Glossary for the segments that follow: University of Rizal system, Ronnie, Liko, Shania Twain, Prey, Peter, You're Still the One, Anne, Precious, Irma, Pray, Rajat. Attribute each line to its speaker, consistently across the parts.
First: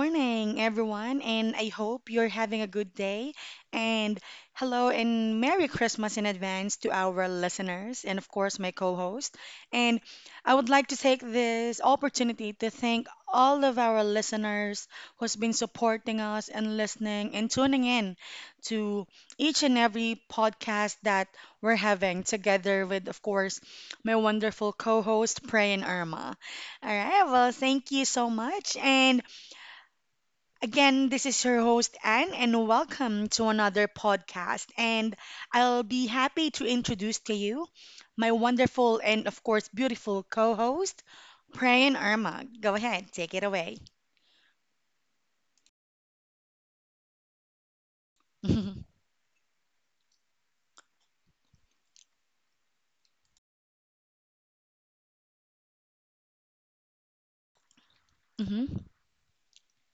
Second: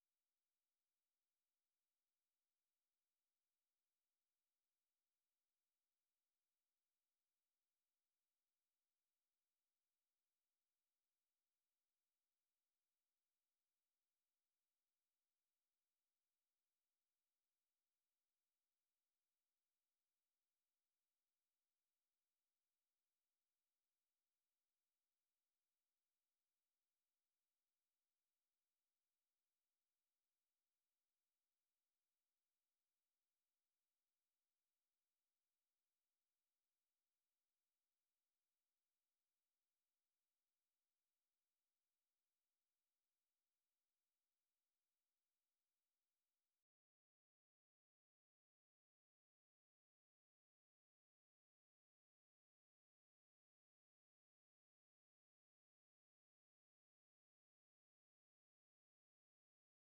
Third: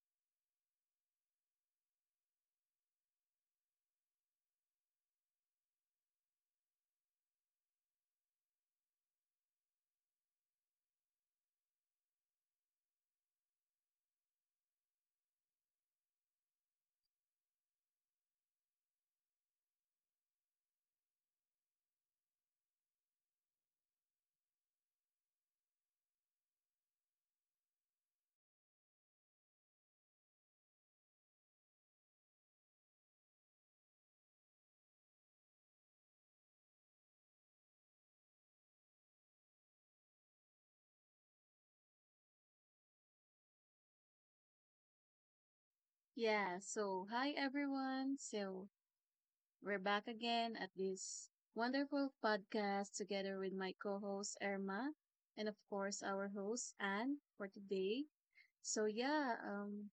Speaker 1: morning, everyone, and I hope you're having a good day. And hello, and Merry Christmas in advance to our listeners, and of course, my co host. And I would like to take this opportunity to thank all of our listeners who's been supporting us and listening and tuning in to each and every podcast that we're having together with, of course, my wonderful co host, Pray and Irma. All right, well, thank you so much. And again, this is your host, Anne, and welcome to another podcast. And I'll be happy to introduce to you my wonderful and, of course, beautiful co host, Prayan Irma. Go ahead, take it away.
Speaker 2: Hi everyone. So
Speaker 1: hmm
Speaker 2: we're back again at this wonderful podcast together with my co host Irma and of course our host Anne for today. So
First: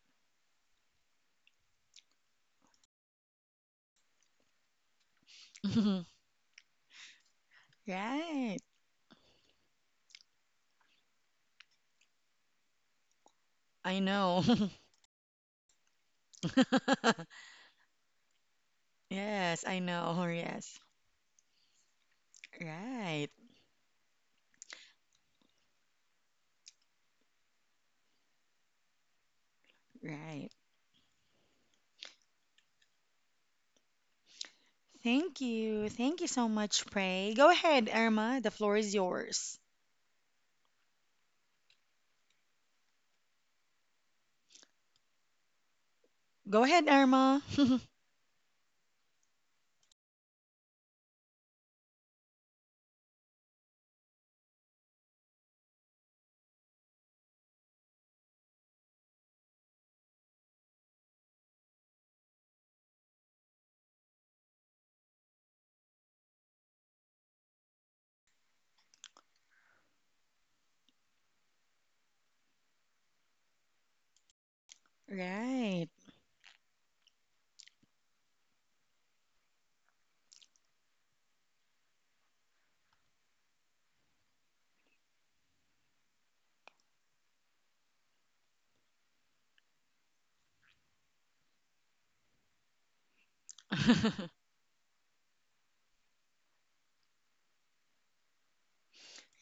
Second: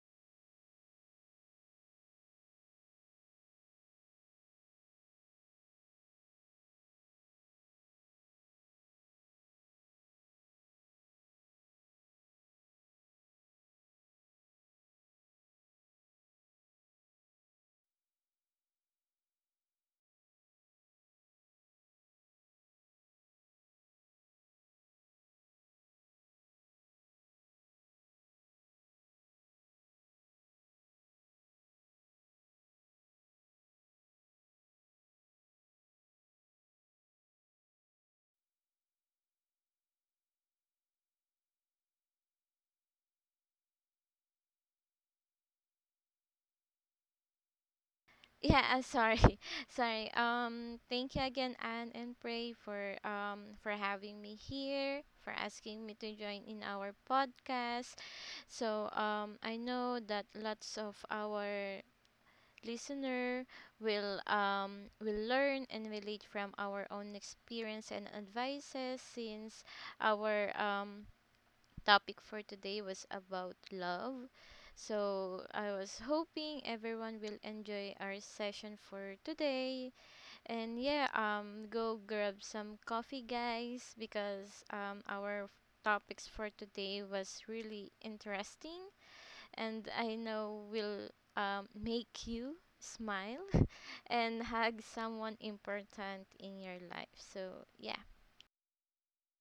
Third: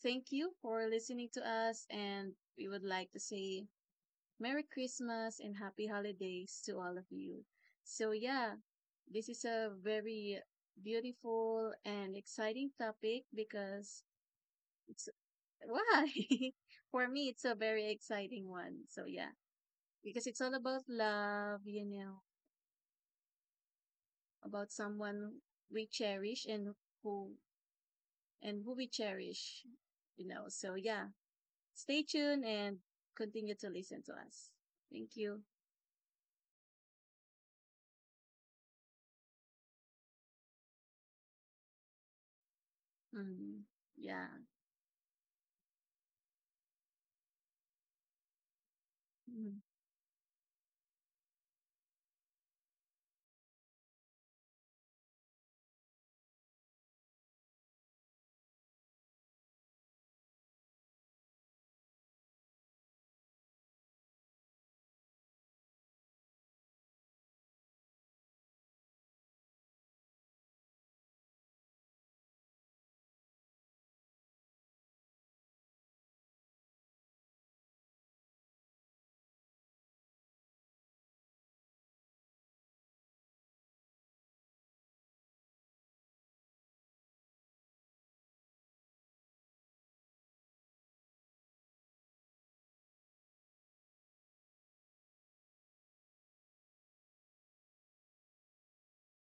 Speaker 2: thank you for listening to us, and we would like to say Merry Christmas and Happy Holidays to all of you. So yeah,
Speaker 1: Right,
Speaker 2: this is a very beautiful and exciting topic
Speaker 1: I
Speaker 2: because
Speaker 1: know.
Speaker 2: it's why? For me, it's a very exciting one. So yeah,
Speaker 1: Yes, I know.
Speaker 2: because it's all
Speaker 1: Yes.
Speaker 2: about love, you know,
Speaker 1: Right,
Speaker 2: about someone we cherish and who who we cherish, you know.
Speaker 1: right.
Speaker 2: So yeah, stay tuned and continue to listen to us. Thank
Speaker 1: Thank
Speaker 2: you.
Speaker 1: you. Thank you so much, Pray. Go ahead, Irma. The floor is yours.
Speaker 2: Mm, yeah.
Speaker 1: Go ahead, Irma.
Speaker 3: Yeah, sorry.
Speaker 2: Mhm.
Speaker 3: Sorry. Thank you again, Anne and Pray, for having me here, for asking me to join in our podcast. So I know that lots of our listener will learn and relate from our own experience and advices since our topic for today was about love. So I
Speaker 1: Right.
Speaker 3: was hoping everyone will enjoy our session for today. And yeah, go grab some coffee, guys, because our topics for today was really interesting, and I know will make you smile and hug someone important in your life. So yeah.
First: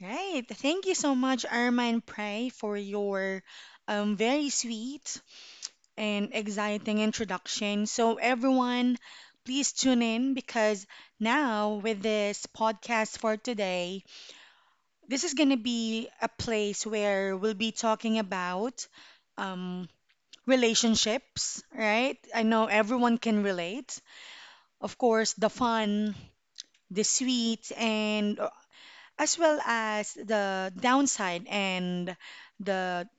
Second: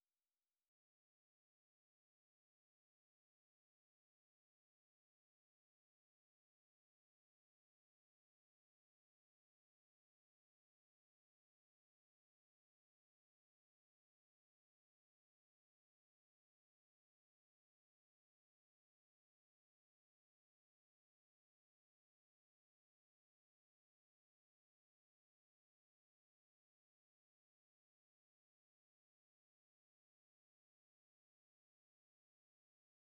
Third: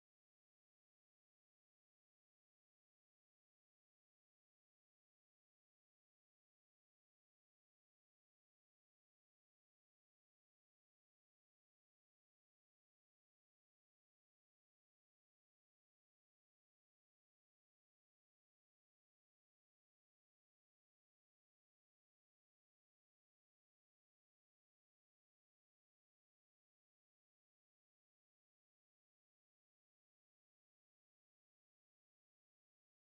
Speaker 1: Right. Thank you so much, Irma and Pray, for your very sweet and exciting introduction. So, everyone, please tune in because now, with this podcast for today, this is going to be a place where we'll be talking about um, relationships, right? I know everyone can relate. Of course, the fun, the sweet, and as well as the downside and the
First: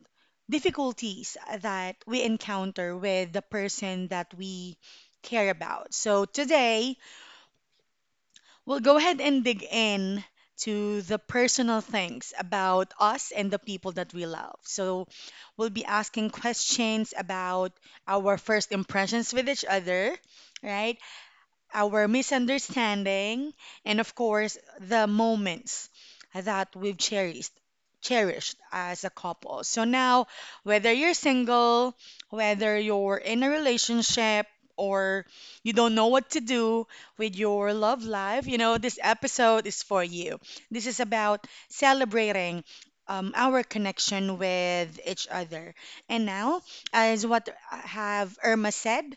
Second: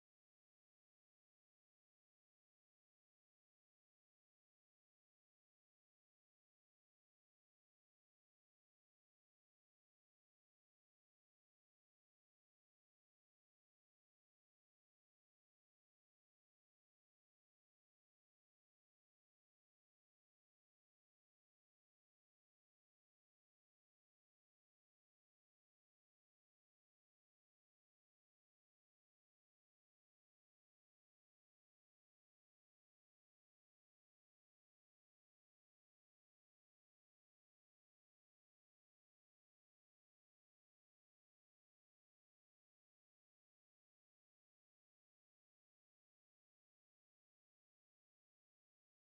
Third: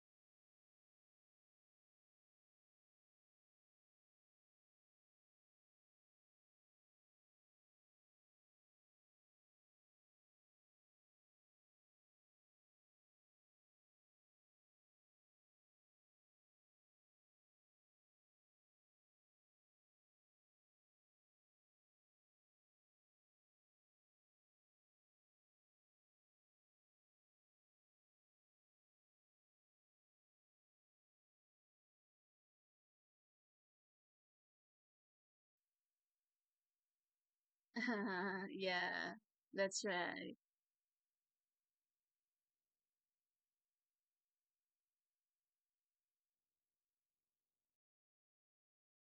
Speaker 1: difficulties that we encounter with the person that we care about. So today, we'll go ahead and dig in to the personal things about us and the people that we love. So we'll be asking questions about our first impressions with each other, right? Our misunderstanding, and of course, the moments that we've cherished as a couple. So now, whether you're single, whether you're in a relationship, or you don't know what to do with your love life, you
Speaker 2: Yeah,
Speaker 1: know, this episode is
Speaker 2: that's
Speaker 1: for
Speaker 2: right.
Speaker 1: you. This is about celebrating our connection with each other. And now, as what have Irma said,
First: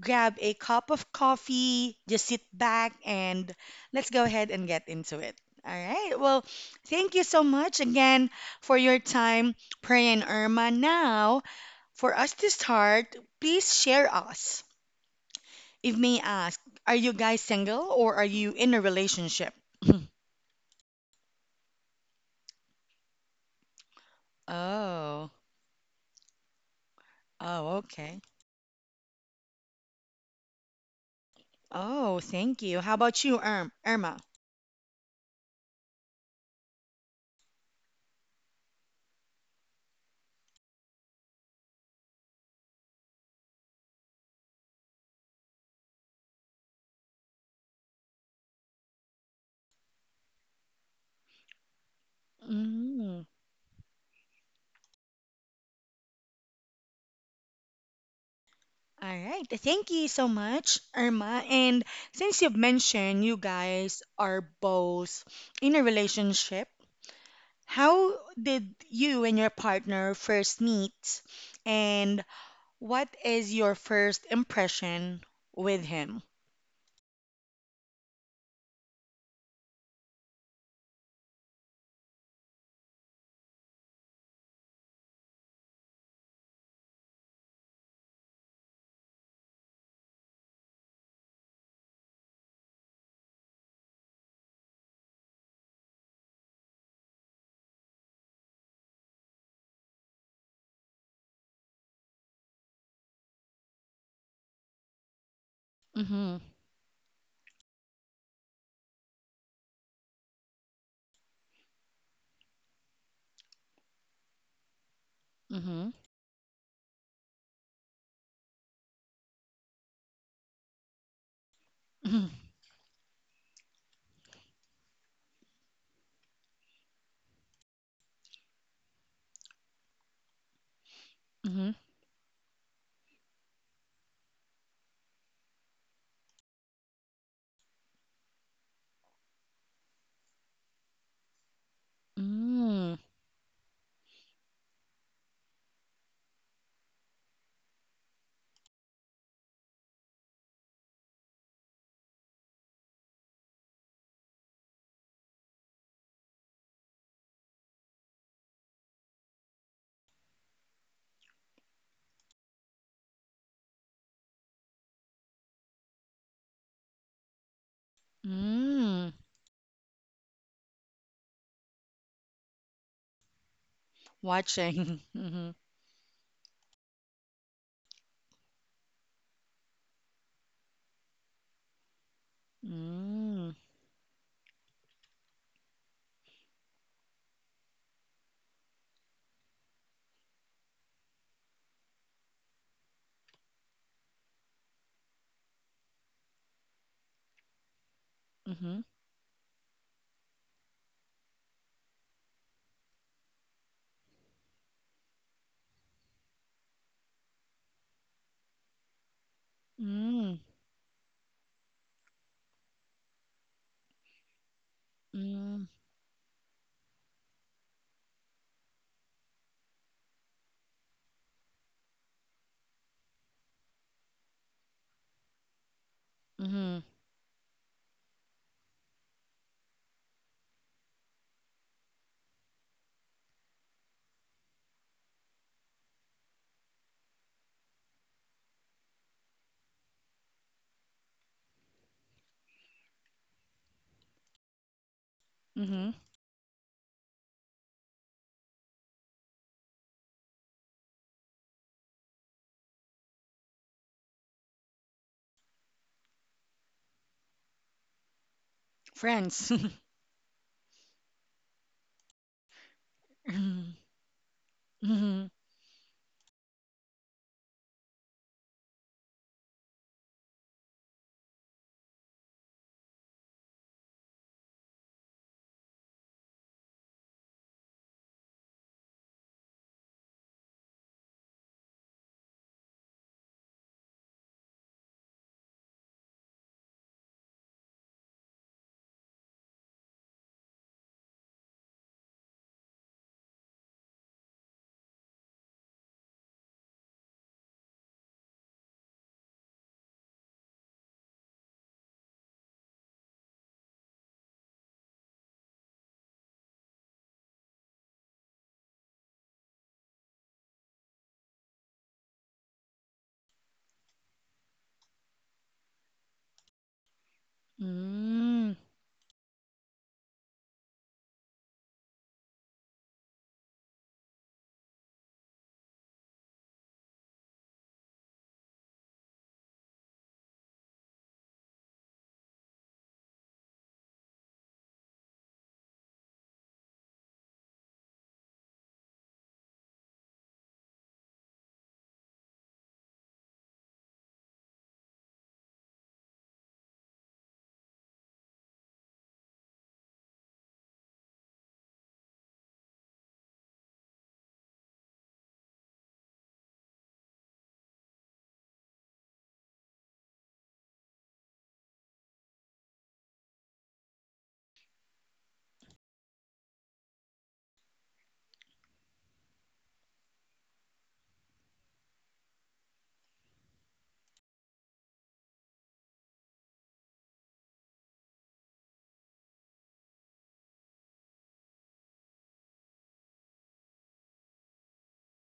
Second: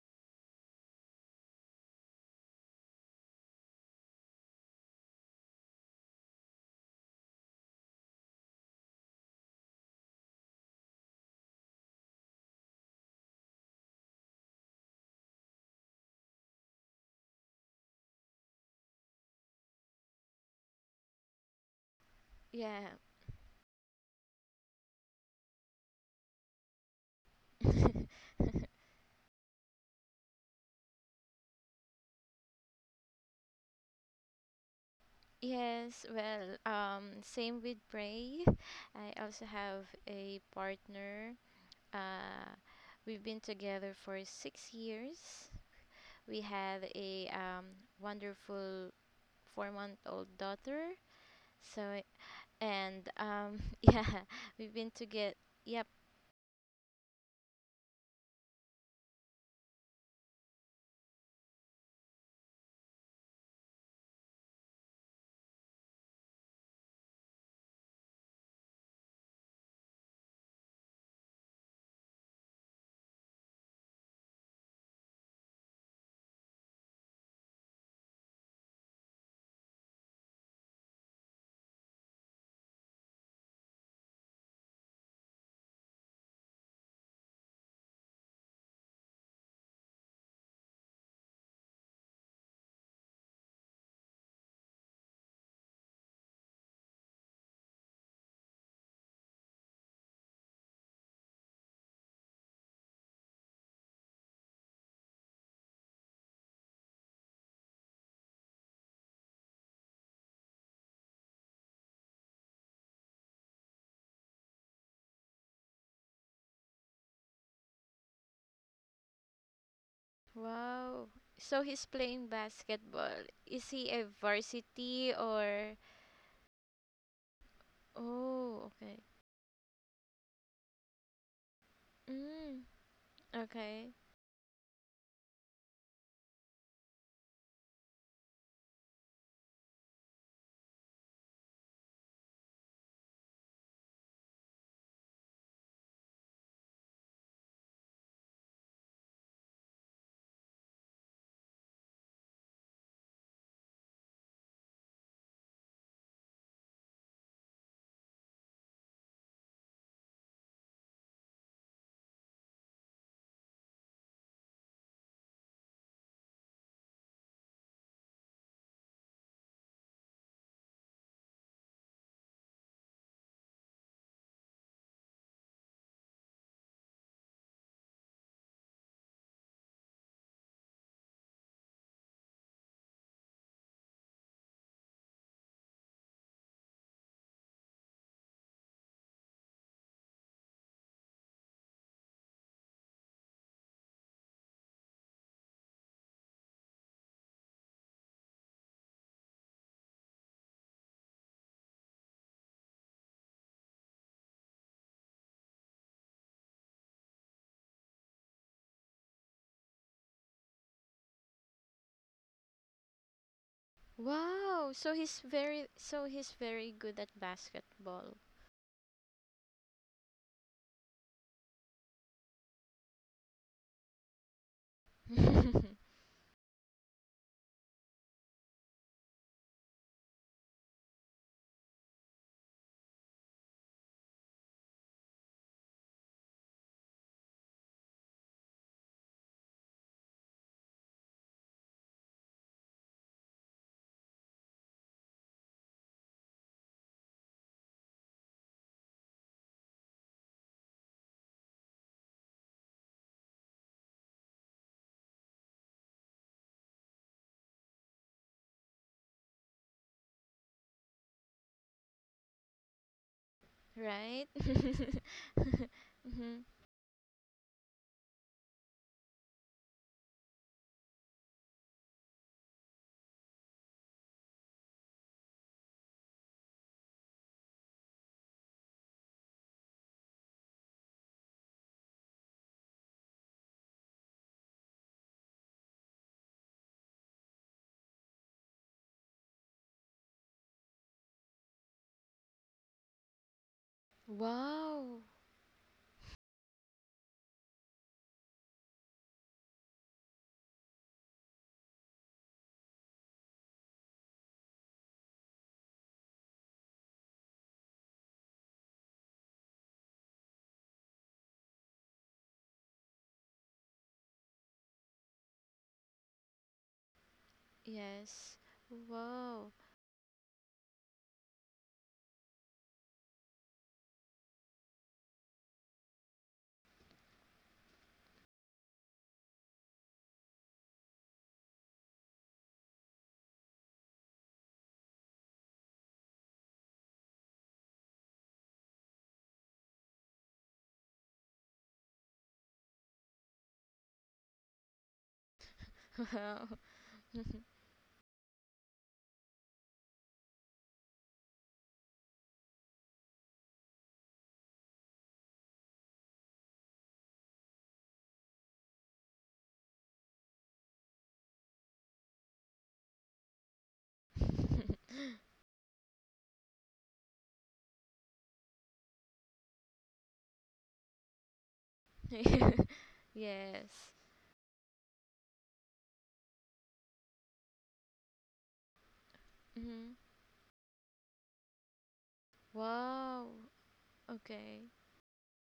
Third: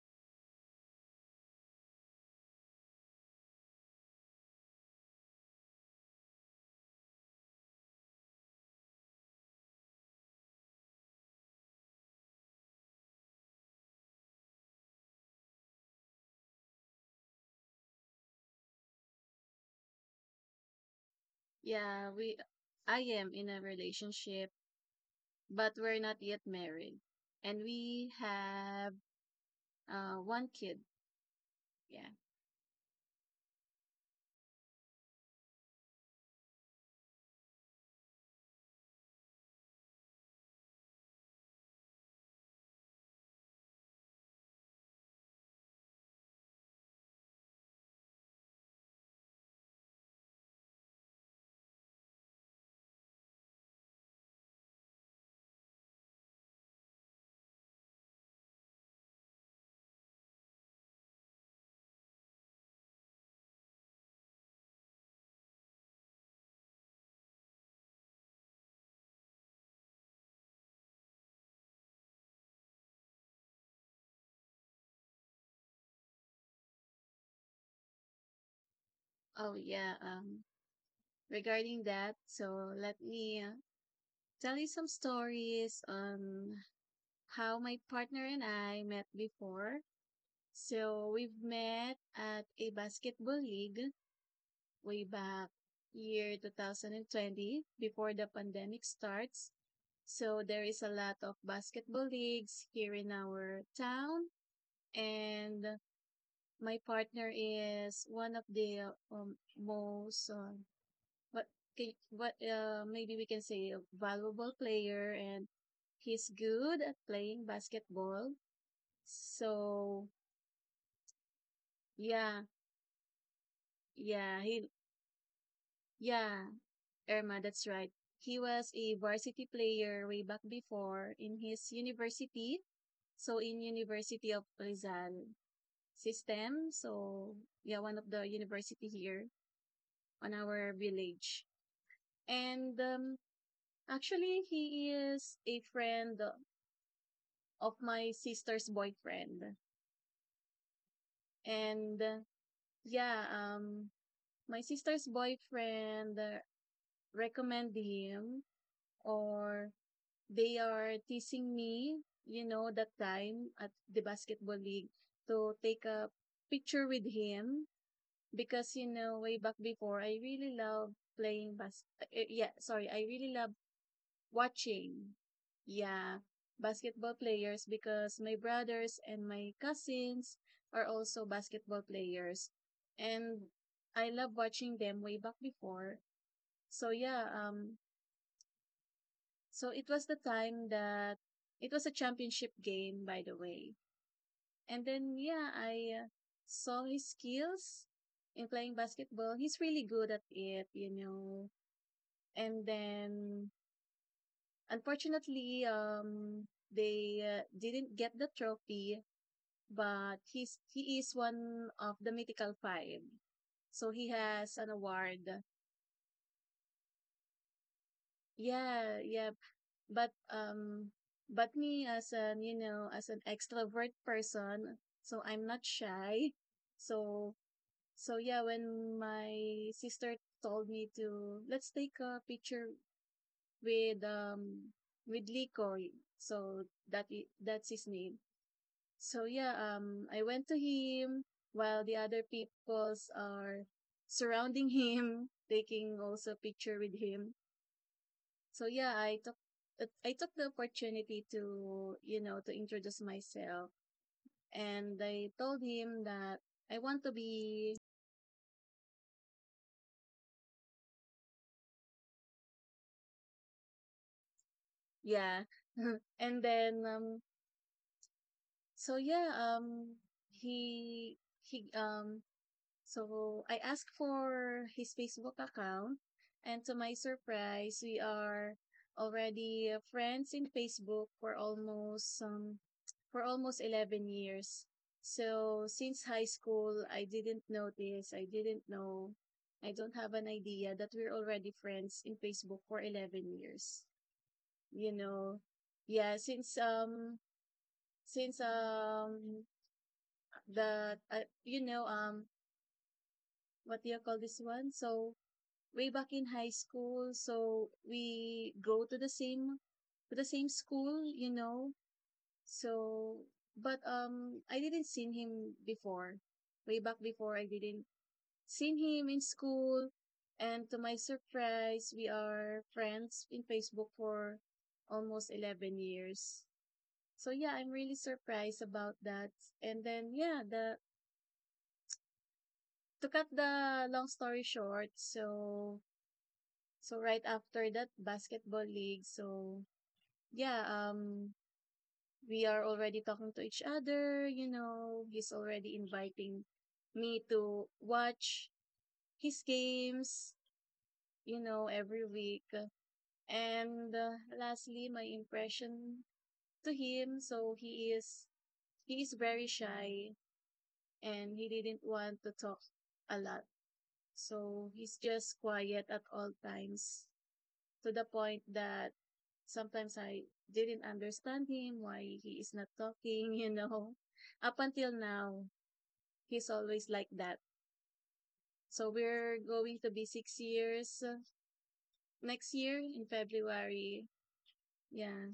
Speaker 1: grab a cup of coffee, just sit back, and let's go ahead and get into it. All right. Well, thank you so much again for your time, Pray and Irma. Now, for us to start, please share us. If may ask, are you guys single or are you in a relationship?
Speaker 2: Yeah, we
Speaker 3: Yeah.
Speaker 2: I am in a relationship,
Speaker 1: Oh,
Speaker 2: but we're not yet married. And
Speaker 1: oh,
Speaker 2: we
Speaker 1: okay.
Speaker 2: have one kid. Yeah.
Speaker 1: Oh, thank you. How about you, Irma?
Speaker 3: Yes, well, same with Bray. I also have a partner. Uh, we've been together for 6 years. We have a wonderful 4-month-old daughter. So, and
Speaker 1: Mm.
Speaker 3: yeah, we've been together. Yep.
Speaker 1: All right. Thank you so much, Irma. And since you've mentioned you guys are both in a relationship, how did you and your partner first meet? And what is your first impression with him?
Speaker 2: Oh regarding that, so let me tell you some stories on how my partner and I met before. So we've met at a basketball league way back year 2020 before the pandemic starts. So there is a lot of basketball leagues here in our town, and
Speaker 1: Mm-hmm.
Speaker 2: my partner is one of the most what ca- what maybe we can say a valuable player, and
Speaker 1: Mm-hmm.
Speaker 2: he's good at playing basketball. So
Speaker 3: Wow. So he's playing
Speaker 2: yeah,
Speaker 3: basketball. Is he a
Speaker 2: yeah, he
Speaker 3: varsity or?
Speaker 2: yeah, Irma, that's right. He
Speaker 3: Oh,
Speaker 2: was
Speaker 3: okay.
Speaker 2: a varsity player way back before in
Speaker 1: Mm-hmm.
Speaker 2: his
Speaker 3: Mm,
Speaker 2: university. So in
Speaker 3: okay.
Speaker 2: University of Rizal system. So yeah, one of the university here on our village. And
Speaker 1: Mm-hmm.
Speaker 2: actually he is a friend of my sister's boyfriend. And yeah, um, my sister's boyfriend recommend him, or they are teasing me, you know, that time at the basketball league to take a picture with him because you
Speaker 1: Mm-hmm.
Speaker 2: know way back before I really love playing bas- yeah, sorry, I really love
Speaker 1: Watching.
Speaker 2: watching. Yeah, basketball players because my brothers and my cousins are also basketball players.
Speaker 1: Mm-hmm.
Speaker 2: And I love watching them way back before. So so it was the time that it was a championship game by the way. And then yeah, I saw his skills in
Speaker 1: mm
Speaker 2: playing basketball. He's really good at it, you know. And then Unfortunately, they didn't get the trophy, but
Speaker 1: Mm-hmm.
Speaker 2: he is one of the mythical five. So he has
Speaker 3: Wow,
Speaker 2: an
Speaker 3: so he's
Speaker 2: award.
Speaker 1: Mm-hmm.
Speaker 3: very so he's very good at basketball.
Speaker 2: Yeah, yeah. But um, but me as an you know as an extrovert person, so I'm not shy.
Speaker 1: Mm-hmm.
Speaker 2: So so yeah, when my sister told me to let's take a picture with with Liko, so that's his name. So I went to him while the other peoples are surrounding him,
Speaker 1: Mm-hmm.
Speaker 2: taking also picture with him. So yeah, I took the opportunity to you know to introduce myself, and I told him that I want to be
Speaker 1: Friends.
Speaker 3: Right?
Speaker 1: Mm-hmm.
Speaker 2: yeah,
Speaker 3: Hmm.
Speaker 2: and then so yeah, um, he he So I asked for his Facebook account, and to my surprise, we are already friends in Facebook for almost 11 years. So since high school, I didn't notice, I didn't know, I don't have an idea that we're already friends in Facebook for 11 years. You
Speaker 3: Wow.
Speaker 2: know, yeah, since the you know what do you call this one? So way back in high school. So we go to the same school, you know. So but I didn't seen him before. Way back before I didn't
Speaker 3: Yes.
Speaker 1: Mm.
Speaker 2: seen him in
Speaker 3: Wow.
Speaker 2: school, and to my surprise we are friends in Facebook for almost 11 years. So yeah, I'm really surprised about that. And then yeah, the to cut the long story short, so so right after that basketball league, so yeah, um we are already talking to each other, you know, he's already inviting
Speaker 3: Wow.
Speaker 2: me to watch his games, you know, every week. And lastly, my impression to him, so he is very shy, and he didn't want to talk a lot. So he's just quiet at all times, to the point that sometimes I didn't understand him, why he is not talking, you
Speaker 3: Yes.
Speaker 2: know. Up until now, he's always like that. So we're going
Speaker 3: Hmm.
Speaker 2: to be 6 years next year in
Speaker 3: Wow.
Speaker 2: February.
Speaker 3: Okay.
Speaker 2: Yeah,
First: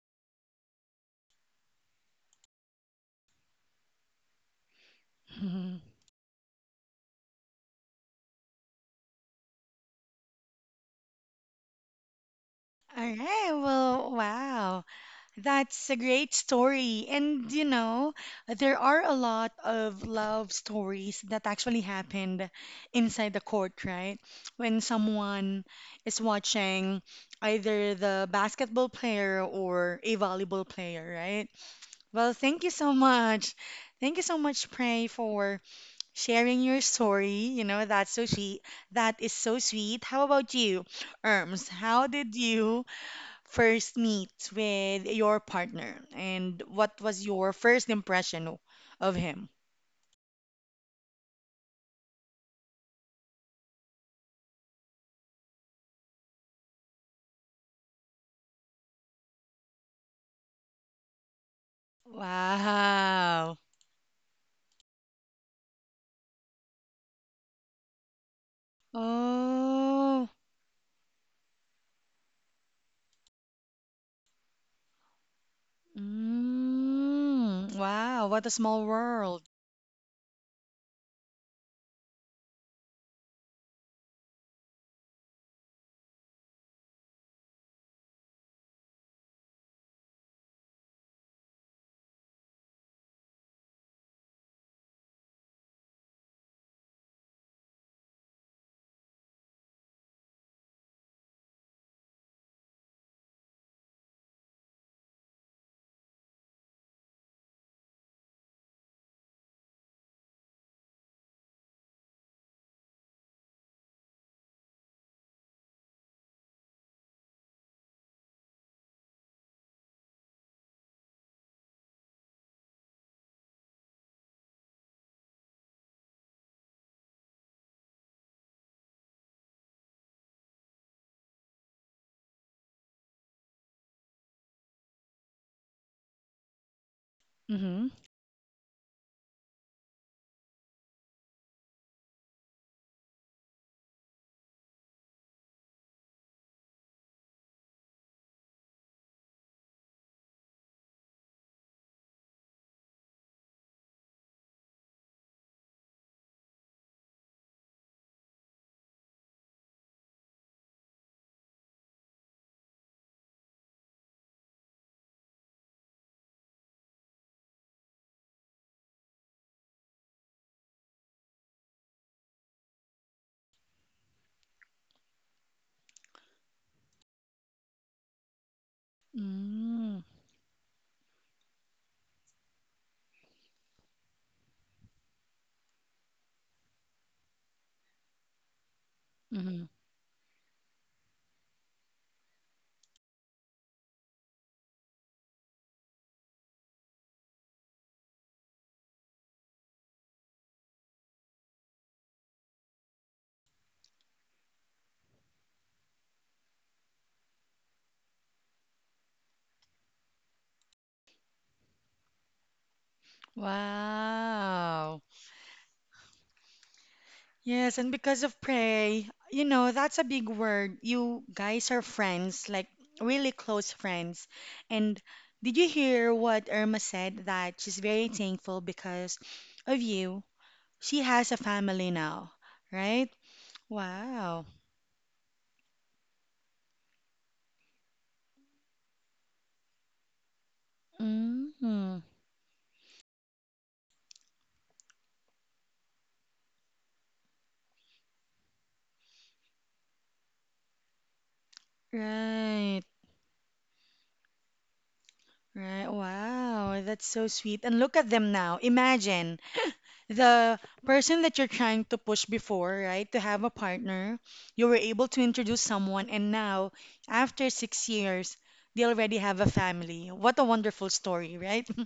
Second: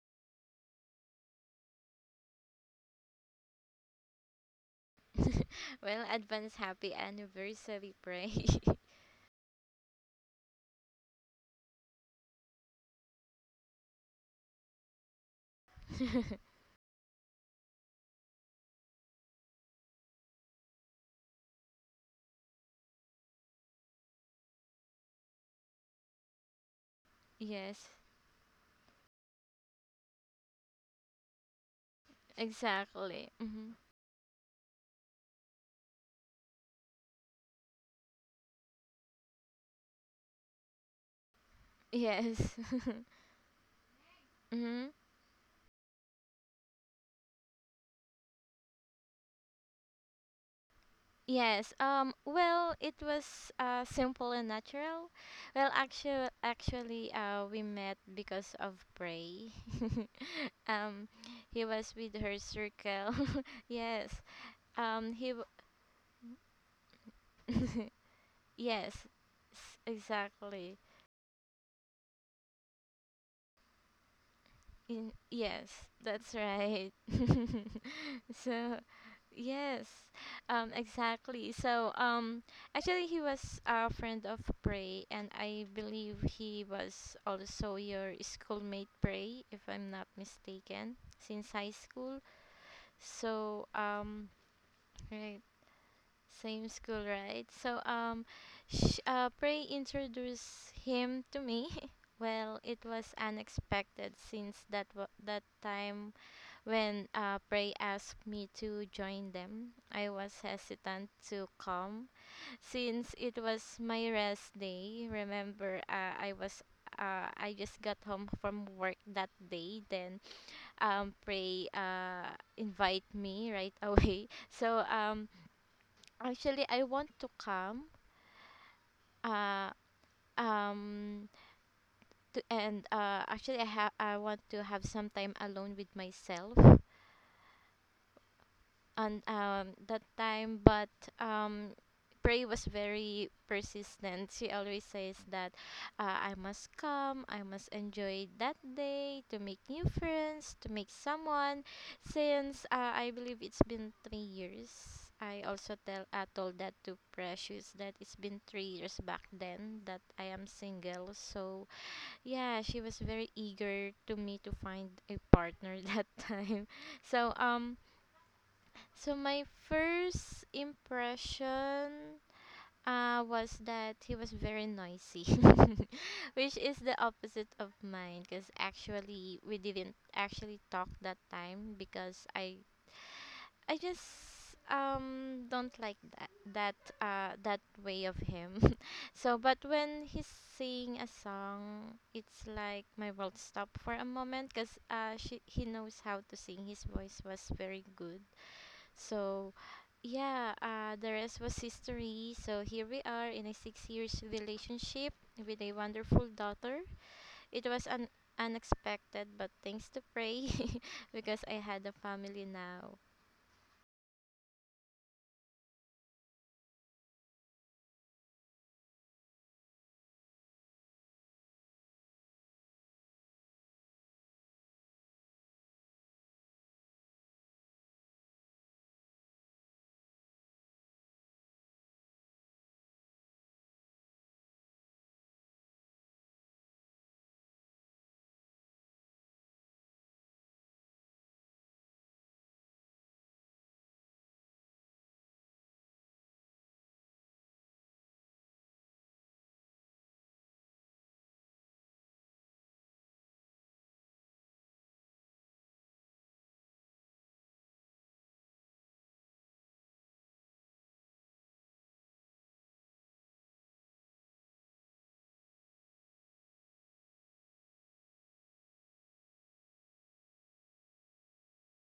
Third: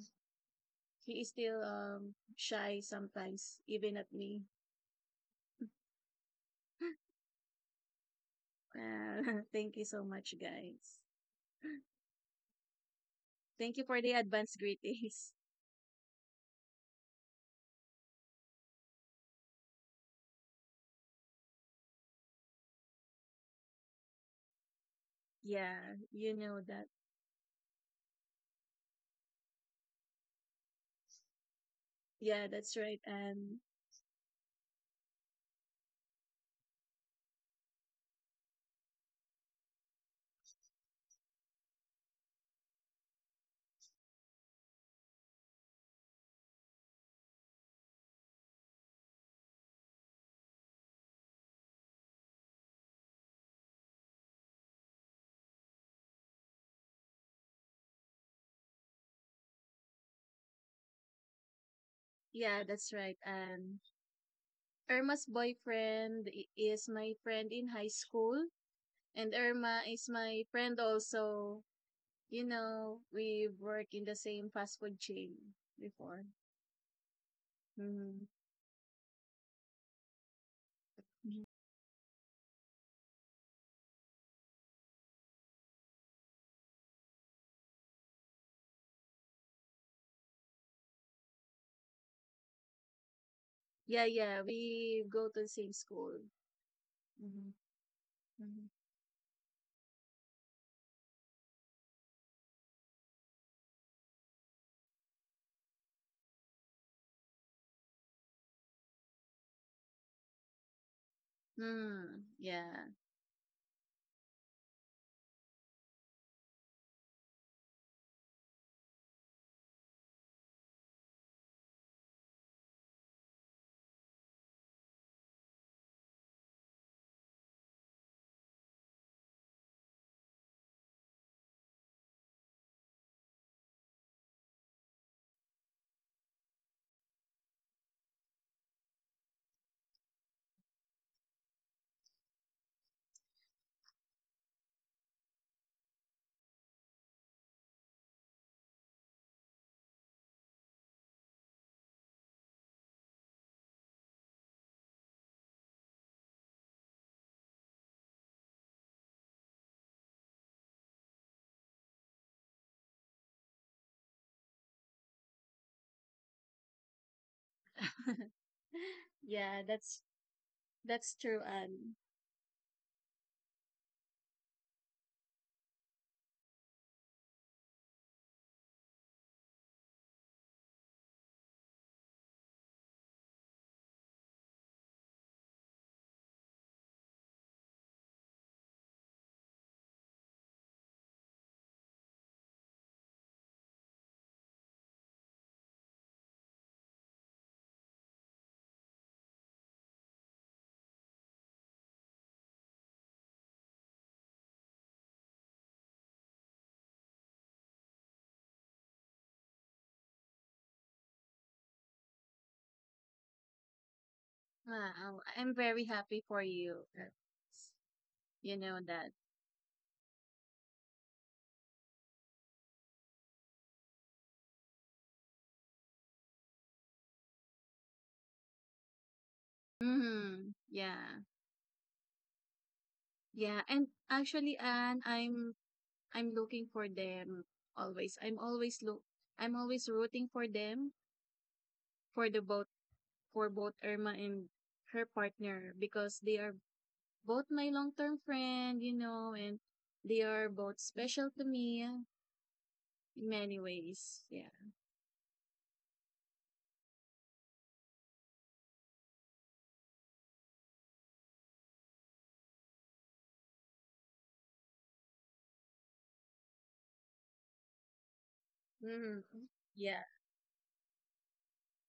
Speaker 2: he is still shy sometimes, even at me.
Speaker 1: All
Speaker 3: Well, advance happy anniversary, Pray.
Speaker 2: Thank you so much, guys.
Speaker 1: right.
Speaker 2: Thank you for
Speaker 1: Well,
Speaker 2: the advance
Speaker 1: wow.
Speaker 2: greetings.
Speaker 1: That's a great story. And you know, there are a lot of love stories that actually happened inside the court, right? When someone
Speaker 2: Yeah,
Speaker 1: is
Speaker 2: you know that.
Speaker 1: watching
Speaker 3: Yes.
Speaker 1: either the basketball player or a volleyball player, right? Well,
Speaker 2: Yeah,
Speaker 1: thank you
Speaker 2: that's
Speaker 1: so
Speaker 2: right.
Speaker 3: Exactly.
Speaker 1: much.
Speaker 2: And
Speaker 3: Hmm.
Speaker 1: Thank you so much, Prey, for sharing your story. You know, that's so sweet. That is so sweet. How about you, Erms? How did
Speaker 3: Yes.
Speaker 1: you first meet
Speaker 3: Mhm.
Speaker 1: with your partner, and what was your first impression of him?
Speaker 3: Yes. Well, it was simple and natural. Well, actually, we met because of Prey. um, he was with her
Speaker 2: yeah, that's
Speaker 3: circle.
Speaker 2: right.
Speaker 1: Wow.
Speaker 2: And
Speaker 3: Yes. Um.
Speaker 2: Irma's
Speaker 3: He. W-
Speaker 2: boyfriend i- is my friend in high school,
Speaker 3: yes.
Speaker 2: and Irma is
Speaker 1: Oh.
Speaker 2: my
Speaker 3: Exactly.
Speaker 2: friend also. You know, we work in the same fast food chain
Speaker 3: Yes,
Speaker 2: before.
Speaker 3: that's right.
Speaker 1: Mm. Wow.
Speaker 2: Hmm
Speaker 1: What a
Speaker 3: So,
Speaker 1: small world.
Speaker 3: yes, um,
Speaker 2: Mhm.
Speaker 3: exactly. So, um, actually, he was a friend of Prey, and I believe he was also your schoolmate, Prey, if I'm not mistaken, since high school. So,
Speaker 2: Yeah, yeah, we go
Speaker 3: right,
Speaker 2: to the same school.
Speaker 3: same school, right?
Speaker 2: Hmm
Speaker 3: So,
Speaker 2: hmm
Speaker 3: sh Prey introduced him to me. Well, it was unexpected since that time when Prey asked me to join them. I was hesitant to come
Speaker 2: Mm, yeah.
Speaker 3: since it was my rest day. Remember, I just got home from work that day. Then Prey invite me right away. So actually, I want to come. Uh, um, to, and actually, I want to have some time alone with myself
Speaker 1: Mm-hmm.
Speaker 3: on that time, but um Prey was very persistent. She always says that I must come, I must enjoy that day to make new friends, to make someone. Since I believe it's been 3 years, I also tell I told that to Precious that it's been 3 years back then that I am single. So yeah, she was very eager to me to find a partner that time. So um so my
Speaker 2: Yeah,
Speaker 3: first
Speaker 2: that's true, Anne.
Speaker 3: impression was that he was very noisy, which is the opposite of mine. Because actually, we didn't
Speaker 1: Mm.
Speaker 3: actually talk that time because I just don't like that way of him. So, but
Speaker 1: Mm-hmm.
Speaker 3: when he's singing a song, it's like my world stopped for a moment because he knows how to sing. His voice was very good, so yeah, the rest was history. So here we are in a 6 years relationship with a wonderful daughter. It was unexpected, but thanks to Pray, because I had a family now.
Speaker 1: Wow.
Speaker 2: Wow, I'm very happy for you.
Speaker 1: Yes, and because of
Speaker 2: You know that.
Speaker 1: pray, you know, that's a big word. You guys are friends, like really close friends. And did you hear what Irma said? That she's very thankful because of you.
Speaker 2: Mm,
Speaker 1: She
Speaker 2: yeah.
Speaker 1: has a family now, right?
Speaker 2: Yeah, and
Speaker 1: Wow.
Speaker 2: actually, Anne, I'm looking for them always. I'm always rooting for them
Speaker 1: Mm-hmm.
Speaker 2: for the both for both Irma and her partner because they are both my long-term friend, you know, and they are both special to me in
Speaker 1: Right.
Speaker 2: many ways. Yeah.
Speaker 1: Right. Wow. That's so sweet. And look at them now. Imagine the person that you're trying to push before, right, to have a partner, you were able to introduce someone, and now, after 6 years, they already
Speaker 2: hmm
Speaker 1: have a
Speaker 2: Yeah,
Speaker 1: family. What a wonderful story, right?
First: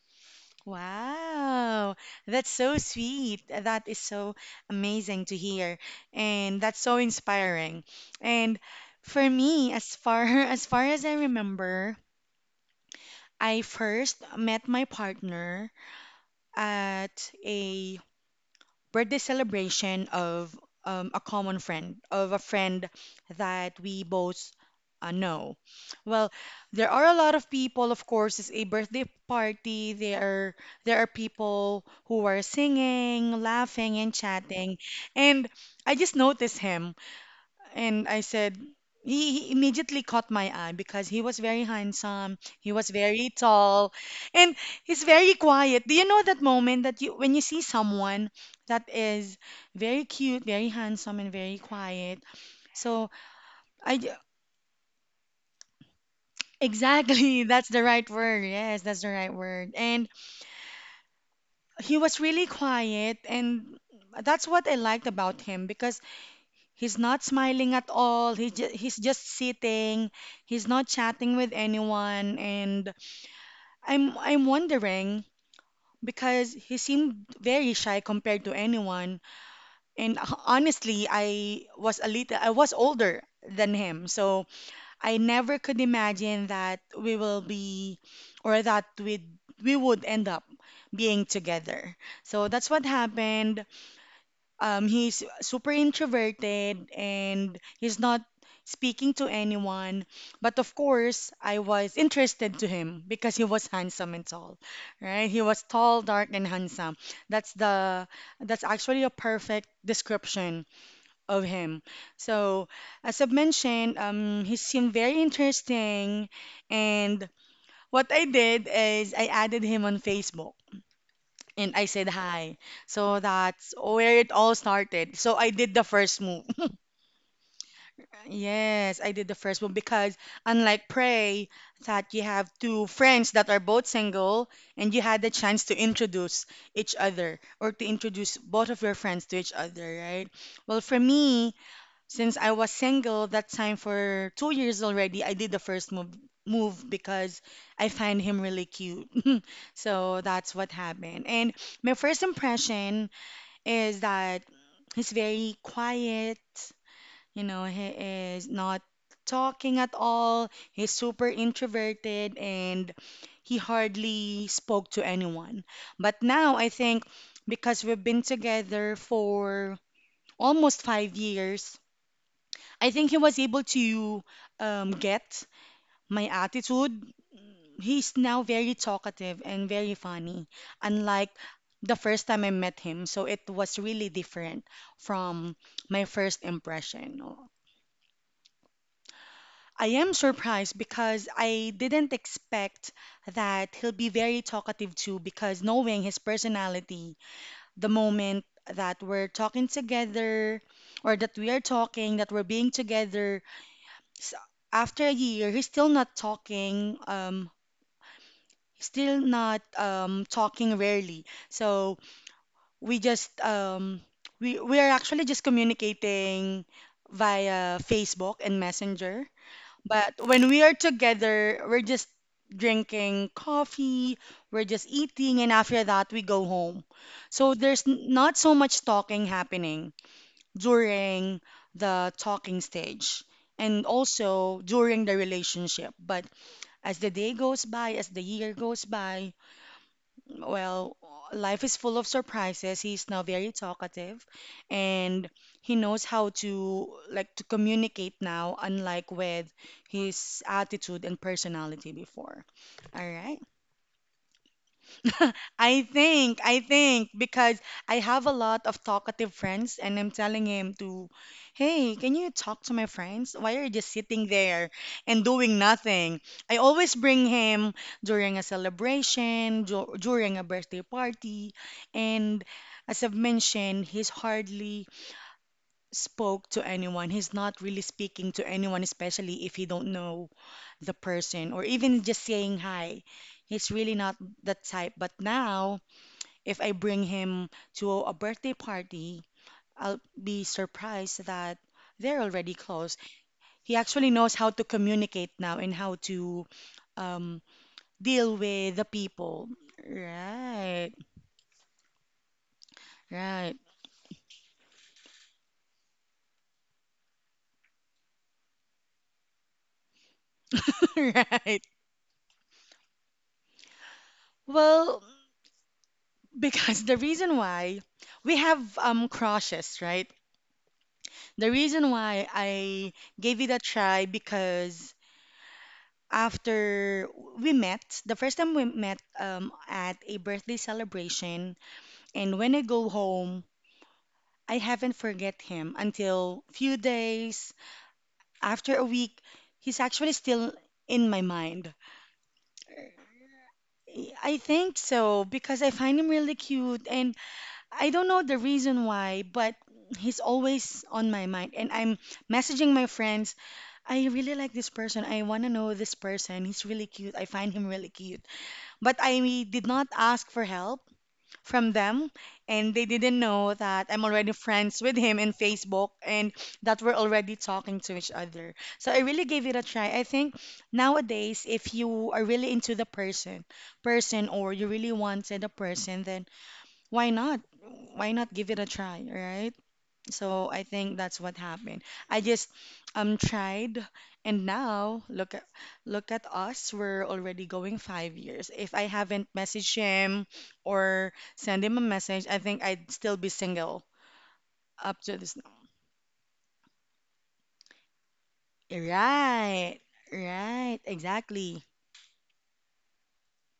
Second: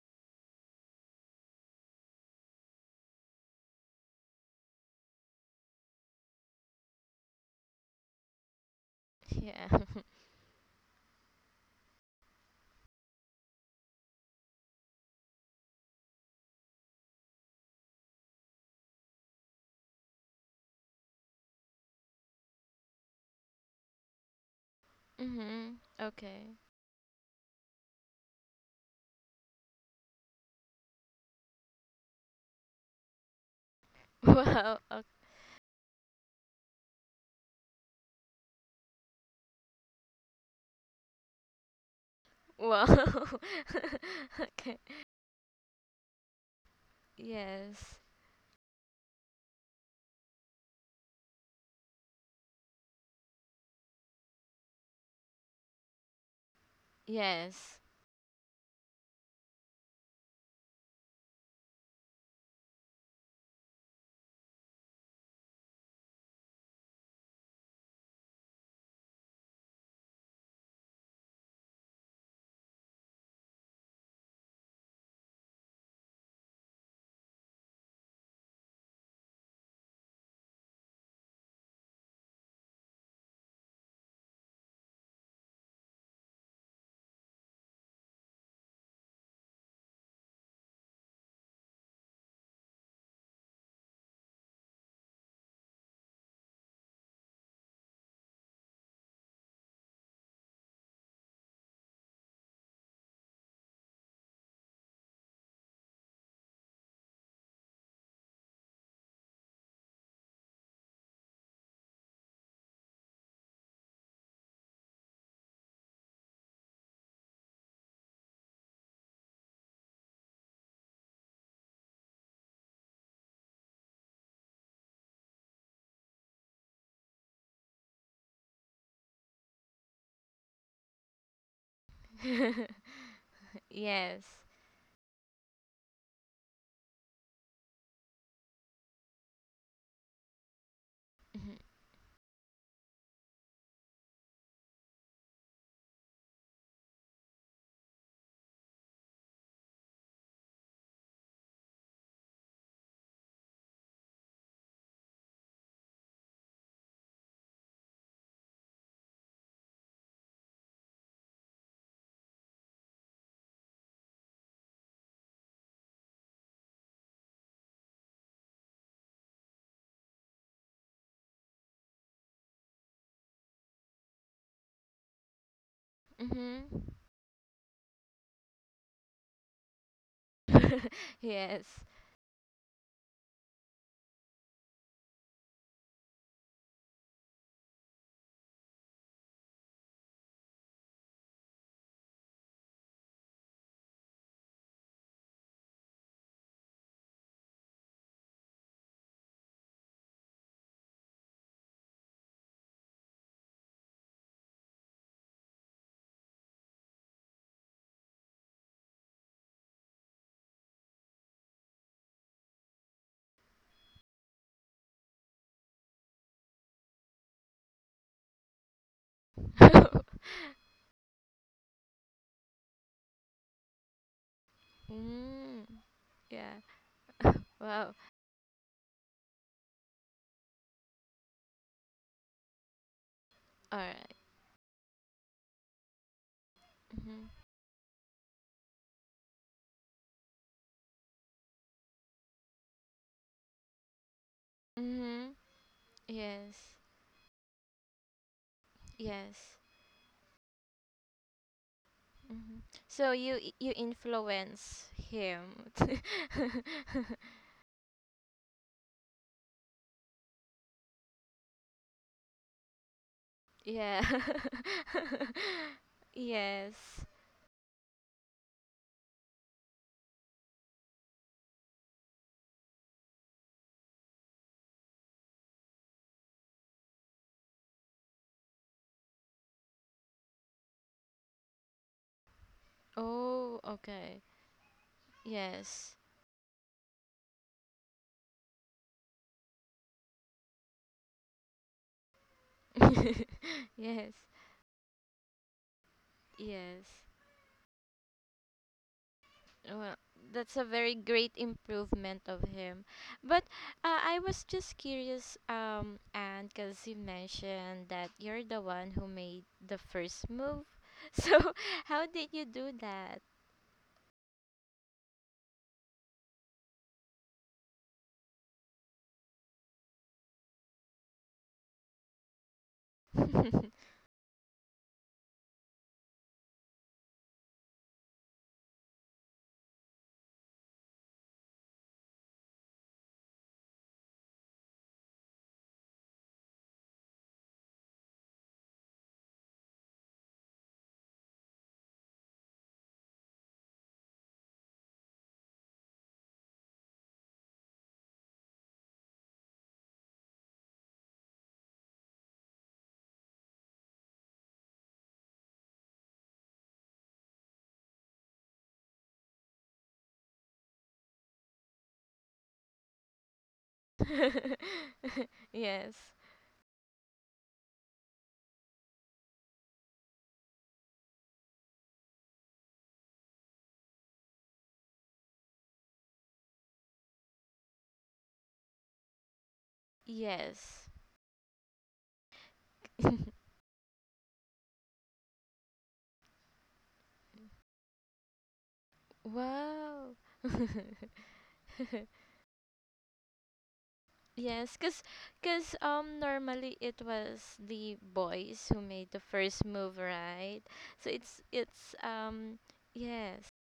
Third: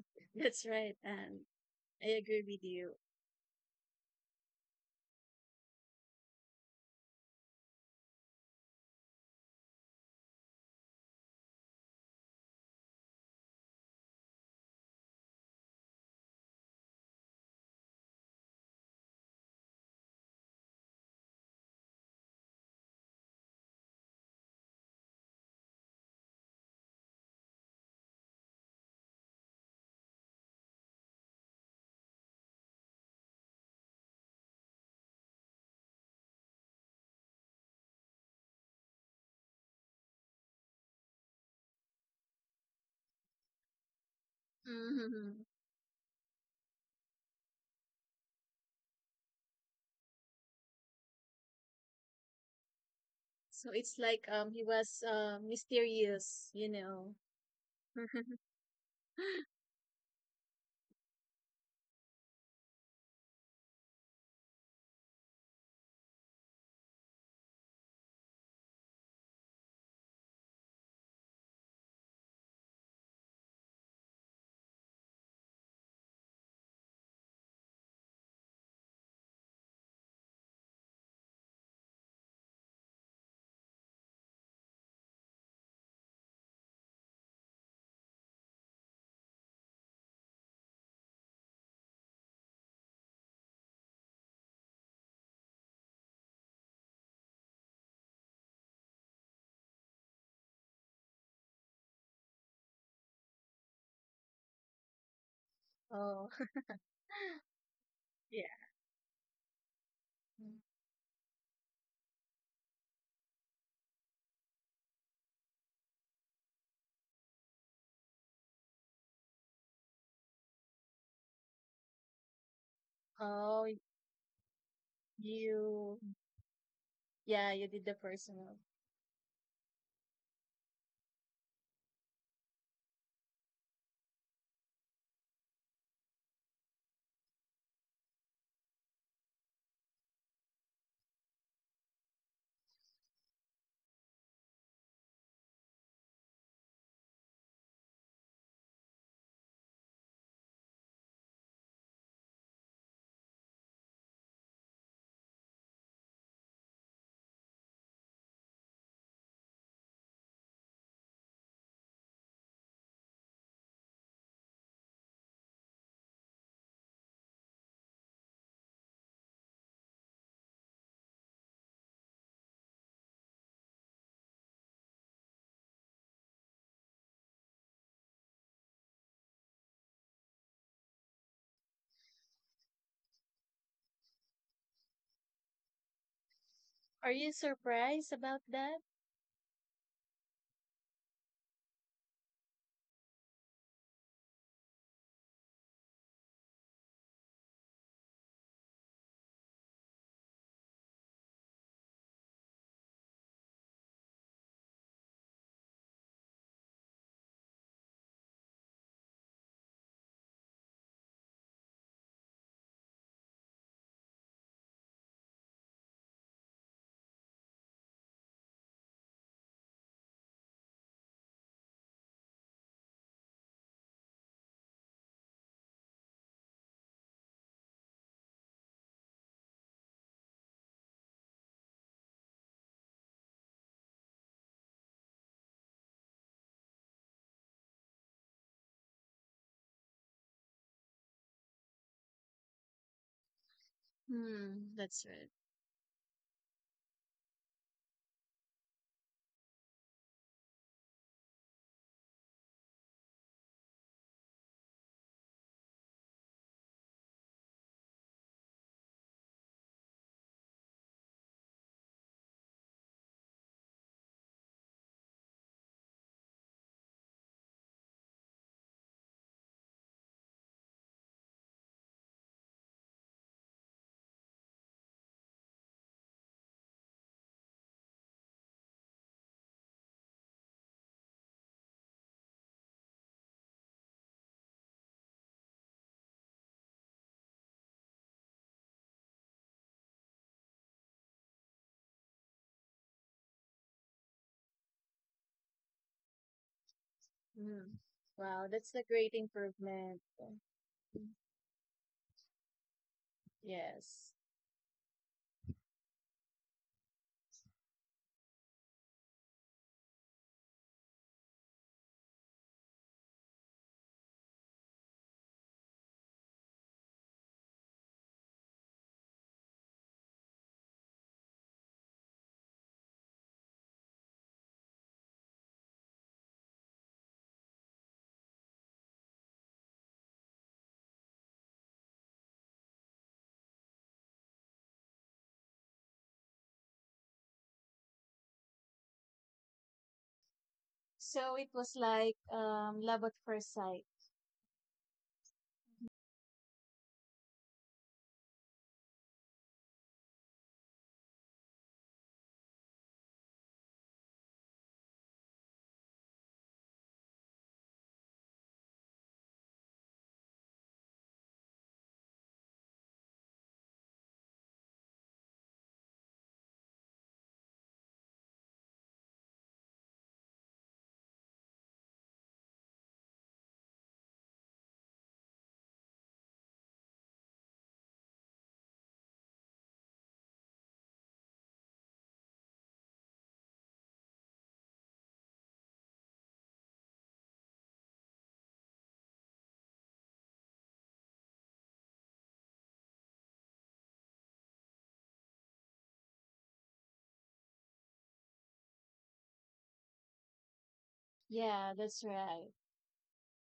Speaker 2: that's right. And
Speaker 1: Wow,
Speaker 2: I agree
Speaker 1: that's
Speaker 2: with
Speaker 1: so
Speaker 2: you.
Speaker 1: sweet. That is so amazing to hear, and that's so inspiring. And for
Speaker 3: Yeah.
Speaker 1: me, as far as far as I remember, I first met my partner at a birthday celebration of a common friend, of a friend that we both know.
Speaker 3: Mhm.
Speaker 1: Well,
Speaker 3: Okay.
Speaker 1: there are a lot of people, of course, it's a birthday party. There are people who are singing, laughing, and
Speaker 3: Wow.
Speaker 1: chatting.
Speaker 3: Okay.
Speaker 1: And I just noticed him and I said, he immediately caught my eye because he was very handsome, he was very
Speaker 3: Wow.
Speaker 1: tall, and
Speaker 3: Okay.
Speaker 1: he's very
Speaker 2: Mhm.
Speaker 1: quiet. Do you know that moment that you when you see
Speaker 3: Yes.
Speaker 1: someone that is very cute, very handsome, and very quiet? So
Speaker 2: So
Speaker 1: I
Speaker 2: it's
Speaker 1: j-
Speaker 2: like he was mysterious, you know.
Speaker 1: exactly, that's
Speaker 3: Yes.
Speaker 1: the right word. Yes, that's the right word. And he was really quiet, and that's what I liked about him because he's not smiling at all. He's just sitting. He's not chatting with anyone. And I'm wondering because he seemed very shy compared to anyone. And honestly, I was older than him. So I never could imagine that we will be or that we would end up being together. So that's what happened. He's super introverted and he's not speaking to anyone. But of course, I was interested to him because he was handsome and tall, right? He was tall,
Speaker 2: Oh,
Speaker 1: dark, and handsome. That's the
Speaker 2: yeah.
Speaker 1: that's actually a perfect description of him. So, as I've mentioned, he seemed very interesting, and what I did is I added him on Facebook and I said hi. So
Speaker 2: Oh,
Speaker 1: that's where it all started. So I did the
Speaker 2: you
Speaker 1: first move.
Speaker 2: yeah, you did the personal.
Speaker 1: Yes, I did the first move because unlike Prey, that you have two friends that are both
Speaker 3: Yes.
Speaker 1: single and you had the chance to introduce each other or to introduce both of your friends to each other, right? Well, for me,
Speaker 3: Mhm.
Speaker 1: since I was single that time for 2 years already, I did the first move because I find him really cute. So that's what happened. And my first impression is that he's very quiet. You know, he is not talking at all. He's super introverted and he hardly spoke to anyone. But now I think because we've been together for almost 5 years, I think he was able to get my attitude. He's now very talkative and very funny,
Speaker 3: Mhm.
Speaker 1: unlike
Speaker 3: Yes.
Speaker 1: the first time I met him. So it was really different from my first
Speaker 2: Are
Speaker 1: impression.
Speaker 2: you surprised about that?
Speaker 1: I am surprised because I didn't expect that he'll be very talkative too, because knowing his personality, the moment that we're talking together or that we are talking, that we're being together, s- after a year he's still not talking rarely. So we just we are actually just communicating via Facebook and Messenger, but when we are together we're just drinking coffee, we're just eating and
Speaker 3: Mm.
Speaker 1: after that we go
Speaker 3: Yeah.
Speaker 1: home. So there's
Speaker 3: Wow.
Speaker 1: not so much talking happening during the talking stage
Speaker 3: All
Speaker 1: and
Speaker 3: right.
Speaker 1: also during the relationship. But as the
Speaker 3: Mhm.
Speaker 1: day goes by, as the year goes by, well, life is full of surprises. He's now very talkative
Speaker 2: Hmm, that's right.
Speaker 1: and
Speaker 3: Mhm.
Speaker 1: he knows how
Speaker 3: Yes.
Speaker 1: to like to communicate now, unlike with
Speaker 3: Yes.
Speaker 1: his attitude and personality before.
Speaker 3: Mhm.
Speaker 1: All
Speaker 3: So
Speaker 1: right.
Speaker 3: you influence him.
Speaker 1: I think, because I have a lot of talkative friends, and I'm telling him to, hey, can you talk to my friends? Why are you just
Speaker 3: Yeah.
Speaker 1: sitting there and doing nothing? I always
Speaker 3: Yes.
Speaker 1: bring him during a celebration, during a birthday party, and as I've mentioned, he's hardly spoke to anyone. He's not really speaking to anyone, especially if he don't know the person or even just saying hi.
Speaker 3: Oh,
Speaker 1: He's really not
Speaker 3: okay.
Speaker 1: that type. But now,
Speaker 3: Yes.
Speaker 1: if I bring him to a birthday party, I'll be surprised that they're already close. He actually
Speaker 3: Yes.
Speaker 1: knows how to communicate now and how to
Speaker 3: Yes.
Speaker 1: um,
Speaker 2: Hmm.
Speaker 1: deal
Speaker 2: Wow, that's
Speaker 1: with
Speaker 2: a
Speaker 1: the
Speaker 2: great
Speaker 1: people.
Speaker 2: improvement.
Speaker 3: Well, that's a
Speaker 1: Right,
Speaker 3: very great improvement of him. But
Speaker 1: right,
Speaker 2: Yes.
Speaker 3: I was just curious, and because you mentioned that you're the one who made the first move. So,
Speaker 1: right.
Speaker 3: how did you do that?
Speaker 1: Well, because the reason why we have crushes, right? The reason why I gave it a try because after we met, the first time we met, at a birthday celebration, and when I go home, I haven't forget him until few days, after a week, he's actually still in my
Speaker 2: So it was
Speaker 1: mind.
Speaker 2: like love at first sight.
Speaker 1: I think so because I find him really cute and I don't know the reason why, but he's always on my mind and I'm messaging my friends, I really like this person. I want to know this person. He's really cute. I find him really cute. But I did not ask for help from them and they didn't know that I'm already friends with him in Facebook
Speaker 3: Yes.
Speaker 1: and that we're already talking to each other. So I really gave it a try. I think nowadays if you are really into the person or you really wanted a person, then why not? Why not give it a try, right? So I
Speaker 3: Yes.
Speaker 1: think that's what happened. I just tried and now look at us. We're already going 5 years. If I haven't messaged
Speaker 3: Wow.
Speaker 1: him or send him a message, I think I'd still be single
Speaker 3: Yes,
Speaker 1: up
Speaker 3: cause,
Speaker 1: to this now.
Speaker 3: cause normally it was the boys who made the first
Speaker 1: Right.
Speaker 3: move, right?
Speaker 1: Right.
Speaker 3: So it's
Speaker 1: Exactly.
Speaker 2: Yeah,
Speaker 3: it's
Speaker 2: that's right.
Speaker 3: um yes,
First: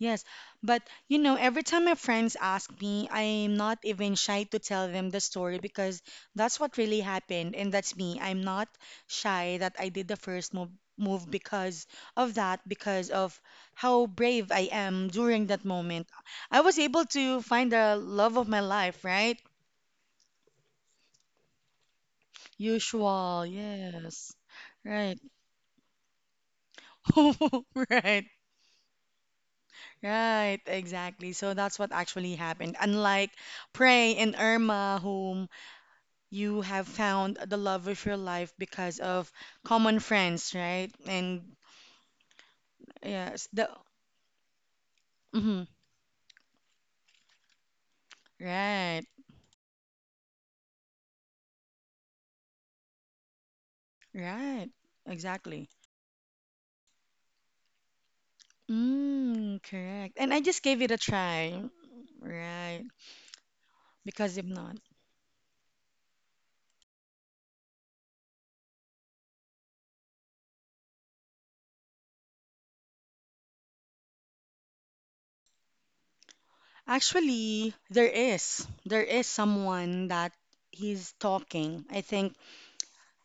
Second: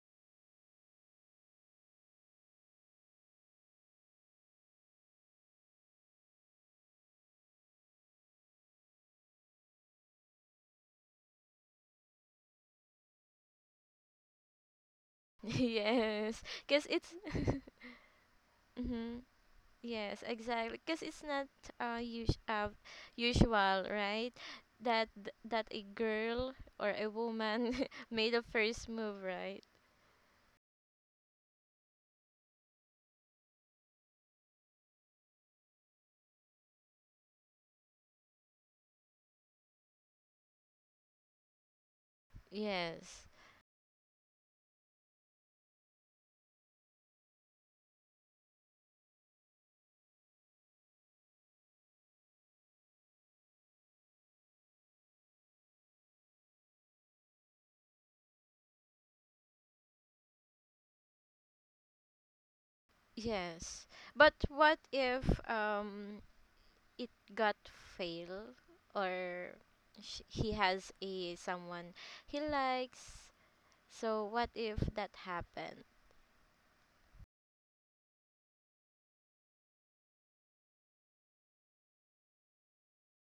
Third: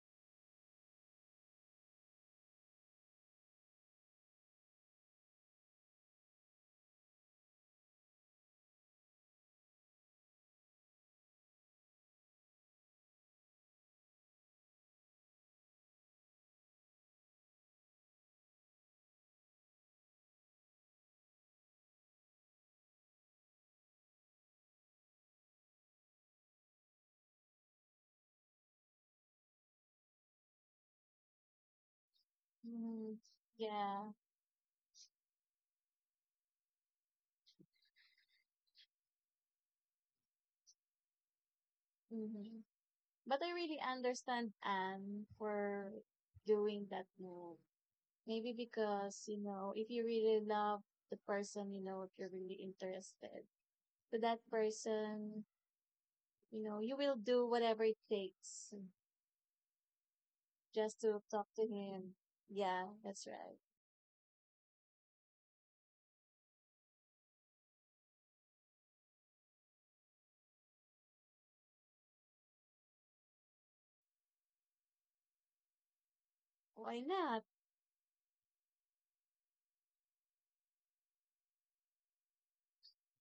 Speaker 1: Yes, but every time my friends ask me, I'm not even shy to tell them the story because that's what really happened, and that's me. I'm not shy that I did the first move because of that, because of how brave I am during that moment.
Speaker 3: yes,
Speaker 1: I was
Speaker 3: cause
Speaker 1: able
Speaker 3: it's
Speaker 1: to find the love of my life,
Speaker 3: mm-hmm.
Speaker 1: right?
Speaker 3: Yes, exactly, cause it's not uh, us- uh
Speaker 1: Usual,
Speaker 3: usual, right?
Speaker 1: yes. Right.
Speaker 3: That a girl or a woman
Speaker 1: Right.
Speaker 3: made the first move, right?
Speaker 1: Right, exactly. So that's what actually happened.
Speaker 2: Mm-hmm.
Speaker 1: Unlike
Speaker 2: Yeah.
Speaker 1: Prey and Irma, who you have found the love of your life because of common friends, right? And
Speaker 2: Mm-hmm.
Speaker 3: Yes,
Speaker 2: But
Speaker 1: yes,
Speaker 2: I
Speaker 1: the
Speaker 2: really understand Anne
Speaker 1: mhm,
Speaker 2: for doing that move. Maybe
Speaker 1: right,
Speaker 2: because, you know, if you really love the person, you know, if you're really interested to that
Speaker 1: right,
Speaker 2: person,
Speaker 1: exactly.
Speaker 2: you know, you will do whatever it takes
Speaker 1: Mm, correct. And I just gave it a
Speaker 2: just to talk
Speaker 1: try,
Speaker 2: to him.
Speaker 1: right?
Speaker 2: Yeah, that's right.
Speaker 3: yes. But
Speaker 1: Because if not,
Speaker 3: what if um it got fail, or he has a someone he likes. So what if that happened?
Speaker 2: Why not?
Speaker 1: actually, there is someone that he's talking. I think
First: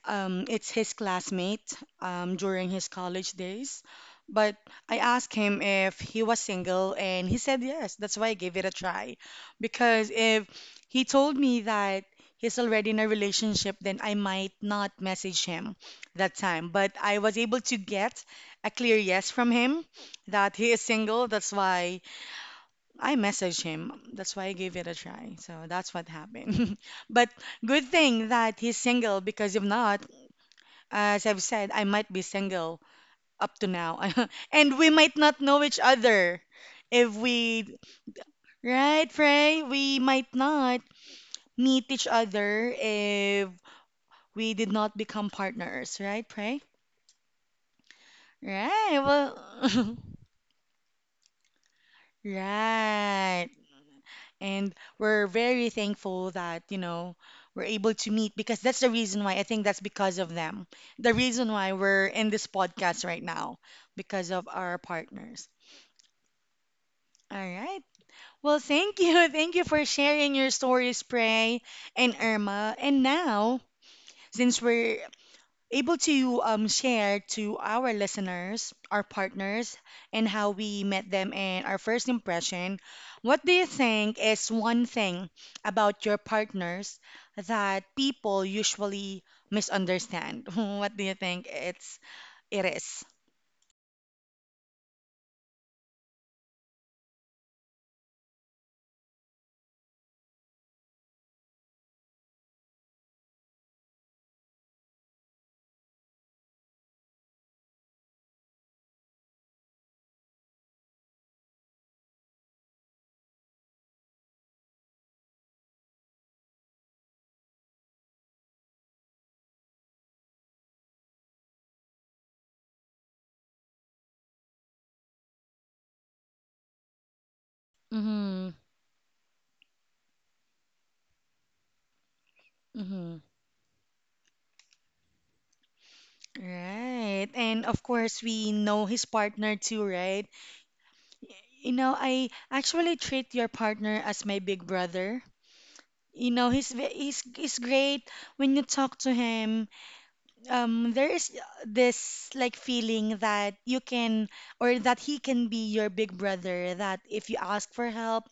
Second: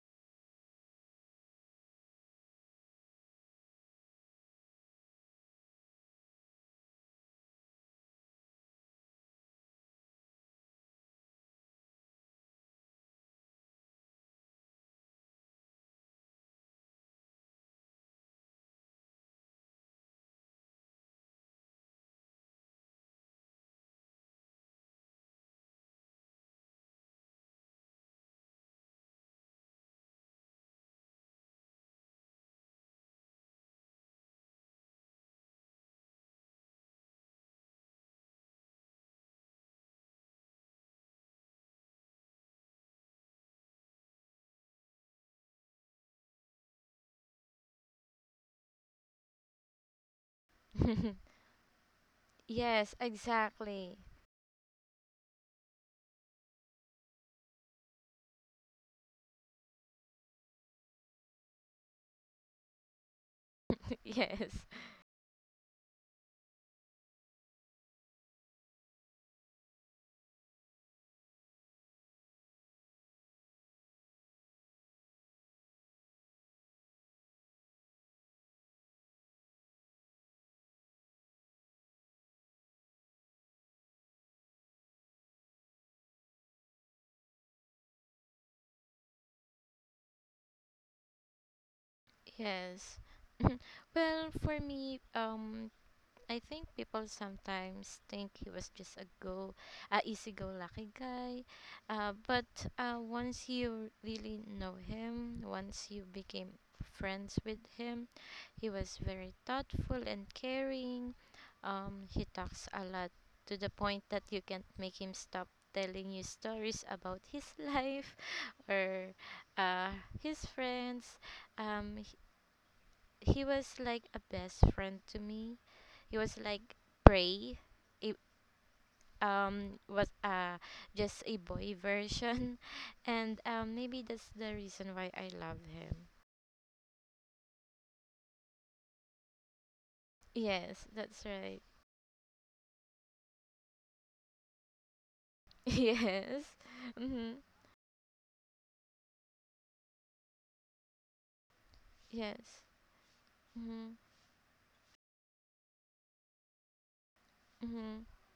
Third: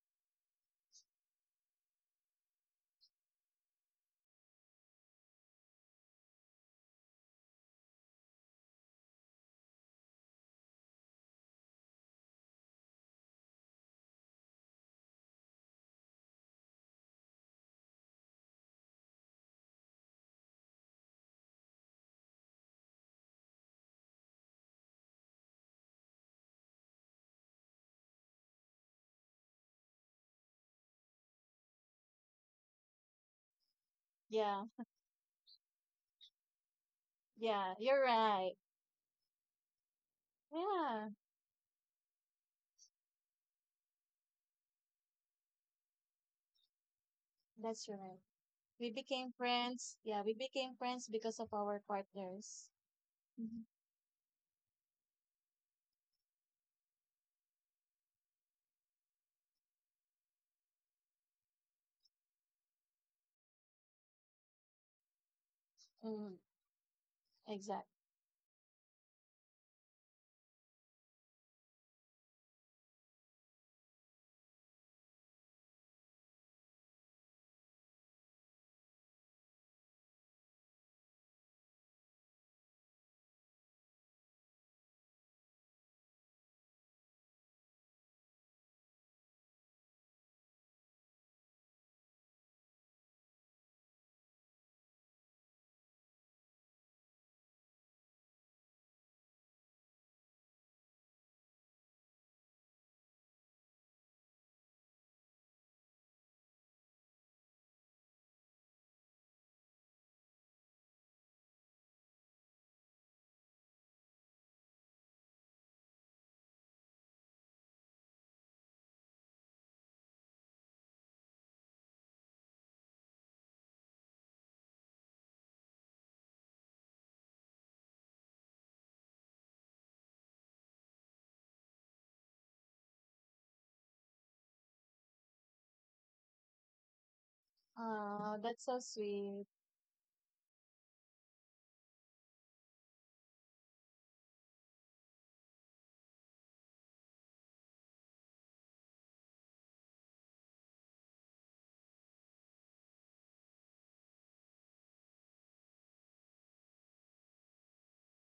Speaker 1: It's his classmate during his college days. But I asked him if he was single, and he said yes. That's why I gave it a try. Because if he told me that he's already in a relationship, then I might not message him that time. But I was able to get a clear yes from him that he is single. That's why I messaged him. That's why I gave it a try. So that's what happened. But good thing that he's single because if not, as I've said, I might be single up to now.
Speaker 2: Yeah,
Speaker 1: And we might not know each other. If
Speaker 2: yeah,
Speaker 1: we,
Speaker 2: you're right.
Speaker 1: right, Frey, we might not
Speaker 2: Yeah,
Speaker 1: meet each other if we did not become partners, right, Frey?
Speaker 2: that's right. We
Speaker 1: Right,
Speaker 2: became friends.
Speaker 1: well,
Speaker 2: Yeah, we became friends because of our partners.
Speaker 3: Yes,
Speaker 1: right.
Speaker 2: Mhm.
Speaker 3: exactly.
Speaker 1: And we're very thankful that, we're able to meet because that's the reason why I think that's because of them. The reason why we're in this podcast right now because of
Speaker 3: Yes.
Speaker 1: our partners.
Speaker 2: Mm,
Speaker 1: All right.
Speaker 2: exact.
Speaker 1: Well, thank you. Thank you for sharing your stories, Pray and Irma. And now, since we're able to share to our listeners, our partners, and how we met them and our first impression, what do you think is one thing about your partners that people usually misunderstand? What do you think it's it
Speaker 3: Yes.
Speaker 1: is?
Speaker 3: Well, for me, I think people sometimes think he was just a easy-go-lucky guy, but once you really know him, once you became friends with him, he was very thoughtful and caring. He talks a lot, to the point that you can't make him stop telling you stories about his life or uh, his friends. Um, he was like a best friend to me. He was like Prey. It
Speaker 1: Mm-hmm.
Speaker 3: was just a boy version,
Speaker 1: Mm-hmm.
Speaker 3: and maybe that's the reason why I love him.
Speaker 1: Right. And of course, we
Speaker 2: That's so
Speaker 1: know his
Speaker 2: sweet.
Speaker 1: partner too, right?
Speaker 3: Yes, that's right.
Speaker 1: You know, I actually treat your partner as my big brother. You
Speaker 3: Yes.
Speaker 1: know, he's ve-
Speaker 3: Mhm.
Speaker 1: he's great when you talk to him. There is this like
Speaker 3: Yes.
Speaker 1: feeling that you
Speaker 3: Mhm.
Speaker 1: can or that he can be your big brother. That if you ask for
Speaker 3: Mhm.
Speaker 1: help,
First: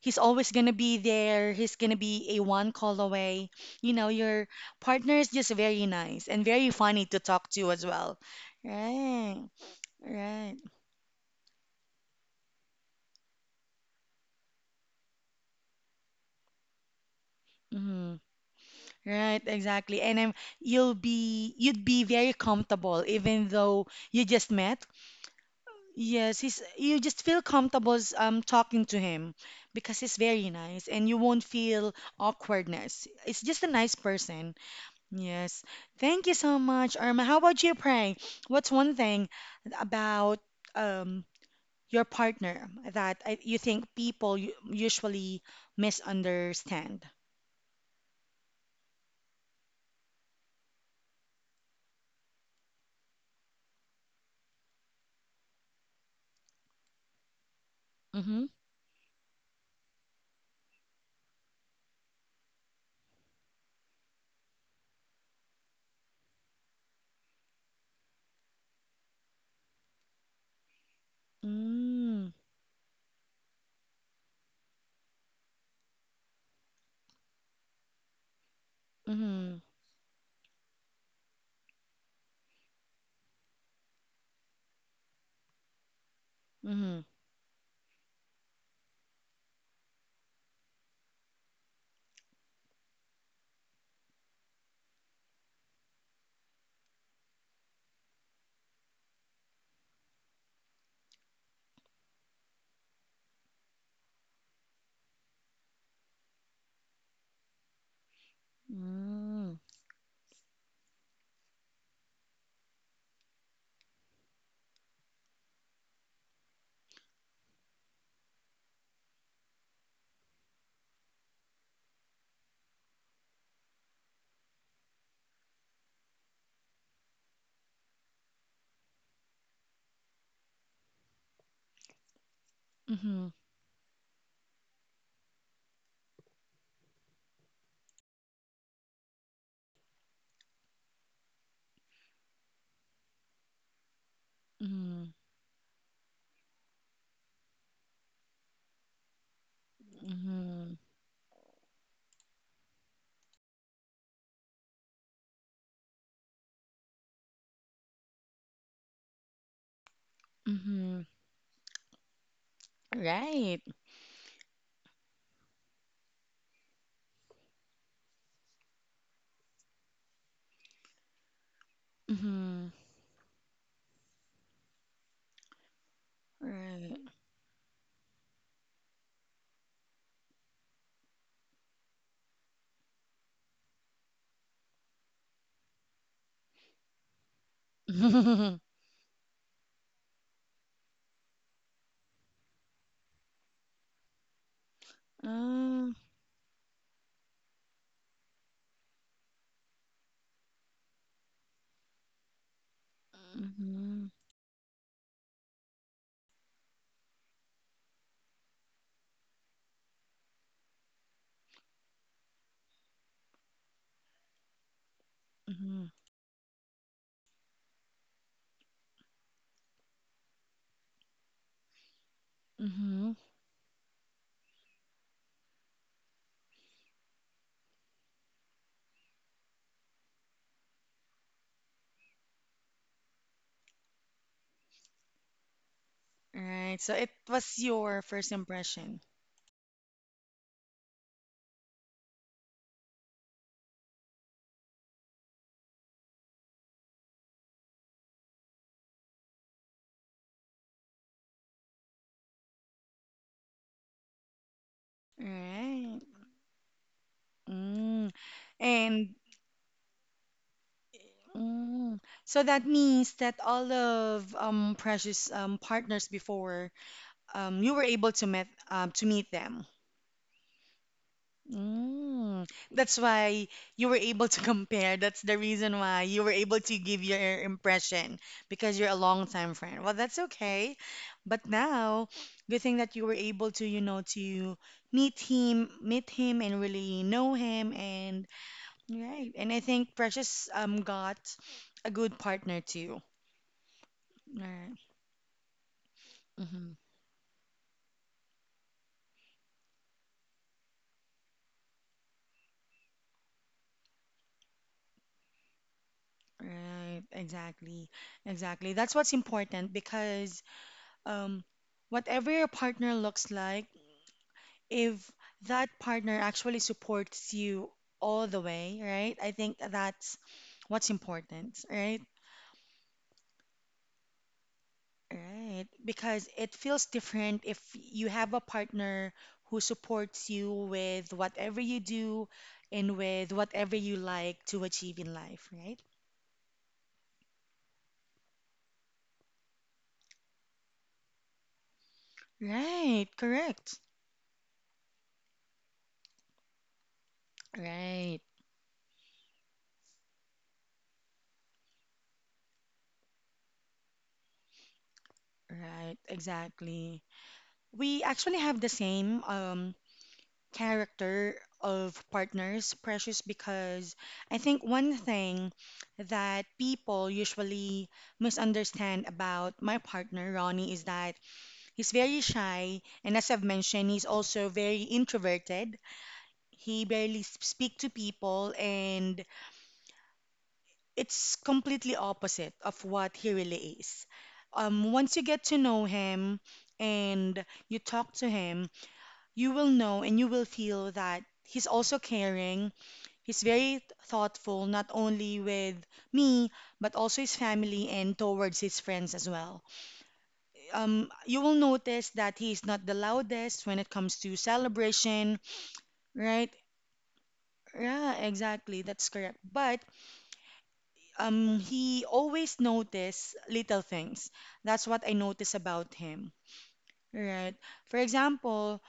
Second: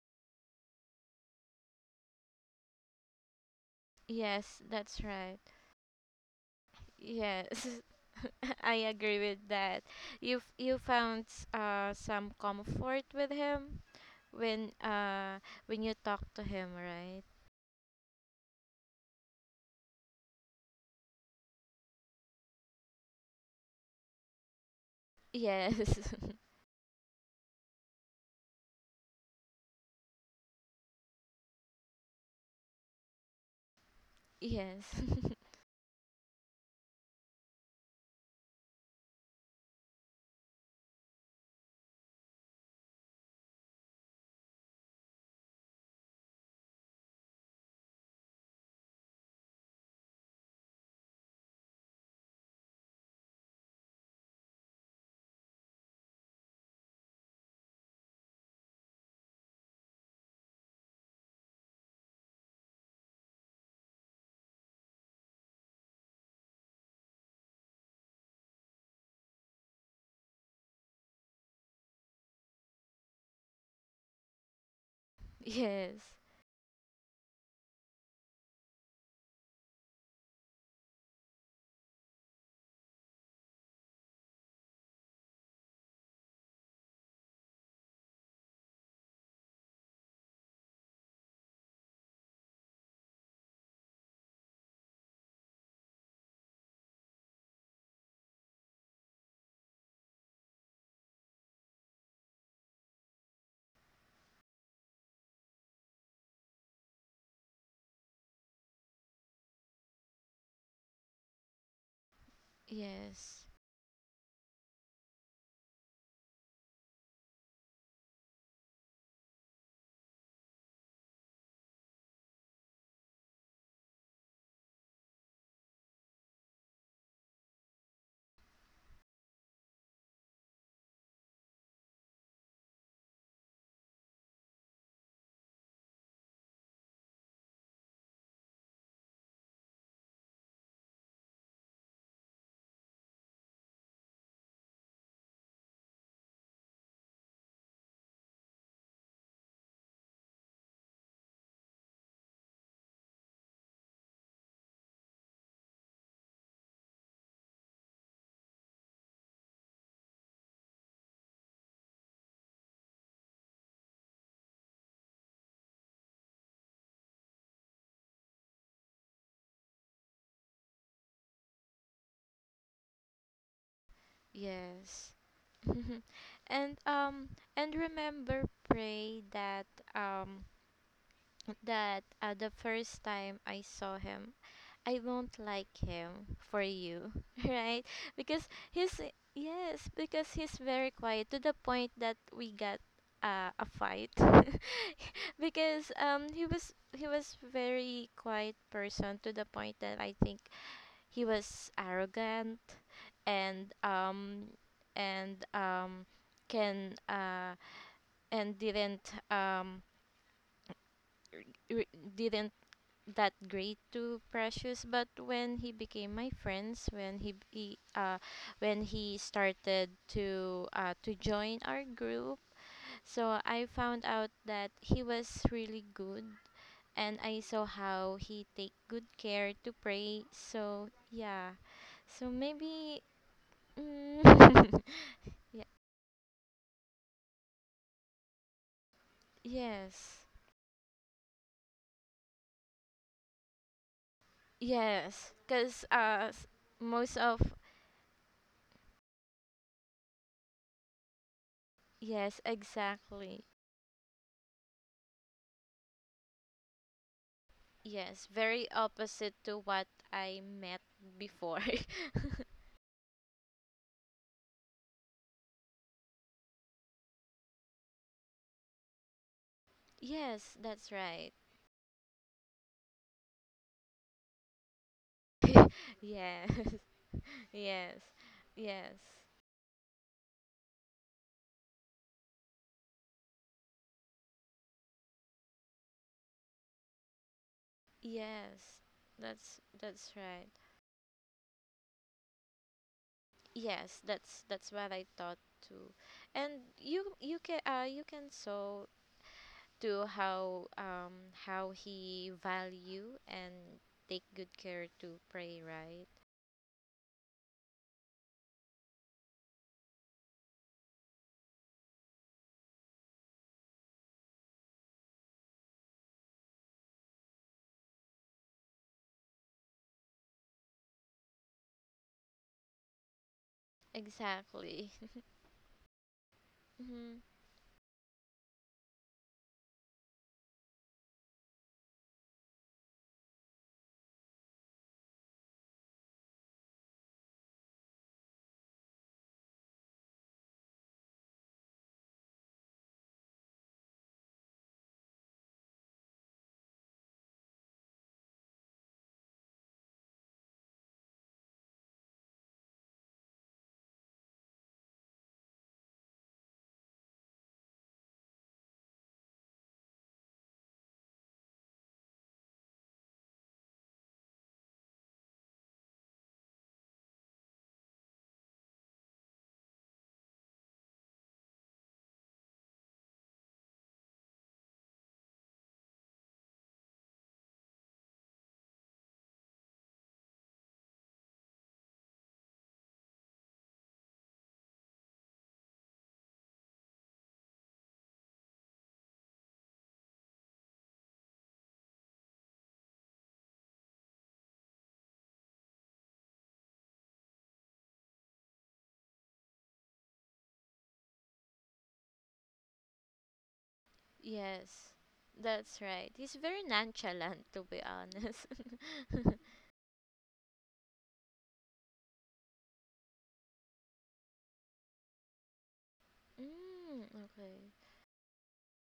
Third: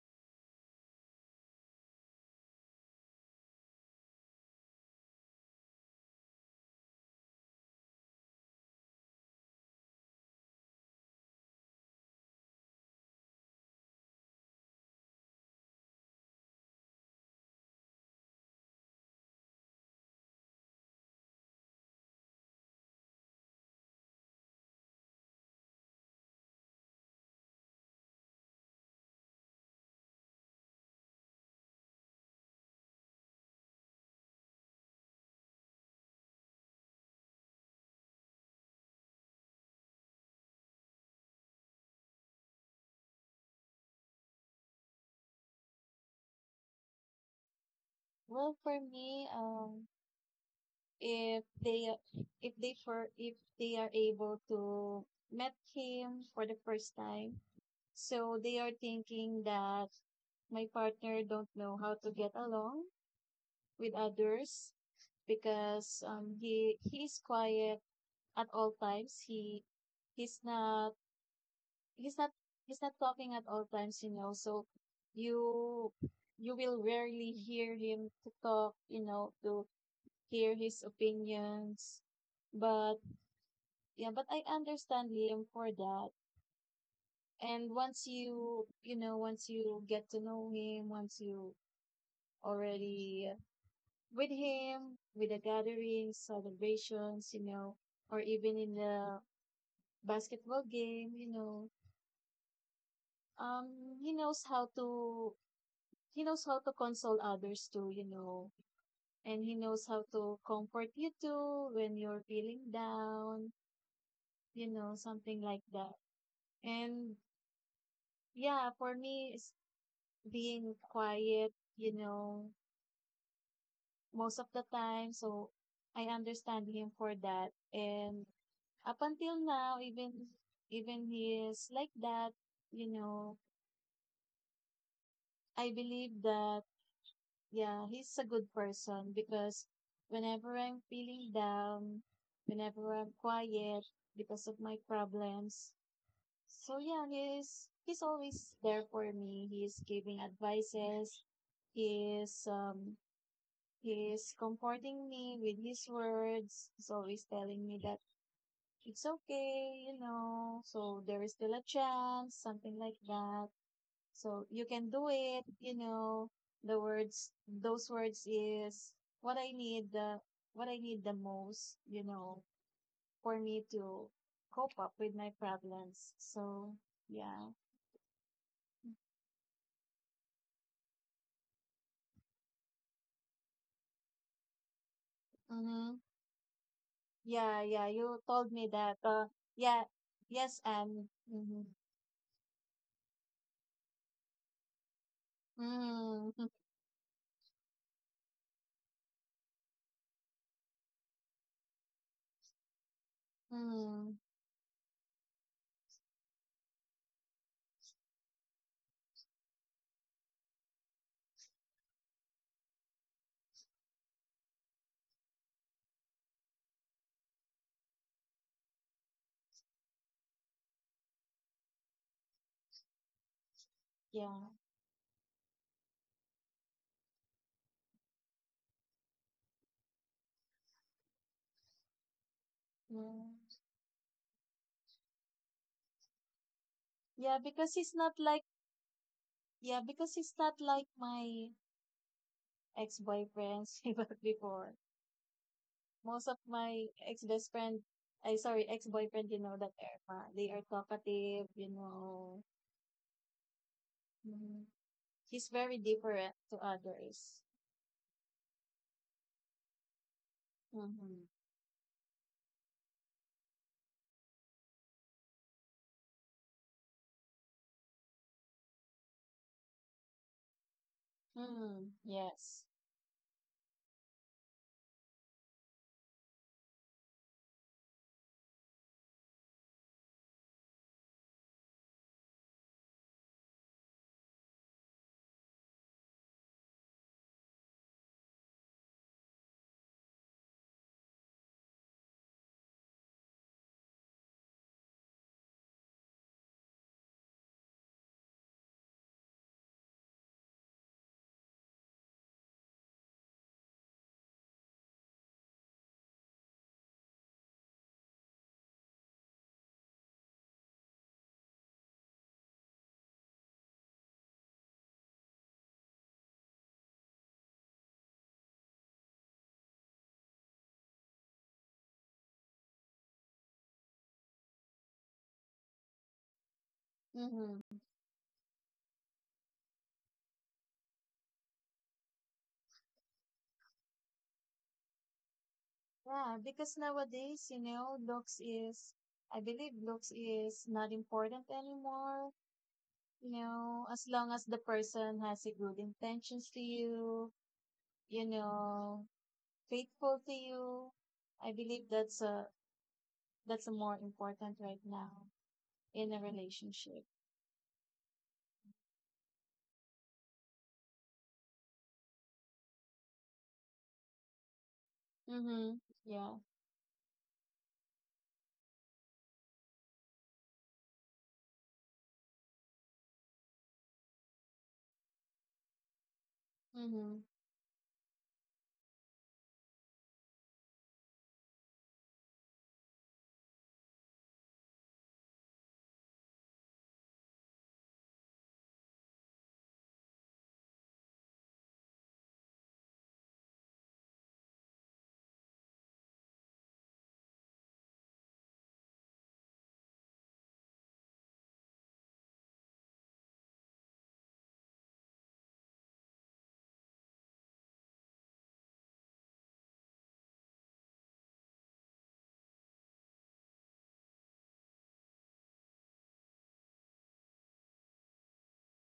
Speaker 1: he's always gonna be there. He's gonna be a one call away. You know, your
Speaker 3: Yes, that's
Speaker 1: partner is
Speaker 3: right.
Speaker 1: just very nice and very funny to talk
Speaker 3: Yes,
Speaker 1: to as well.
Speaker 3: I agree
Speaker 1: Right,
Speaker 3: with that.
Speaker 1: right.
Speaker 3: You found some comfort with him when uh when you talk to him, right?
Speaker 1: Mhm. Right, exactly. And I'm, you'd be very comfortable even though you just met.
Speaker 3: Yes.
Speaker 1: Yes, he's you just feel comfortable talking to him because he's very nice and you won't feel awkwardness. It's just a nice person.
Speaker 3: Yes.
Speaker 1: Yes. Thank you so much, Irma. How about you, Pray? What's one thing about um your partner that you think people usually misunderstand?
Speaker 2: Well, for me, if they if they are able to met him for the first time, so
Speaker 1: Mm-hmm.
Speaker 2: they are thinking that my partner don't know how to get along with others because he is quiet at all times. He's not he's
Speaker 1: Mm-hmm.
Speaker 2: not he's not talking at all times, you know. So you
Speaker 3: Yes.
Speaker 2: you will rarely hear him to talk, you know, to hear his opinions. But yeah, but I understand him for that.
Speaker 1: Mm-hmm.
Speaker 2: And once you, you know, once you get to know him, once you already with him, with the gatherings, celebrations, you know, or even in the basketball game, you know. Um, he knows how to he knows how to console others too, you know, and
Speaker 1: Mm.
Speaker 2: he knows how to comfort you too when you're feeling
Speaker 3: Yes.
Speaker 2: down, you know, something like that. And yeah, for me, it's being quiet, you know, most of the time. So I understand him for that. And up until now, even he is like that, you
Speaker 1: Mm-hmm.
Speaker 2: know, I believe that yeah, he's a good person because whenever I'm feeling down, whenever I'm quiet because of my
Speaker 1: Mm-hmm.
Speaker 2: problems. So yeah, he's always there for me. He's giving
Speaker 1: Mm-hmm.
Speaker 2: advices. He is um He's comforting me with his words. He's always telling me that it's okay, you know. So
Speaker 1: Mm-hmm.
Speaker 2: there is still a chance, something like that.
Speaker 1: Right.
Speaker 2: So you can do it, you know. The words, those words is what I need the what I need the most, you know,
Speaker 1: Mm-hmm.
Speaker 2: for me to cope up with
Speaker 3: Yes.
Speaker 2: my problems. So
Speaker 3: And
Speaker 1: Right.
Speaker 2: yeah.
Speaker 3: remember, Pray, that um the first time I saw him, I won't like
Speaker 2: Mm-hmm.
Speaker 3: him for you,
Speaker 2: Yeah, yeah.
Speaker 3: right?
Speaker 2: You
Speaker 3: Because
Speaker 2: told me that.
Speaker 3: he's
Speaker 2: Yeah.
Speaker 3: yes, because he's
Speaker 2: Yes,
Speaker 3: very
Speaker 2: and
Speaker 3: quiet to the
Speaker 2: mm-hmm.
Speaker 3: point that we got a fight.
Speaker 1: Mm-hmm.
Speaker 3: Because
Speaker 2: Mm-hmm.
Speaker 3: he was very quiet person to the point that I think he was arrogant, and
Speaker 1: Mm-hmm.
Speaker 3: um and can and didn't r- didn't that great to Precious. But when he
Speaker 1: Mm-hmm.
Speaker 3: became my friends, when he when he started to join our group,
Speaker 1: Mm-hmm.
Speaker 3: so I found out
Speaker 2: Yeah.
Speaker 3: that he was really good, and I saw how he take good care to Pray. So yeah, so maybe
Speaker 2: Mm.
Speaker 3: Mm. Ye-
Speaker 1: Right. So it
Speaker 2: Yeah,
Speaker 1: was
Speaker 2: because he's
Speaker 1: your
Speaker 2: not
Speaker 1: first
Speaker 2: like
Speaker 1: impression.
Speaker 2: yeah, because
Speaker 3: yes.
Speaker 2: he's not like my ex-boyfriends he was before.
Speaker 3: Yes. Because
Speaker 2: Most of my
Speaker 3: most of.
Speaker 2: ex-best friend, I sorry, ex-boyfriend, you know that Irma, they are talkative, you know.
Speaker 3: Yes, exactly.
Speaker 2: Mm. He's very
Speaker 1: Right.
Speaker 2: different to others.
Speaker 1: Mm.
Speaker 3: Yes, very
Speaker 1: And
Speaker 3: opposite to what I met
Speaker 2: Mm-hmm.
Speaker 3: before.
Speaker 1: mm. So that means that all of Precious partners before you were able to met to meet them.
Speaker 3: Yes, that's right.
Speaker 2: Mm-hmm.
Speaker 1: Mm,
Speaker 2: Yes.
Speaker 1: that's why you were able to compare. That's the reason why you were
Speaker 3: Yes.
Speaker 1: able to give your
Speaker 3: Yes.
Speaker 1: impression because you're
Speaker 3: Yes.
Speaker 1: a long-time friend. Well, that's okay. But now, good thing that you were able to, to meet him and really know him and
Speaker 3: Yes.
Speaker 1: right. And I
Speaker 3: That's
Speaker 1: think
Speaker 3: that's
Speaker 1: Precious
Speaker 3: right.
Speaker 1: got a good partner too.
Speaker 3: Yes, that's
Speaker 1: Right.
Speaker 3: what I thought too. And
Speaker 1: Mm-hmm.
Speaker 3: you can you can sew to how he value and take good care to Pray, right?
Speaker 1: Right. Exactly. Exactly. That's what's important because um whatever your partner looks like, if that partner actually supports you all the way, right? I think that's what's important, right?
Speaker 3: Exactly.
Speaker 1: Right. Because it feels
Speaker 3: Hmm.
Speaker 1: different if
Speaker 2: Mm-hmm.
Speaker 1: you have a partner who supports you with whatever you do and with whatever you like to achieve in life, right?
Speaker 2: Yeah, because nowadays, you know, I believe looks is not important anymore.
Speaker 1: Right,
Speaker 2: You
Speaker 1: correct.
Speaker 2: know, as long as the person has a good intentions to you,
Speaker 1: Right,
Speaker 2: you know, faithful to you, I believe that's a more important right now
Speaker 1: right,
Speaker 2: in a
Speaker 1: exactly.
Speaker 2: relationship.
Speaker 1: We actually have the same character of partners, Precious, because I think one thing
Speaker 2: Mhm. Yeah.
Speaker 1: that people usually misunderstand about my partner, Ronnie, is that he's very shy. And as I've mentioned, he's also very introverted. He barely
Speaker 2: Mhm.
Speaker 1: speak to people, and it's completely opposite of what he really is. Once you get to know him and you talk to him, you will know and you will feel that he's also caring. He's very thoughtful, not only with me, but also his family and towards his friends as well. You will notice that he's not the loudest when it comes to
Speaker 3: Yes,
Speaker 1: celebration,
Speaker 3: that's right. He's
Speaker 1: right?
Speaker 3: very nonchalant, to be
Speaker 1: Yeah,
Speaker 3: honest.
Speaker 1: exactly. That's correct. But he always notice little things. That's what I notice about him,
Speaker 3: Mm,
Speaker 1: right?
Speaker 3: okay.
Speaker 1: For example,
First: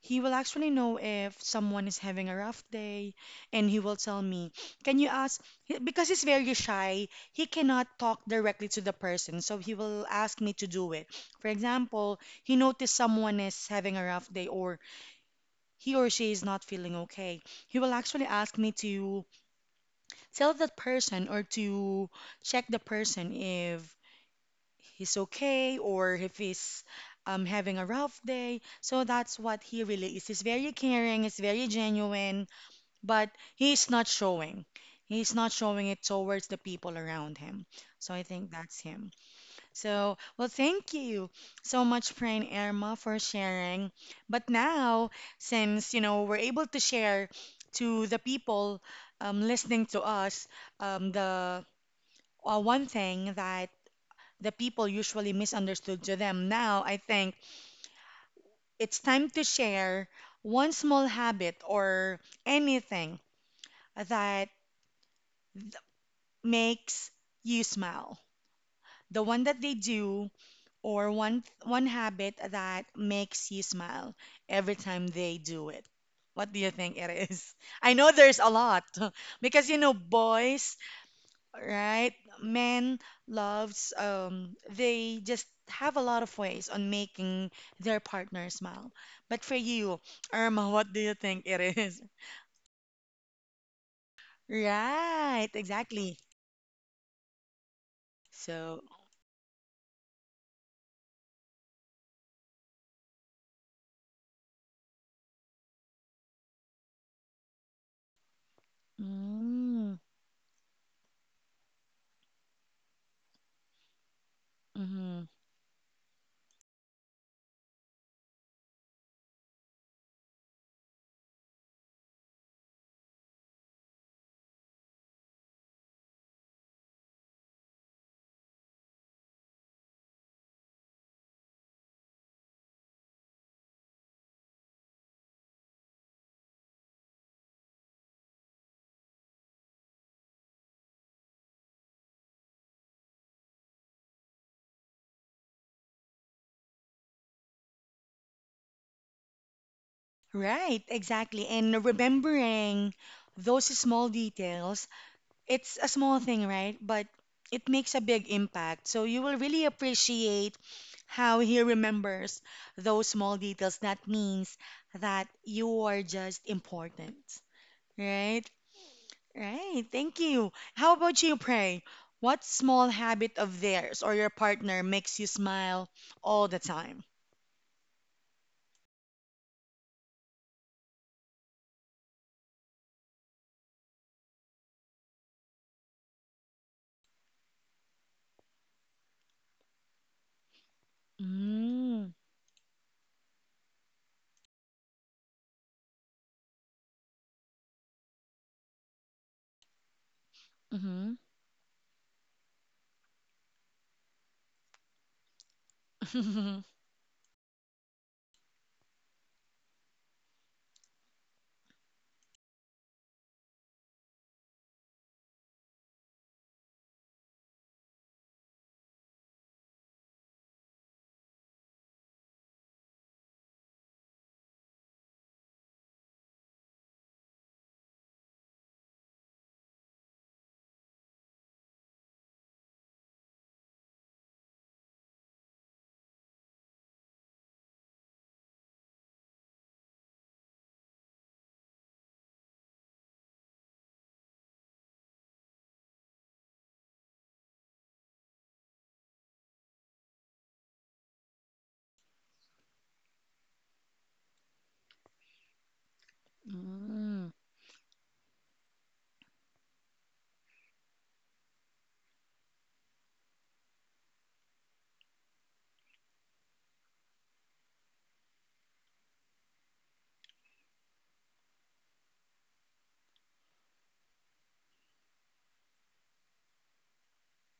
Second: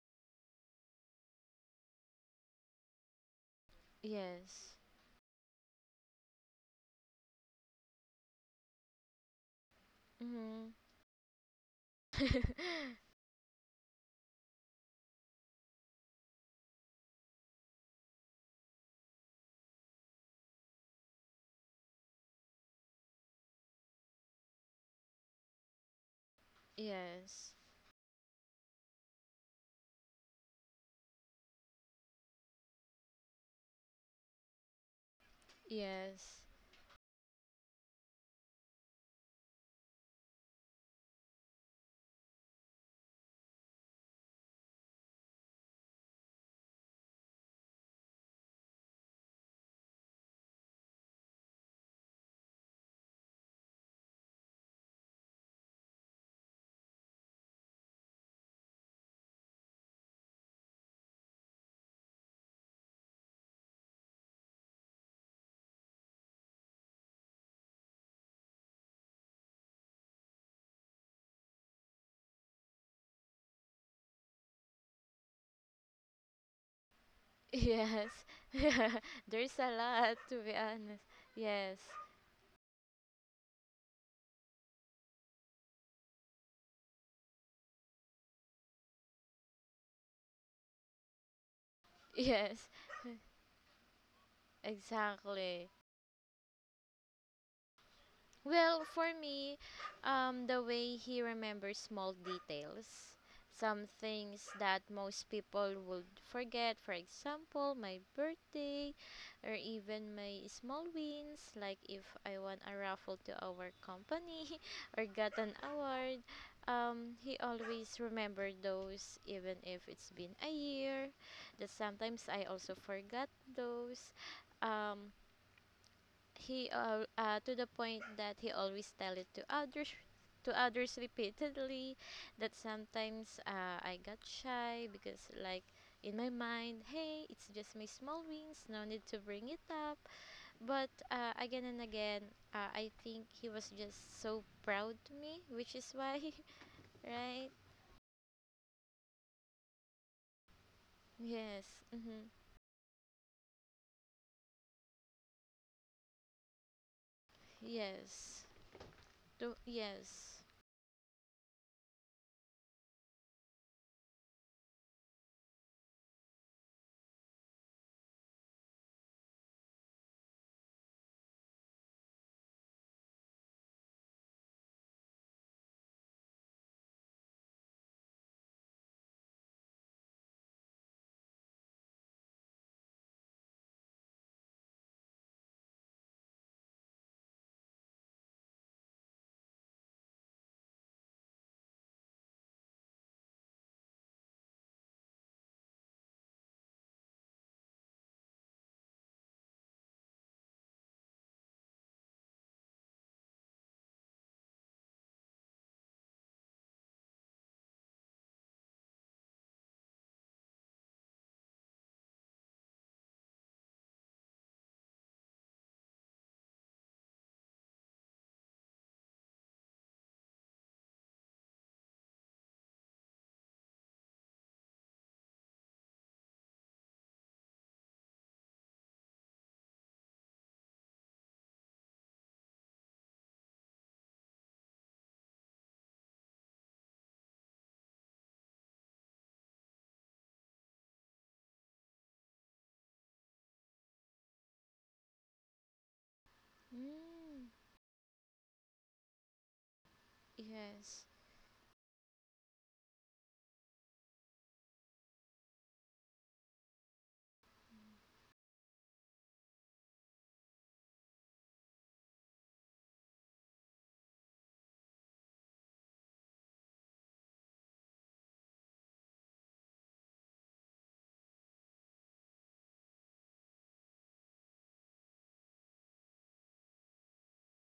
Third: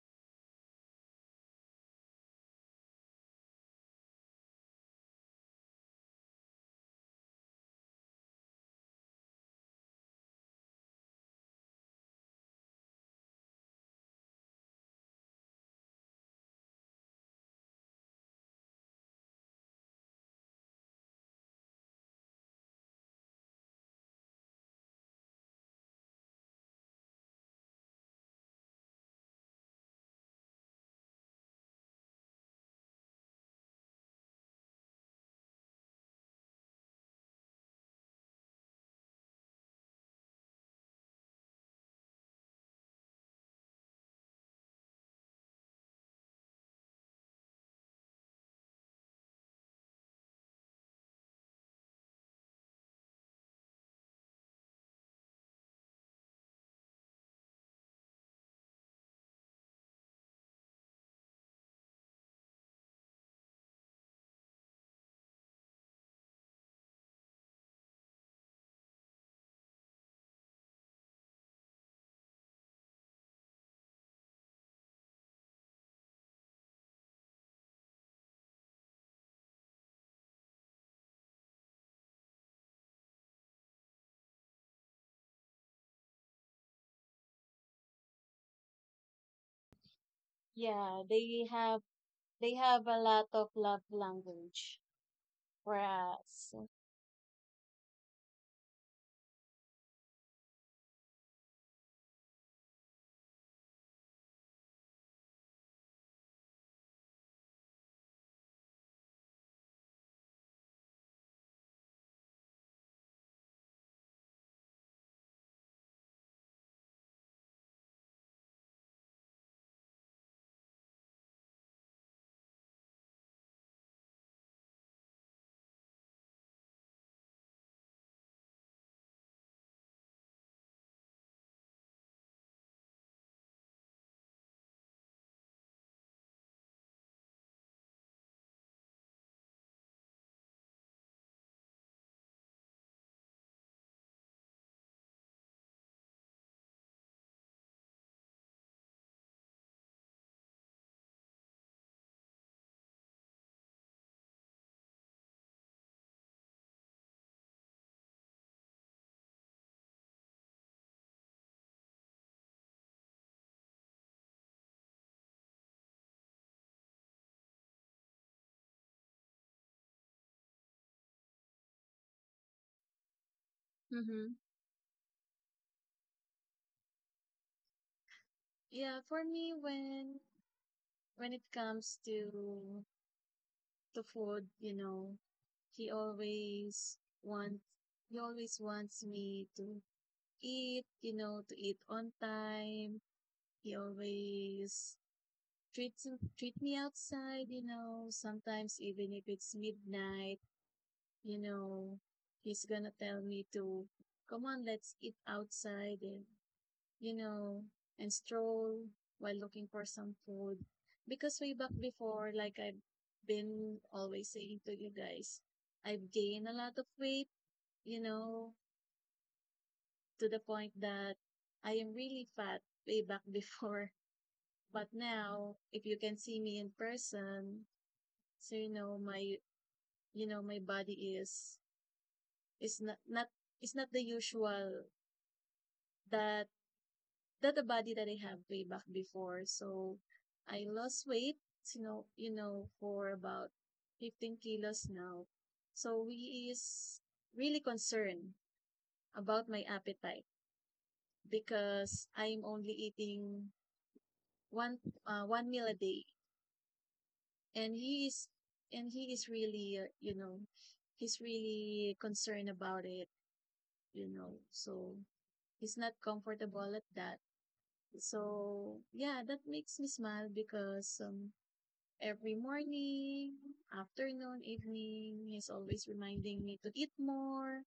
Speaker 1: he will actually know if someone is having a rough day, and he will tell me,
Speaker 3: Yes.
Speaker 1: can you ask? Because he's very shy, he cannot talk directly to the person, so he will ask me to
Speaker 3: Mm-hmm.
Speaker 1: do it. For example, he noticed someone is having a rough day, or he or she is not feeling okay. He will actually ask me to tell that person or to check the person if he's okay or if he's
Speaker 3: Yes.
Speaker 1: having a rough day. So that's what he really is. He's very caring, he's very genuine, but he's not showing. He's not showing it
Speaker 3: Yes.
Speaker 1: towards the people around him. So I think that's him. So, well, thank you so much, Praying Irma, for sharing. But now, since, we're able to share to the people listening to us the one thing that the people usually misunderstood to them. Now, I think it's time to share one small habit or anything that makes you smile. The one that they do or one habit that makes you smile every time they do it. What do you think it is? I
Speaker 3: Yes.
Speaker 1: know there's a lot
Speaker 3: There's a
Speaker 1: because you know
Speaker 3: lot, to be
Speaker 1: boys,
Speaker 3: honest. Yes.
Speaker 1: right? Men loves they just have a lot of ways on making their partner smile. But for you, Irma,
Speaker 2: Yeah,
Speaker 1: what do you
Speaker 2: they
Speaker 1: think
Speaker 2: have
Speaker 1: it is?
Speaker 2: they
Speaker 3: Yes.
Speaker 2: have a lot of love language
Speaker 1: Right,
Speaker 3: Exactly.
Speaker 2: for
Speaker 1: exactly.
Speaker 2: us.
Speaker 3: Well,
Speaker 1: So,
Speaker 3: for me, the way he remembers small details, some things that most people would forget, for example, my birthday or
Speaker 1: mm,
Speaker 3: even my small wins, like if I won a raffle to our company or got
Speaker 1: mhm.
Speaker 3: an award, he always remember those even if it's been a year. That sometimes I also forgot those. Um, he To the point that he always tell it to others repeatedly, that sometimes I got shy because, like, in my mind, hey, it's just my small wings, no need to bring it up. But again and again, I think he was just so proud to me, which is why right.
Speaker 1: Right, exactly.
Speaker 3: Yes.
Speaker 1: And
Speaker 3: Mm-hmm.
Speaker 1: remembering those small details, it's a small thing, right? But it makes a big
Speaker 3: Yes,
Speaker 1: impact. So you will
Speaker 3: to,
Speaker 1: really
Speaker 3: yes.
Speaker 1: appreciate how he remembers those small details. That means that you are just important, right? Right. Thank you. How about you, Pray? What small habit of theirs or
Speaker 2: Mm-hmm.
Speaker 1: your partner makes you smile all the time?
Speaker 2: Yeah, for me when it comes to food, you know, he always wants he always wants me to eat, you know, to eat on
Speaker 1: Mm,
Speaker 2: time. He always treats treat me outside, you know. Sometimes even if it's midnight,
Speaker 1: mm-hmm.
Speaker 2: you know, he's gonna tell me to come on, let's eat outside and you know, and stroll while looking for some food. Because way back before, like I've been always saying to you guys, I've gained a lot of weight, you know, to the point that I am really fat way back before. But now, if you can see me in person, so you know my body is not not is not the usual that the body that I have way back before. So I lost weight, for about 15 kilos now. So we is
Speaker 3: Mm,
Speaker 2: really concerned about my appetite
Speaker 3: yes.
Speaker 2: because I'm only eating one one meal a day
Speaker 1: Mm,
Speaker 2: and he is and he is really he's really concerned about it, you know, so he's not comfortable at that. So yeah, that makes me smile because every morning, afternoon, evening, he's always reminding me to eat more,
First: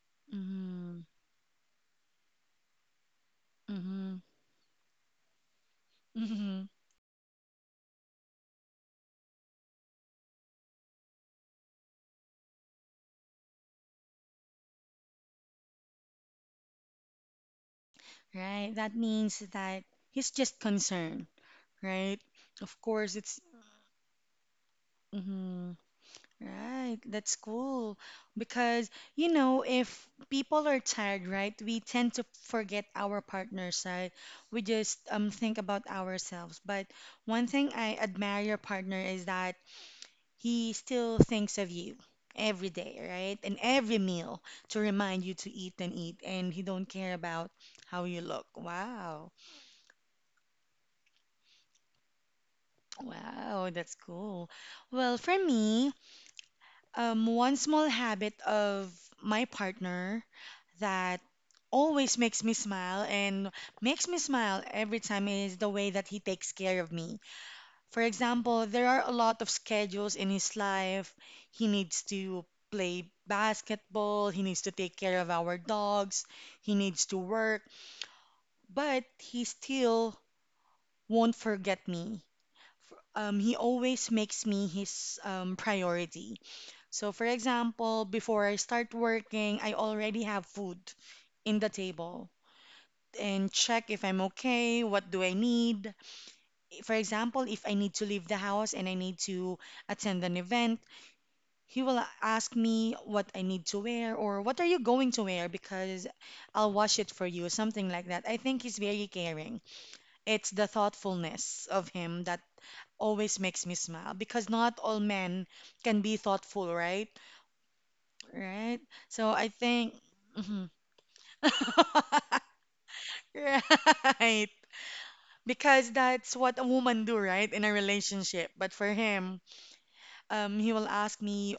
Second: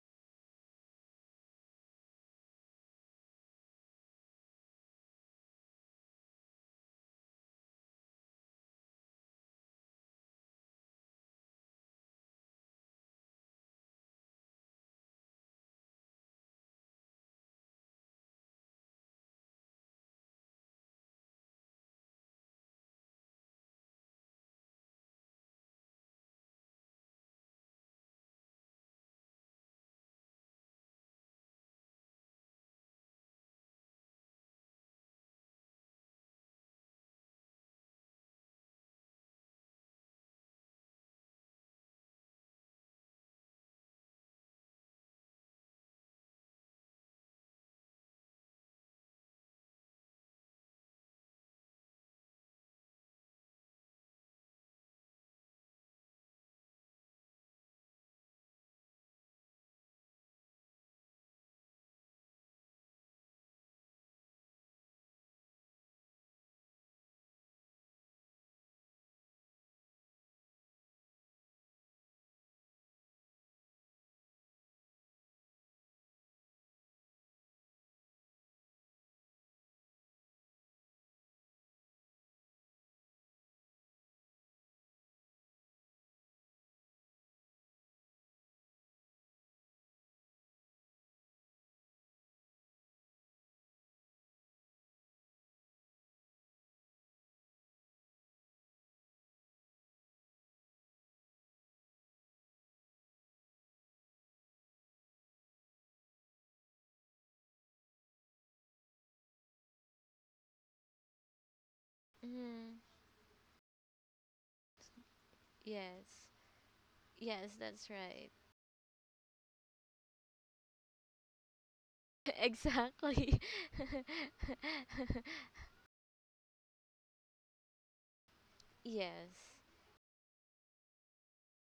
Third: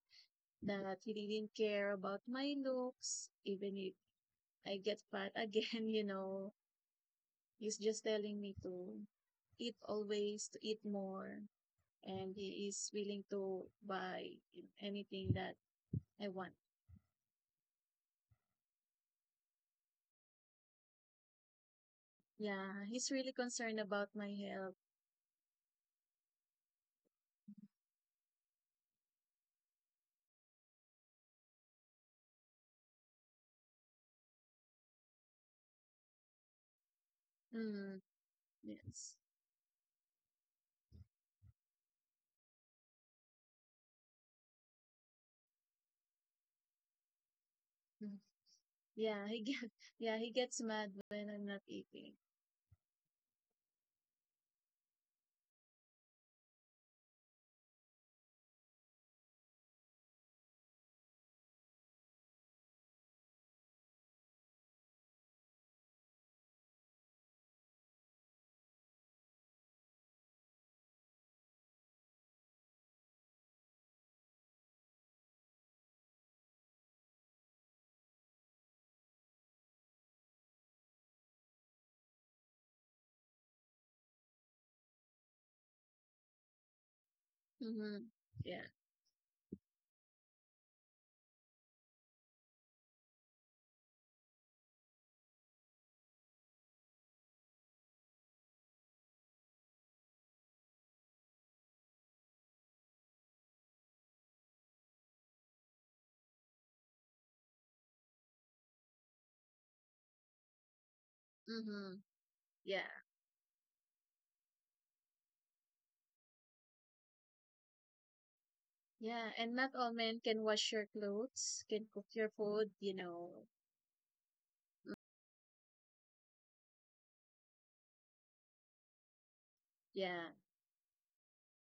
Speaker 2: that
Speaker 1: mm,
Speaker 2: he didn't care about my looks even if
Speaker 1: mm-hmm.
Speaker 2: I get fat again, you know. He's just telling me to eat always, to eat more, and he is willing to buy anything that I want.
Speaker 1: Right? That means that he's just concerned, right? Of
Speaker 2: Yeah, he's
Speaker 1: course,
Speaker 2: really
Speaker 1: it's
Speaker 2: concerned about my health.
Speaker 1: mhm, right. That's cool because if people are tired, right? We tend to forget our partner's side. We just think about ourselves. But one thing I
Speaker 2: Mm,
Speaker 1: admire your partner
Speaker 2: yes.
Speaker 1: is that he still thinks of you every day, right? And every meal to remind you to eat and eat, and he don't care about how
Speaker 2: Mm.
Speaker 1: you look.
Speaker 2: Yeah,
Speaker 1: Wow.
Speaker 2: yeah, he gets mad when I'm not eating.
Speaker 1: Wow, that's cool. Well, for me, one small habit of my partner that always makes me smile and makes me smile every time is the way that he takes care of me. For example, there are a lot of schedules in his life. He needs to play basketball, he needs to take care of our dogs, he needs to work, but he still won't forget me. He always makes me his priority. So, for
Speaker 2: Mm-hmm.
Speaker 1: example, before I
Speaker 2: Yeah.
Speaker 1: start working, I already have food in the table and check if I'm okay, what do I need. For example, if I need to leave the house and I need to attend an event, he will ask me what I need to wear or what are you going to wear because I'll wash it for you, something like that. I think he's very caring. It's the thoughtfulness of
Speaker 2: Mm-hmm.
Speaker 1: him that
Speaker 3: Mm,
Speaker 2: Yeah.
Speaker 1: always makes me smile because not all men can be
Speaker 3: yes.
Speaker 1: thoughtful, right?
Speaker 3: Yes, that's right.
Speaker 1: Right?
Speaker 2: Yeah,
Speaker 1: So I
Speaker 2: and not all
Speaker 1: think,
Speaker 2: men can
Speaker 1: mhm.
Speaker 2: wash your clothes, can cook your food,
Speaker 3: Exactly.
Speaker 1: right. Because that's what a woman do, right? In a relationship. But for him,
Speaker 3: Yes.
Speaker 2: Yeah.
Speaker 1: He will ask me,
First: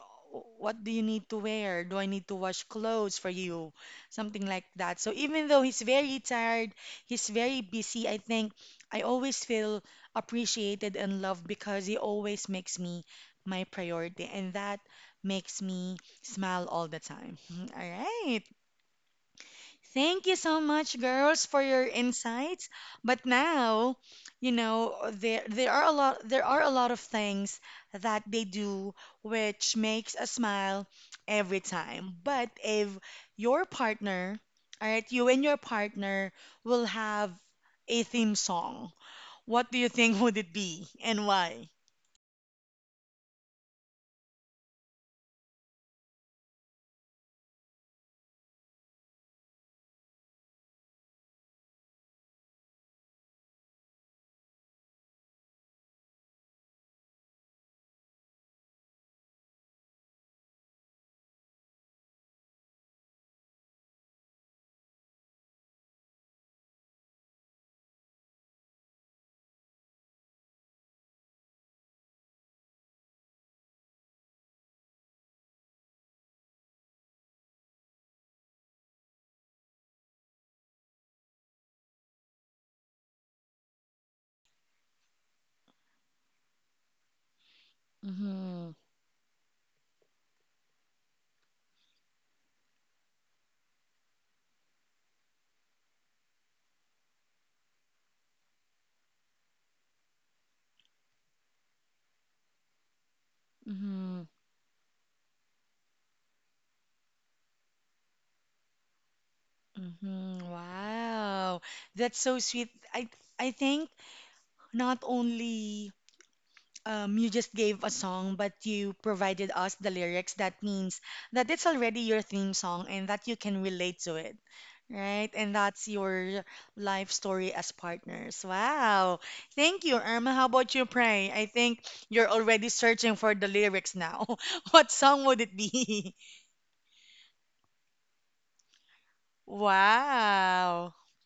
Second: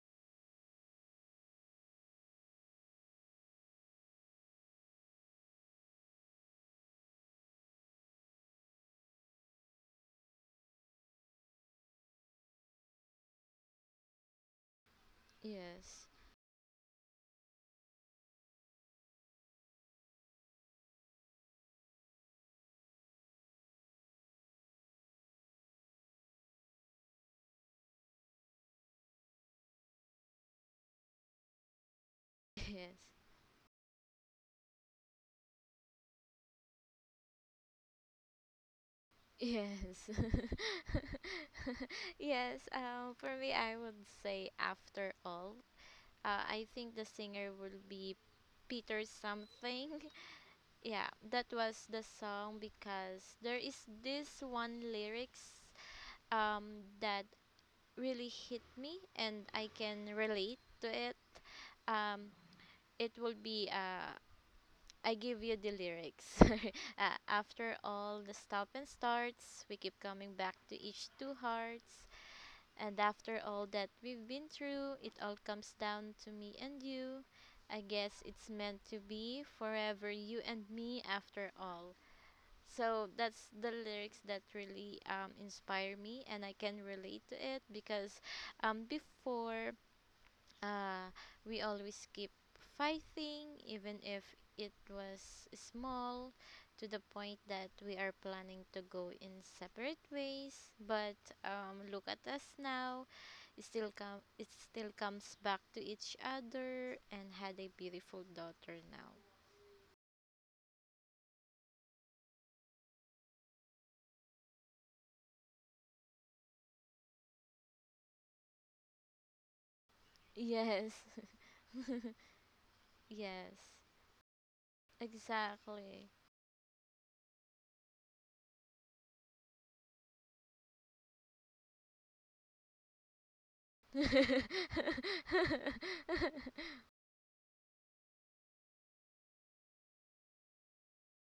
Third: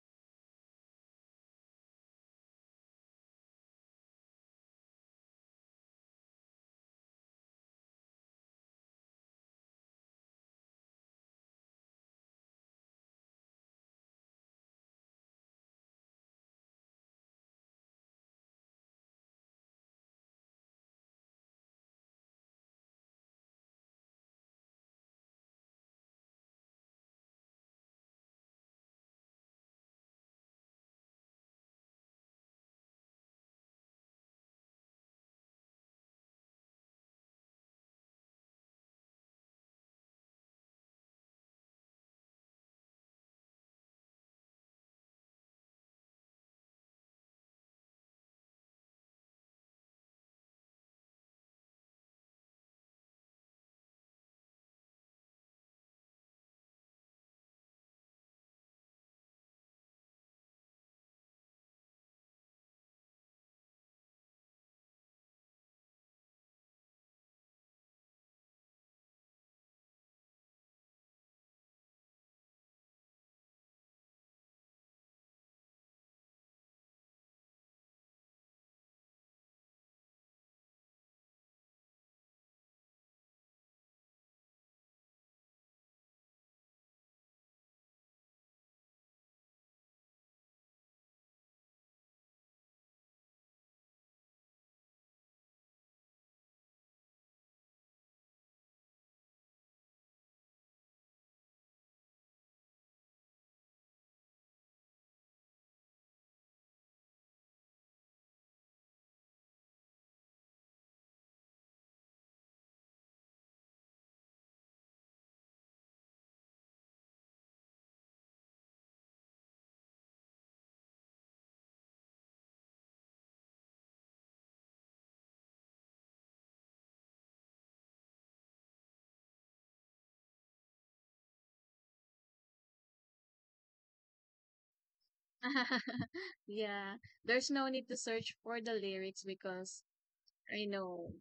Speaker 1: what do you need to wear? Do I need to wash clothes for you? Something like that. So even though he's very tired, he's very busy, I think I always feel appreciated and loved because he always makes me my priority. And that makes me
Speaker 3: Yes.
Speaker 1: smile all the time. All right. Thank you so much, girls, for your insights. But now, there there are a lot there are a lot of things that they do which makes us smile every time. But if
Speaker 3: Yes.
Speaker 1: your partner, all right, you and your partner will have a theme song, what do you
Speaker 3: Yes.
Speaker 1: think would it be and why?
Speaker 3: Yes. For me, I would say After All. I think the singer will be Peter something. Yeah, that was the song, because there is this one lyrics that really hit me, and I can relate to it. Um, it will be I give you the lyrics. After all the stop and starts, we keep coming back to each two hearts. And after all that we've been through, it all comes down to me and you. I guess it's meant to be forever you and me after all. So that's the lyrics that really inspire me, and I can relate to it because
Speaker 1: Mm-hmm.
Speaker 3: before uh, we always keep fighting, even if it was small, to the point that we are planning to go in separate ways. But look at us now.
Speaker 1: Mm-hmm.
Speaker 3: It still comes back to each other, and had a beautiful daughter now.
Speaker 1: Hmm. Wow, that's so sweet. I think not only. You just gave a song, but you provided us the lyrics. That
Speaker 3: Yes,
Speaker 1: means that it's already your theme song and that you
Speaker 3: yes,
Speaker 1: can relate to it, right? And that's
Speaker 3: exactly.
Speaker 1: your life story as partners. Wow. Thank you, Irma. How about you, Pray? I think you're already searching for the lyrics now. What song would it be?
Speaker 2: Yeah. There's no need to search for the lyrics because I
Speaker 1: Wow.
Speaker 2: know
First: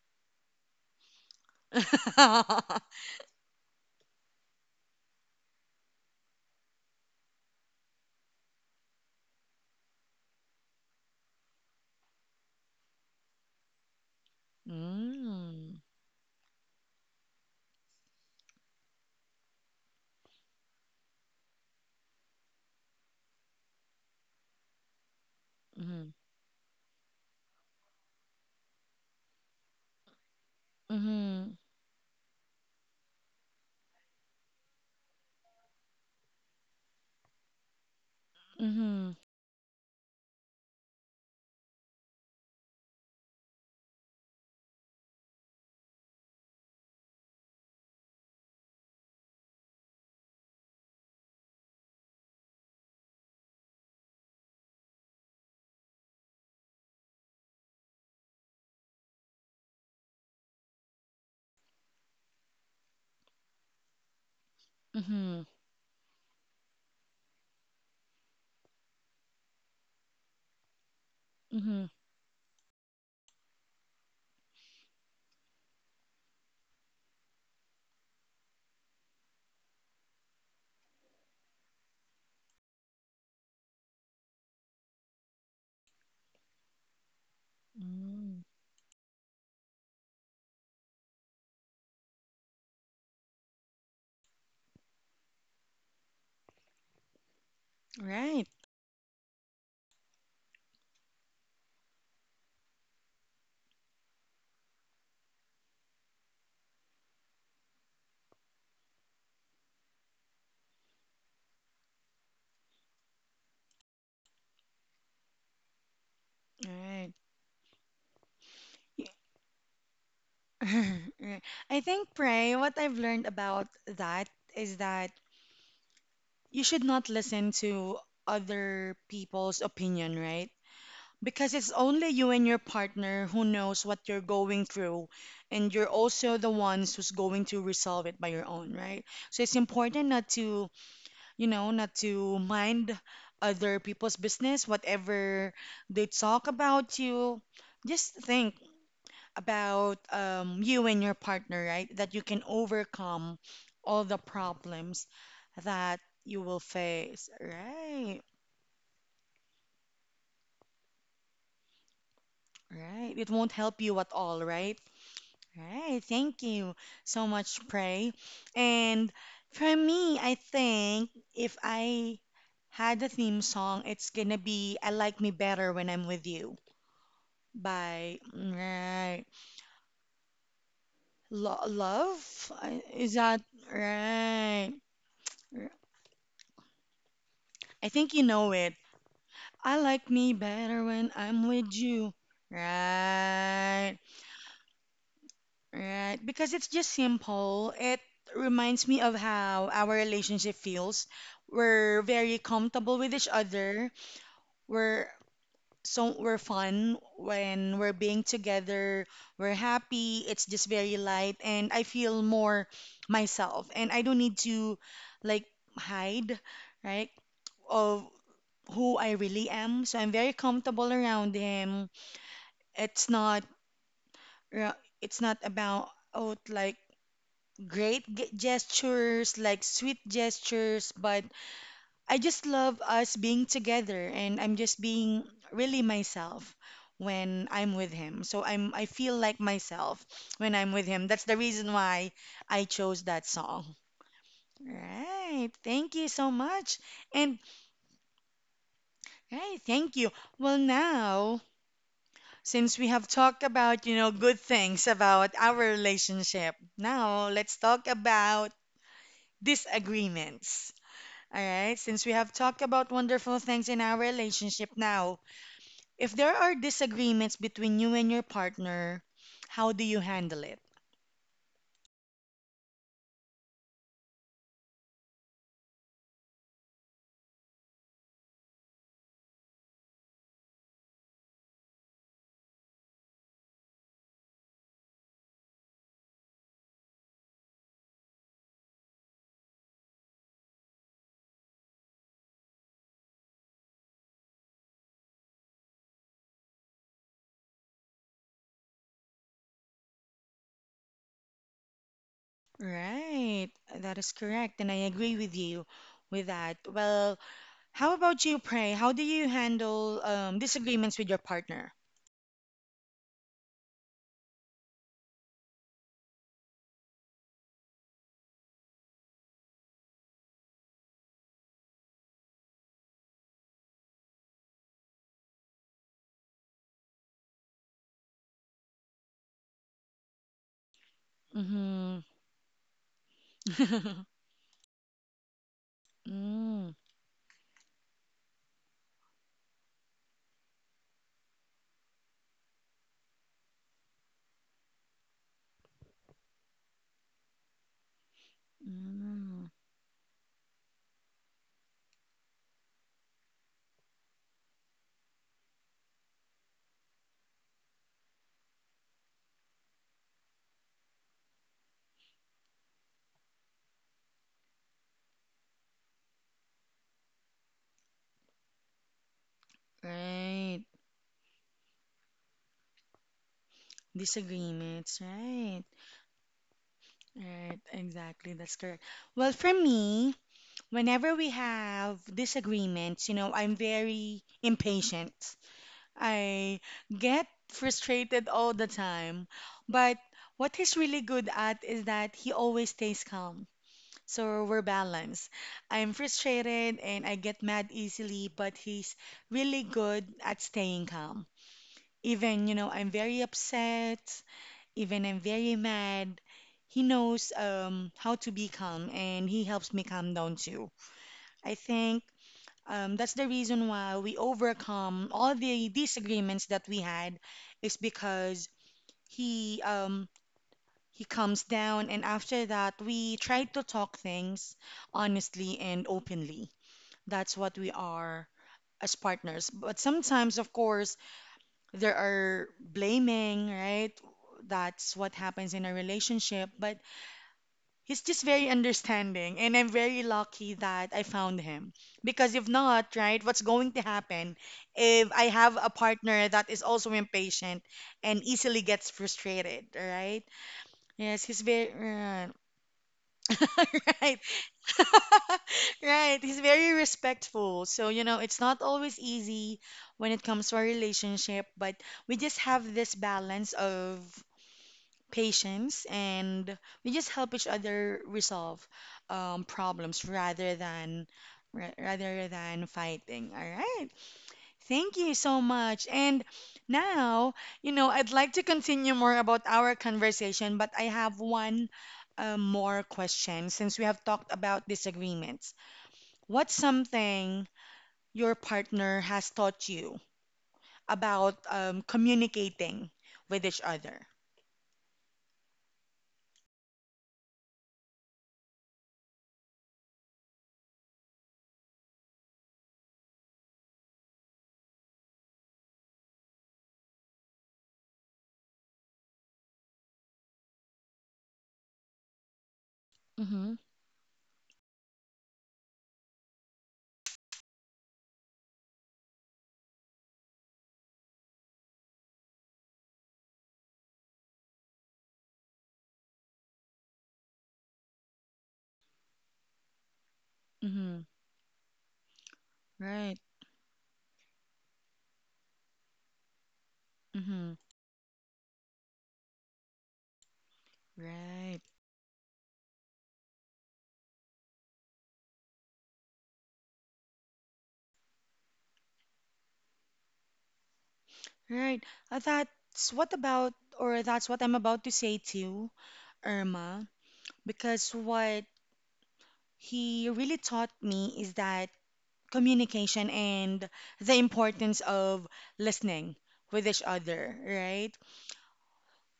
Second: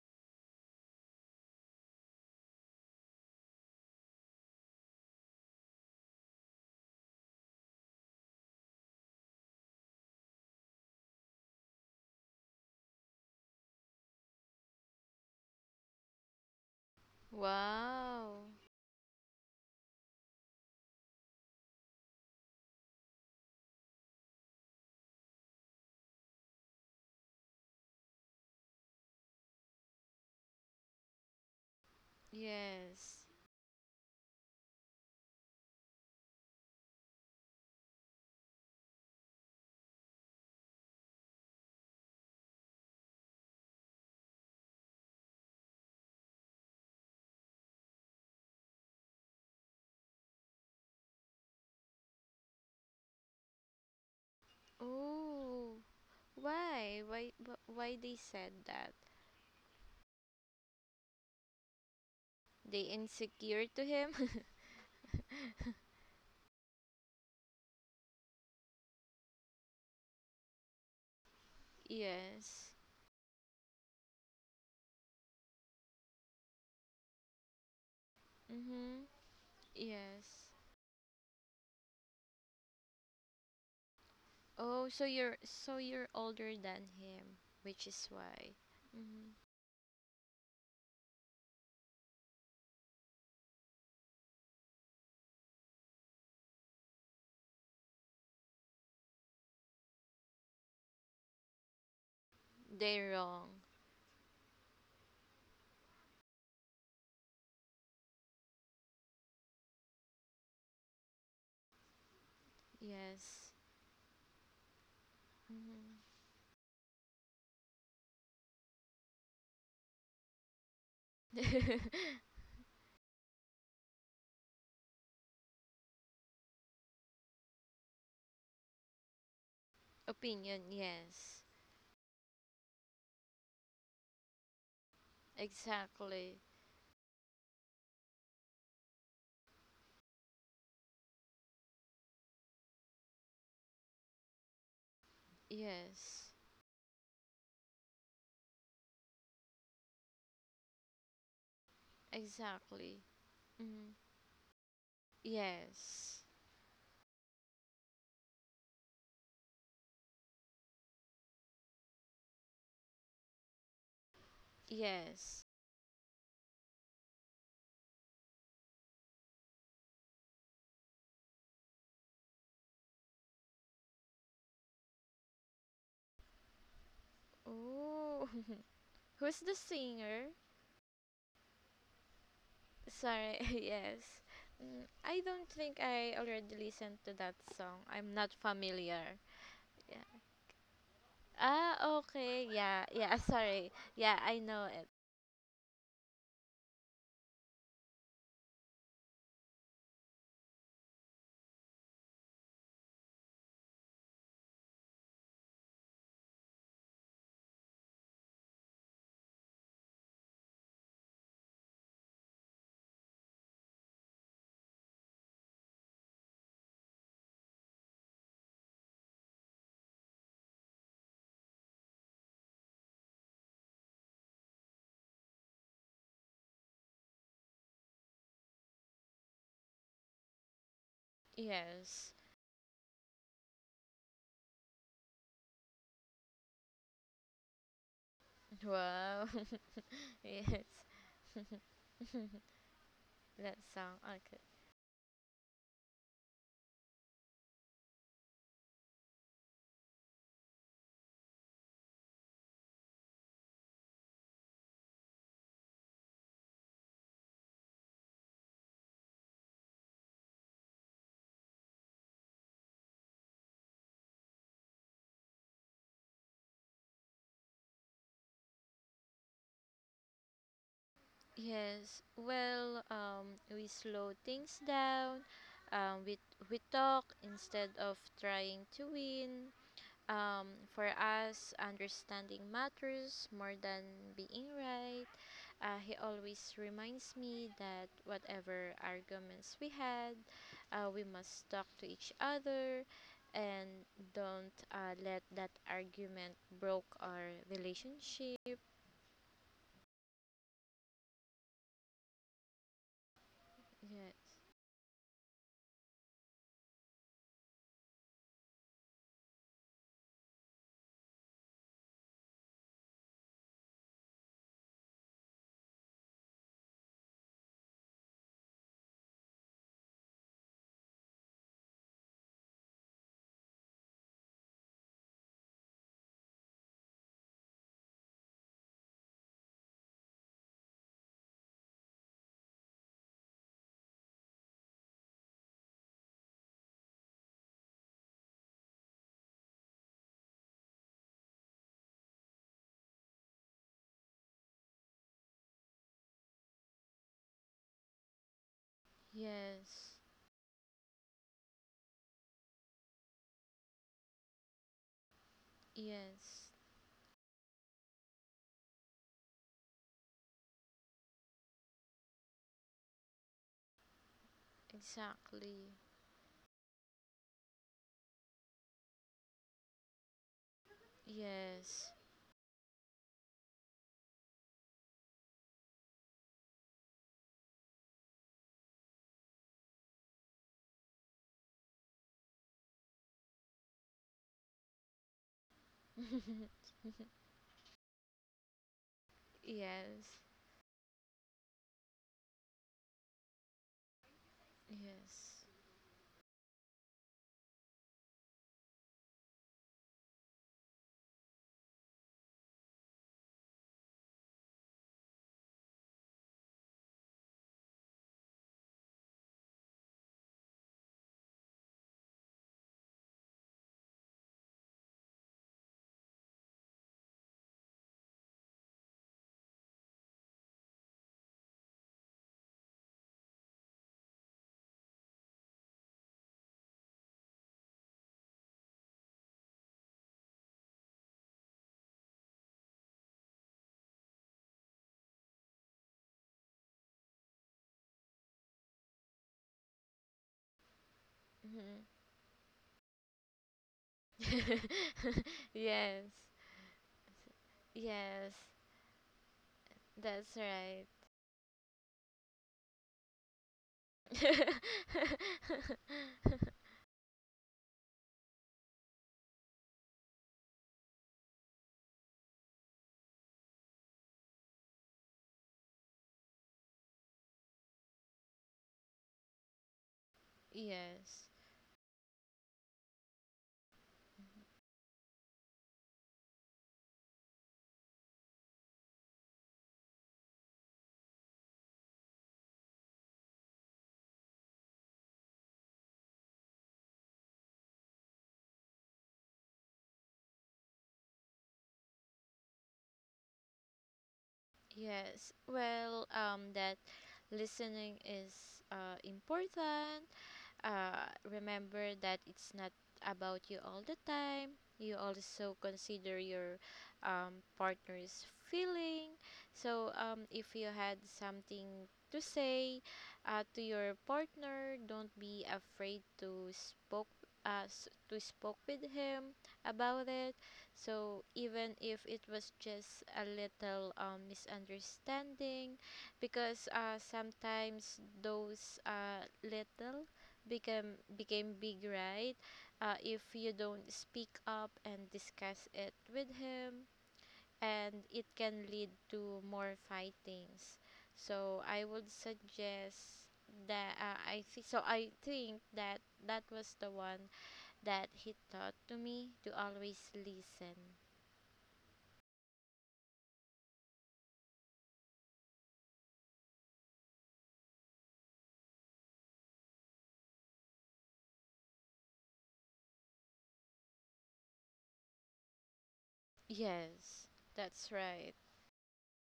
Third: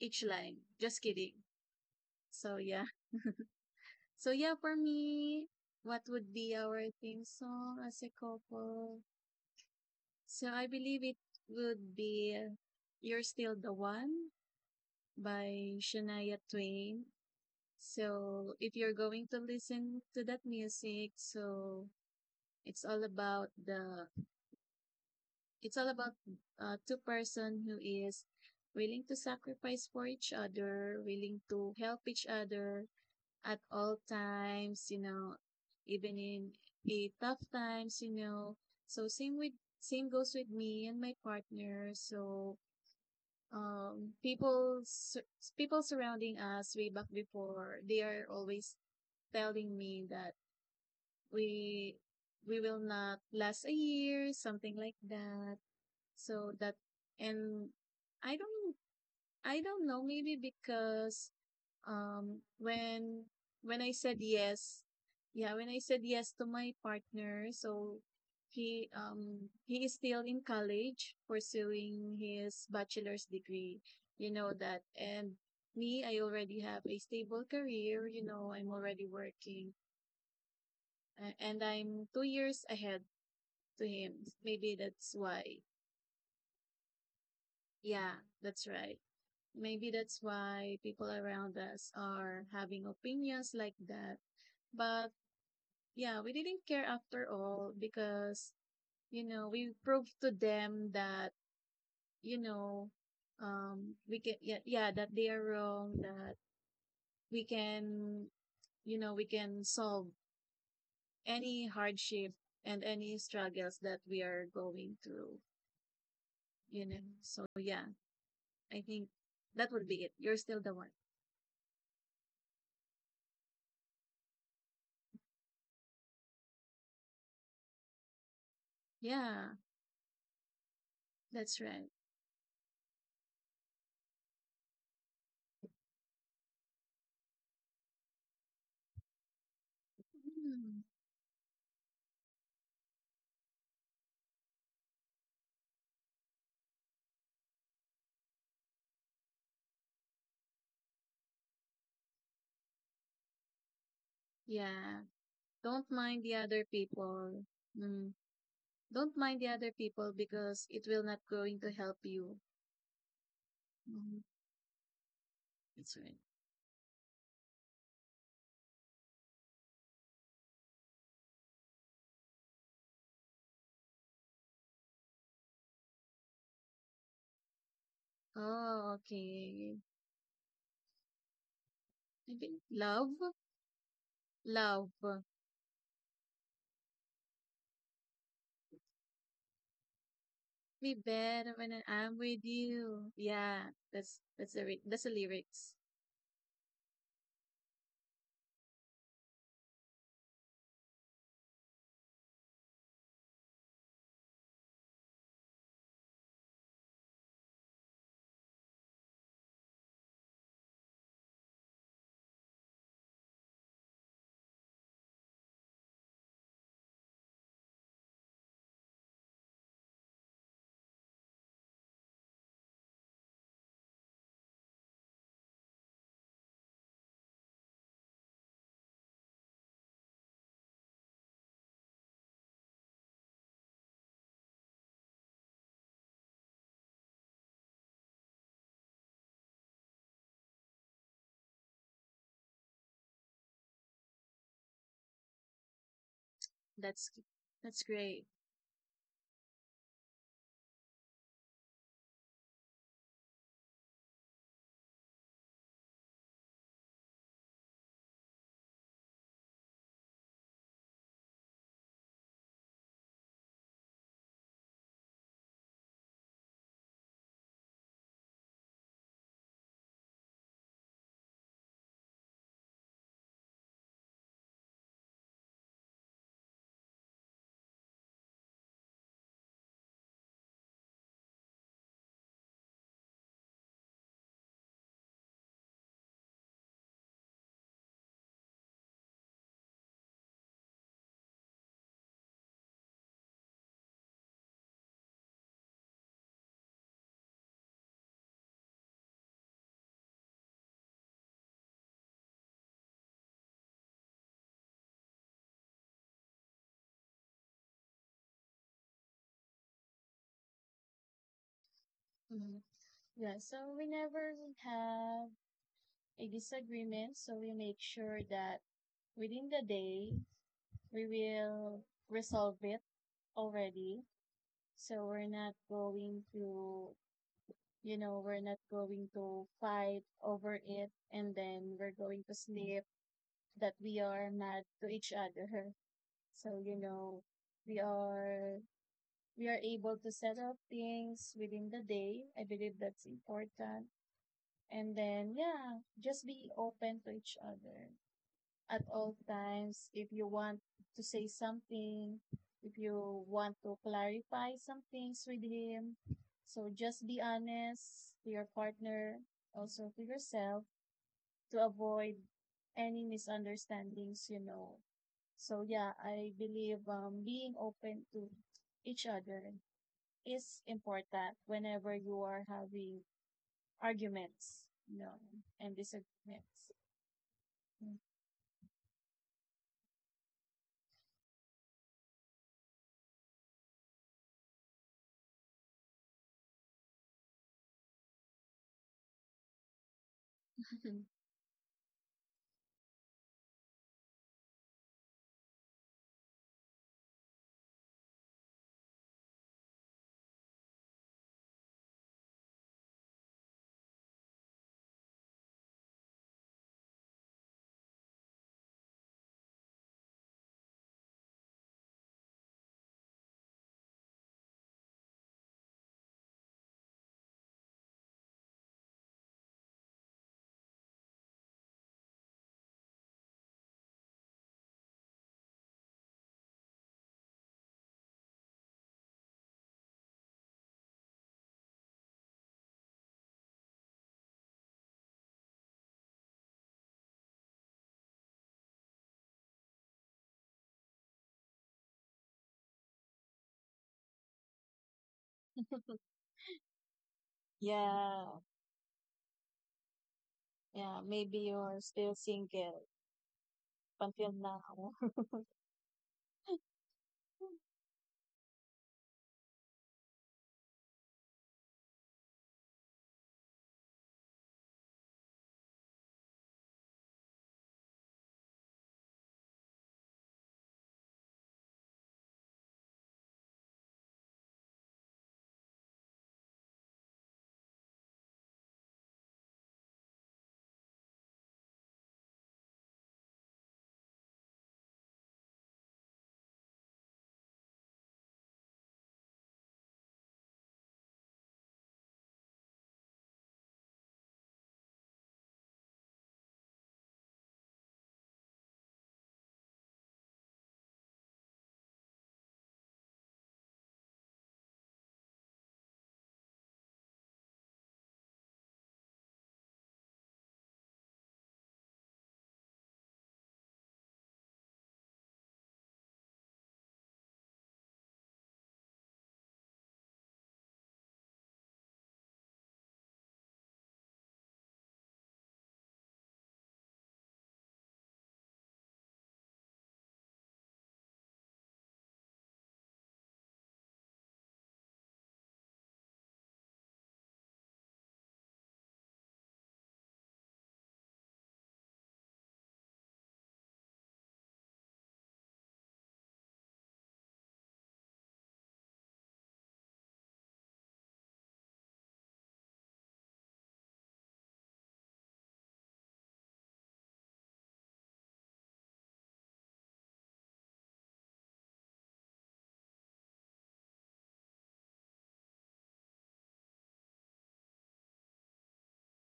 Speaker 2: each line. Just kidding. So yeah. For me, what would be our theme song as a couple? So I believe it would be You're Still the One
Speaker 1: Mm.
Speaker 2: by Shania Twain.
Speaker 3: Wow.
Speaker 2: So if you're going to listen to that music, so it's all about the it's all
Speaker 1: Mhm.
Speaker 2: about two-person who is willing to sacrifice for each other, willing
Speaker 1: Mhm.
Speaker 2: to help each other,
Speaker 3: Yes.
Speaker 2: at all times, you know, even in a tough times, you know. So
Speaker 1: Mhm.
Speaker 2: same goes with me and my partner. So um people sur- people surrounding us way back before, they are always telling me that we we will not last a year, something like that.
Speaker 3: Ooh.
Speaker 2: So that,
Speaker 3: Why? Why?
Speaker 2: and
Speaker 3: Why they
Speaker 2: I
Speaker 3: said
Speaker 2: don't
Speaker 3: that?
Speaker 2: I don't know, maybe because um
Speaker 3: They
Speaker 2: when
Speaker 3: insecure to
Speaker 2: when I
Speaker 3: him.
Speaker 2: said yes,
Speaker 1: Mhm.
Speaker 2: yeah, when I said yes to my partner, so he is still in college
Speaker 1: Mhm.
Speaker 2: pursuing his
Speaker 3: Yes.
Speaker 2: bachelor's degree. You know that. And me, I already have a stable career, you know, I'm
Speaker 3: Mhm.
Speaker 2: already working
Speaker 3: Yes.
Speaker 2: and I'm 2 years ahead to him. Maybe
Speaker 3: Oh, so
Speaker 2: that's
Speaker 3: you're
Speaker 2: why.
Speaker 3: you're older than him, which is
Speaker 2: Yeah,
Speaker 1: Mm.
Speaker 3: why.
Speaker 2: that's right,
Speaker 3: Mhm.
Speaker 2: maybe that's why people around us are having opinions like that. But yeah, we didn't care after all
Speaker 1: Right.
Speaker 2: because, you know, we proved to them that, you know,
Speaker 3: They're wrong.
Speaker 2: we can, yeah, yeah, that they are wrong, that we can, you know, we can solve any hardship and any
Speaker 3: Yes.
Speaker 2: struggles that we are going through,
Speaker 3: Mhm.
Speaker 2: you know.
Speaker 1: Right.
Speaker 2: So, yeah, I think that would be it. You're still the one.
Speaker 1: Right. I think, Pray, what I've learned about that is that you should not listen to other
Speaker 2: Yeah,
Speaker 1: people's opinion, right?
Speaker 3: Opinion. Yes.
Speaker 1: Because
Speaker 2: that's
Speaker 1: it's
Speaker 2: right.
Speaker 1: only you and your partner who knows what you're going through, and you're
Speaker 3: Exactly.
Speaker 1: also the ones who's going to resolve it by your own, right? So it's important not to,
Speaker 2: Mm,
Speaker 1: you know, not to mind other people's business, whatever they
Speaker 3: Yes.
Speaker 1: talk about you. Just think about you and your partner, right? That you can
Speaker 3: Exactly.
Speaker 1: overcome
Speaker 3: Mhm.
Speaker 1: all the
Speaker 2: yeah,
Speaker 1: problems
Speaker 2: don't
Speaker 1: that
Speaker 2: mind
Speaker 3: Yes.
Speaker 2: the
Speaker 1: you will
Speaker 2: other
Speaker 1: face.
Speaker 2: people. Mm.
Speaker 1: Right,
Speaker 2: Don't mind the other people because it will not going to help you.
Speaker 1: right. It won't help you at
Speaker 2: Mhm.
Speaker 1: all, right?
Speaker 3: Yes.
Speaker 2: That's
Speaker 1: Right.
Speaker 2: right.
Speaker 1: Thank you so much, Pray. And for me, I think if I had a theme song, it's gonna be I Like Me Better When I'm With You by
Speaker 3: Oh,
Speaker 2: Oh,
Speaker 1: right.
Speaker 3: who's the
Speaker 2: okay.
Speaker 3: singer?
Speaker 1: Lo-
Speaker 2: I
Speaker 1: love?
Speaker 2: think love,
Speaker 1: Is
Speaker 3: Sorry,
Speaker 1: that
Speaker 3: yes.
Speaker 1: right?
Speaker 3: Mm,
Speaker 2: love,
Speaker 3: I don't think I already listened to that song.
Speaker 1: I
Speaker 3: I'm
Speaker 1: think you
Speaker 3: not
Speaker 1: know it.
Speaker 3: familiar.
Speaker 1: I
Speaker 3: Yeah.
Speaker 1: like me better
Speaker 2: be
Speaker 1: when I'm
Speaker 2: better when
Speaker 1: with
Speaker 3: Ah,
Speaker 1: you.
Speaker 2: I'm with
Speaker 3: okay. Yeah,
Speaker 2: you.
Speaker 3: yeah,
Speaker 2: Yeah,
Speaker 3: sorry.
Speaker 1: Right,
Speaker 3: Yeah,
Speaker 2: that's
Speaker 3: I
Speaker 2: that's
Speaker 3: know it.
Speaker 2: that's the lyrics.
Speaker 1: right. Because it's just simple. It reminds me of how our relationship feels. We're very comfortable with each other. We're we're fun when we're being together. We're happy. It's just very light and I feel more myself and I don't need to like hide, right? Of who I really am. So I'm very comfortable around him. It's not it's not about oh like great gestures, like sweet gestures, but
Speaker 3: Yes.
Speaker 1: I just love us being together and I'm just being really myself when I'm with him. So I feel
Speaker 3: Wow.
Speaker 1: like myself when
Speaker 3: yes.
Speaker 1: I'm with him. That's the reason why I chose that
Speaker 3: That
Speaker 1: song.
Speaker 3: song. Okay.
Speaker 1: Right. Thank you so much.
Speaker 2: That's
Speaker 1: And
Speaker 2: that's great.
Speaker 1: right, thank you. Well, now, since we have talked about good things about our relationship, now let's talk about disagreements. All right? Since we have talked about wonderful things in our relationship now, if there are disagreements between you and your partner, how do you handle it?
Speaker 3: Yes. Well, we slow things down. Um, we we talk instead of trying to win. For us, understanding matters more than being right. He always reminds me that whatever arguments we had, we must talk to each other and don't let that argument broke our relationship. Yes,
Speaker 1: Right. That is correct. And I agree with you with that. Well, how about you, Pray? How do you handle disagreements with your partner?
Speaker 2: Hmm. Yeah. So whenever we have a disagreement, so we make sure that within the day we will resolve it already. So we're not going to you know, we're not going to fight over it and then we're
Speaker 1: Mm-hmm.
Speaker 2: going to sleep that we are mad to each other. So, you
Speaker 1: Mm.
Speaker 2: know, we are we are able to set up things within the day. I believe that's important. And then yeah, just be open to each other at all
Speaker 1: Mm.
Speaker 2: times
Speaker 3: yes,
Speaker 2: if you want to say something, if you want to clarify some things with him.
Speaker 3: yes,
Speaker 2: So just be honest to your partner, also to yourself, to avoid any misunderstandings, you know. So
Speaker 3: exactly.
Speaker 2: yeah, I believe being open to each other is
Speaker 1: Right.
Speaker 2: important
Speaker 3: Yes,
Speaker 2: whenever you are having arguments, you
Speaker 1: Disagreements,
Speaker 2: know,
Speaker 1: right?
Speaker 2: and disagreements.
Speaker 1: Right, exactly. That's correct. Well, for me, whenever we have disagreements, I'm very impatient. I get frustrated all the time. But
Speaker 3: yes,
Speaker 1: what he's really good at is that he always stays calm. So we're balanced.
Speaker 3: yes.
Speaker 1: I'm frustrated and I get mad easily, but he's really good at staying calm. Even, I'm very upset. Even I'm very mad, he knows how to be calm and he helps me calm down too. I think that's the reason why we overcome all the disagreements that we had is because he um, he calms down and after that we try to talk things honestly and openly. That's what we are as partners. But sometimes, of course, there are blaming, right? That's what happens in a relationship, but he's just very understanding, and I'm very lucky that I found him.
Speaker 3: Hmm.
Speaker 1: Because if not, right, what's going to happen if I have a
Speaker 3: Yes.
Speaker 1: partner that is also impatient and
Speaker 3: Yes.
Speaker 2: Yeah,
Speaker 1: easily gets frustrated, right?
Speaker 3: That's right.
Speaker 2: yeah,
Speaker 1: Yes,
Speaker 2: maybe
Speaker 1: he's very
Speaker 2: you're still
Speaker 1: right.
Speaker 2: single
Speaker 1: Right.
Speaker 2: until now.
Speaker 1: Right. He's very respectful. So, it's not always easy when it comes to our relationship, but we just have this balance of patience and we just help each other resolve problems rather than
Speaker 3: Yes.
Speaker 1: ra- rather than fighting. All right, thank you so much. And now I'd like to continue more about our conversation, but I have one more question. Since we have talked about disagreements, what's something your partner has taught you about communicating with each other?
Speaker 3: Yes. Well, that listening is important. Remember that it's not about you all the time. You also consider your partner's feeling. So if you had something to say
Speaker 1: Mm-hmm.
Speaker 3: to your partner, don't be afraid to spoke to spoke with him about it. So even if it was just a little misunderstanding, because sometimes those little became
Speaker 1: Mm-hmm.
Speaker 3: became big, right?
Speaker 1: Right.
Speaker 3: If you don't speak up and discuss it with him,
Speaker 1: Mm-hmm.
Speaker 3: and it can lead to more fightings. So
Speaker 1: Right,
Speaker 3: I would suggest that I think so. I think that that was the one that he taught to me to always listen.
Speaker 1: right. That's what about, or that's what I'm about to say to Irma, because what he really taught me is that communication and the importance of listening with each
Speaker 3: Yes,
Speaker 1: other,
Speaker 3: that's
Speaker 1: right?
Speaker 3: right.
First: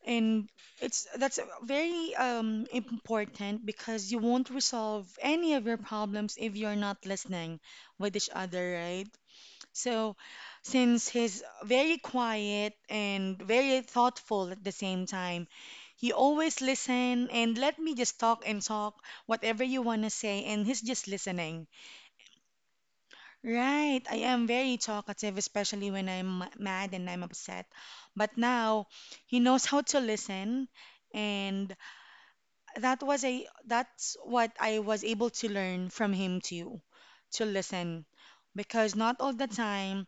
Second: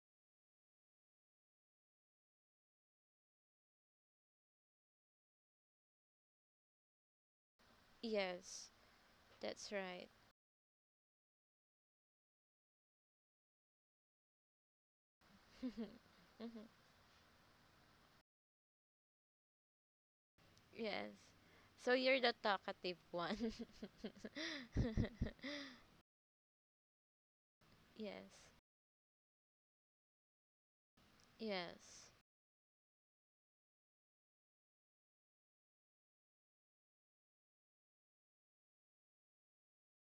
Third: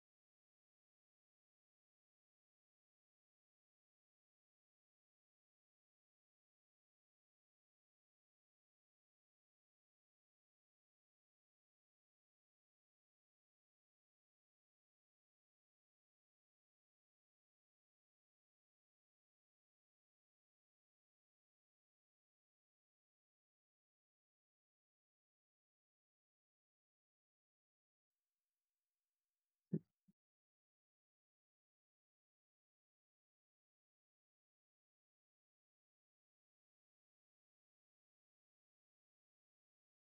Speaker 1: And it's that's very important because you won't resolve any of your problems if you're not listening with each other,
Speaker 3: Yes,
Speaker 1: right?
Speaker 3: that's right.
Speaker 1: So, since he's very quiet and very thoughtful at the same time, he always listen and let me just talk and talk whatever you want to say, and he's just
Speaker 3: Yes.
Speaker 1: listening.
Speaker 3: So you're the talkative one.
Speaker 1: Right, I am very talkative, especially when I'm mad and I'm upset.
Speaker 3: Yes.
Speaker 1: But now he knows how to listen, and
Speaker 3: Yes.
Speaker 1: that's what I was able to learn from him too, to listen, because not all the time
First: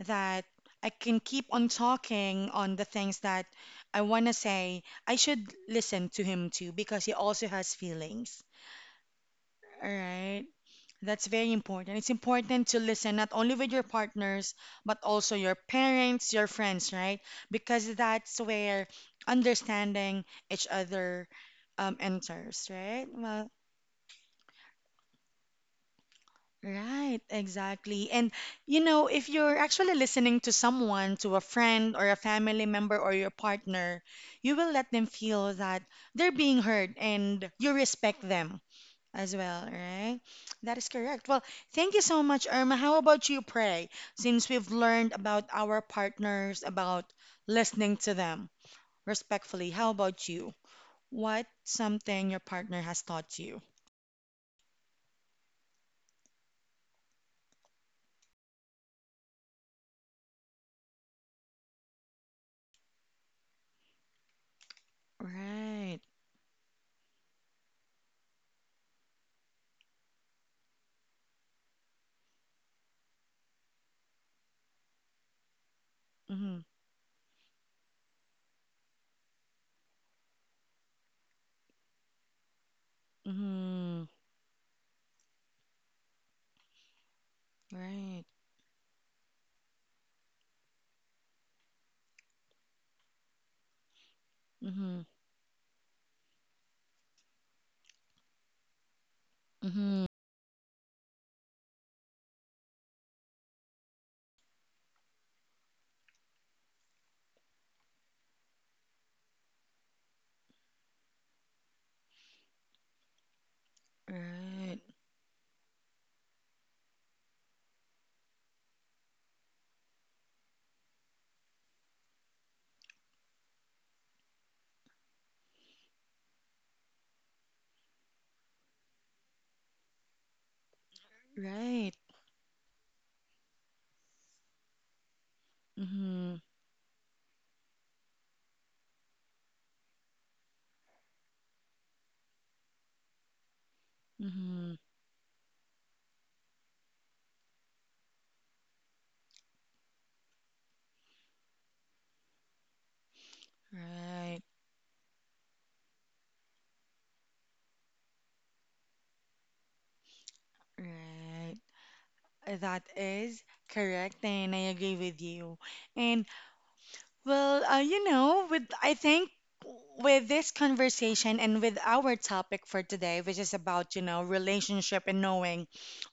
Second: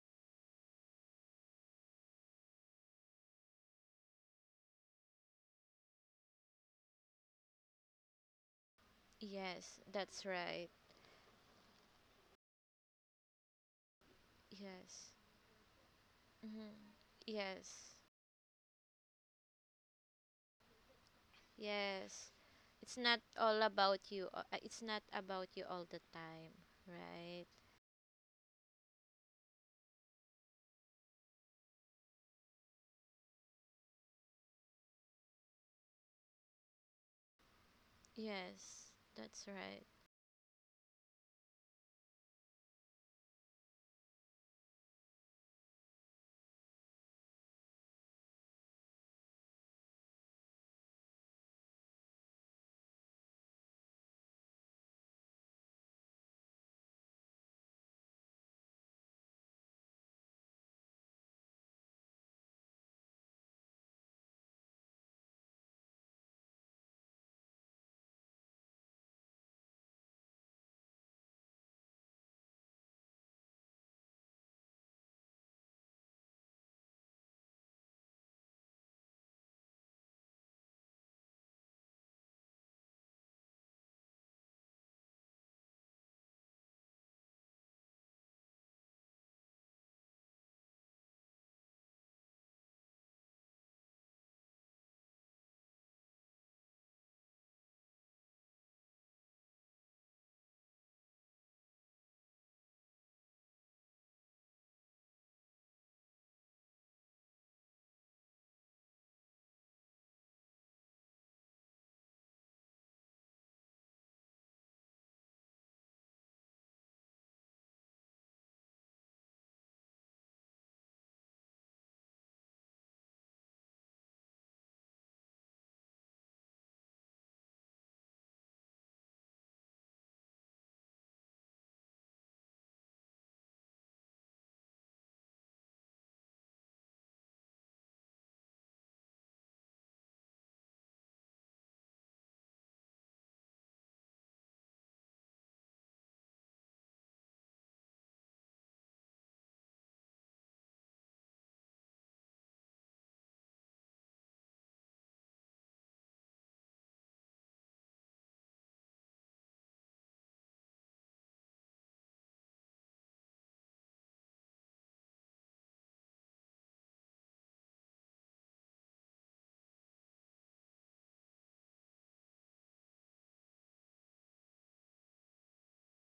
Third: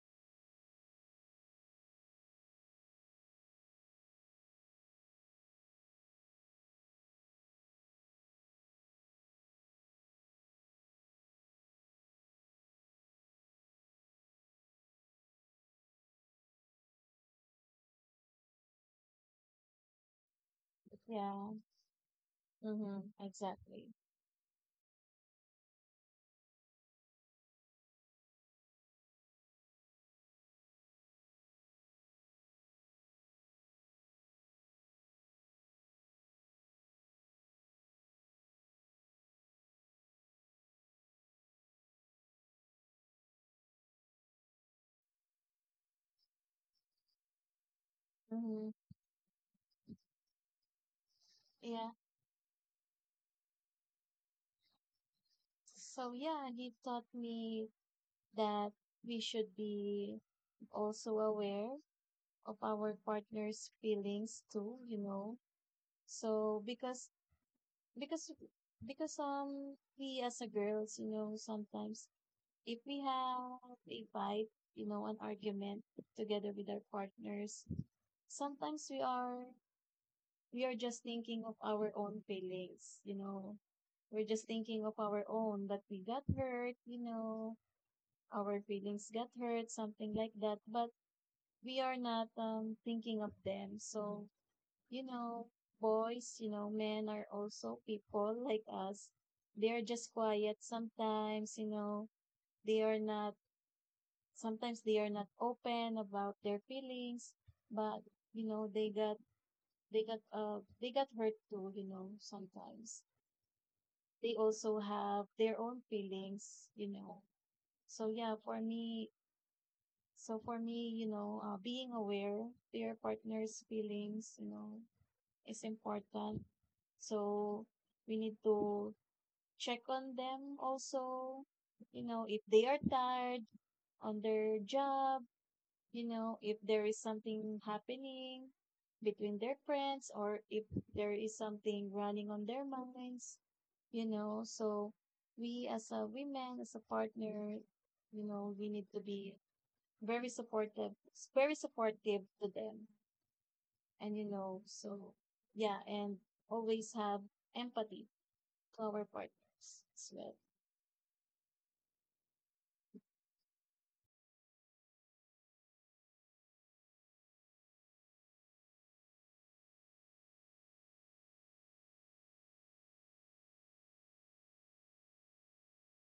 Speaker 1: that I can keep on talking on the things that I want to say. I should listen to him too because he also has feelings.
Speaker 3: Yes,
Speaker 1: All
Speaker 3: that's
Speaker 1: right.
Speaker 3: right.
Speaker 1: That's very important. It's important to listen not only with your partners, but
Speaker 3: Yes.
Speaker 1: also your parents, your
Speaker 3: Hmm.
Speaker 1: friends, right?
Speaker 3: Yes.
Speaker 1: Because that's where understanding each other
Speaker 2: Yeah,
Speaker 3: Yes.
Speaker 1: enters,
Speaker 3: It's
Speaker 2: mm-hmm,
Speaker 1: right?
Speaker 3: not
Speaker 1: Well,
Speaker 3: all
Speaker 2: exactly.
Speaker 3: about you. It's not about you all the time,
Speaker 1: right,
Speaker 3: right?
Speaker 1: exactly. And if you're actually listening to someone, to a friend or a family member or your partner, you will let them feel that they're being heard and you respect them
Speaker 3: Yes,
Speaker 1: as
Speaker 3: that's
Speaker 1: well,
Speaker 3: right.
Speaker 1: right? That is correct. Well, thank you so much, Irma. How about you, Pray? Since we've learned about our partners, about listening to them
Speaker 2: Mm-hmm,
Speaker 1: respectfully, how about you? What
Speaker 2: yeah.
Speaker 1: something your partner has taught you?
Speaker 2: So yeah, he taught me that we should be also aware of our partner's feelings too, you know.
Speaker 1: Right.
Speaker 2: So because because we as a girls, you know, sometimes if we have a fight, you know, an argument together
Speaker 1: Mm-hmm.
Speaker 2: with our partners, sometimes we are just thinking of our own feelings, you know.
Speaker 1: Mm-hmm.
Speaker 2: We're just thinking of our own that we got hurt, you know,
Speaker 1: Right.
Speaker 2: our feelings got hurt, something like that. But we are not thinking of them. So
Speaker 1: Mm-hmm.
Speaker 2: you know, boys, you know, men are also people like us. They are
Speaker 1: Mm-hmm.
Speaker 2: just quiet sometimes, you know, they are not, sometimes they are not open about their feelings, but, you know, they got hurt too, you know, sometimes. They also
Speaker 1: Right.
Speaker 2: have their own feelings, you know. So yeah, for me, so for me, you know, being aware to your partner's feelings, you know, is important. So we need to check on them also,
Speaker 1: Right.
Speaker 2: you know, if they are tired on their job, you
Speaker 1: Mm-hmm.
Speaker 2: know, if there is something happening between their friends or if there is something running on their minds, you know.
Speaker 1: Mm-hmm.
Speaker 2: So we as a women, as a partner, you know, we need to be very supportive, very supportive to them, and you
Speaker 1: Right.
Speaker 2: know, so yeah, and always have empathy to our partners as well.
Speaker 1: Right. That is correct, and I agree with you. And well, with I think with this conversation and with our topic for today, which is about relationship and knowing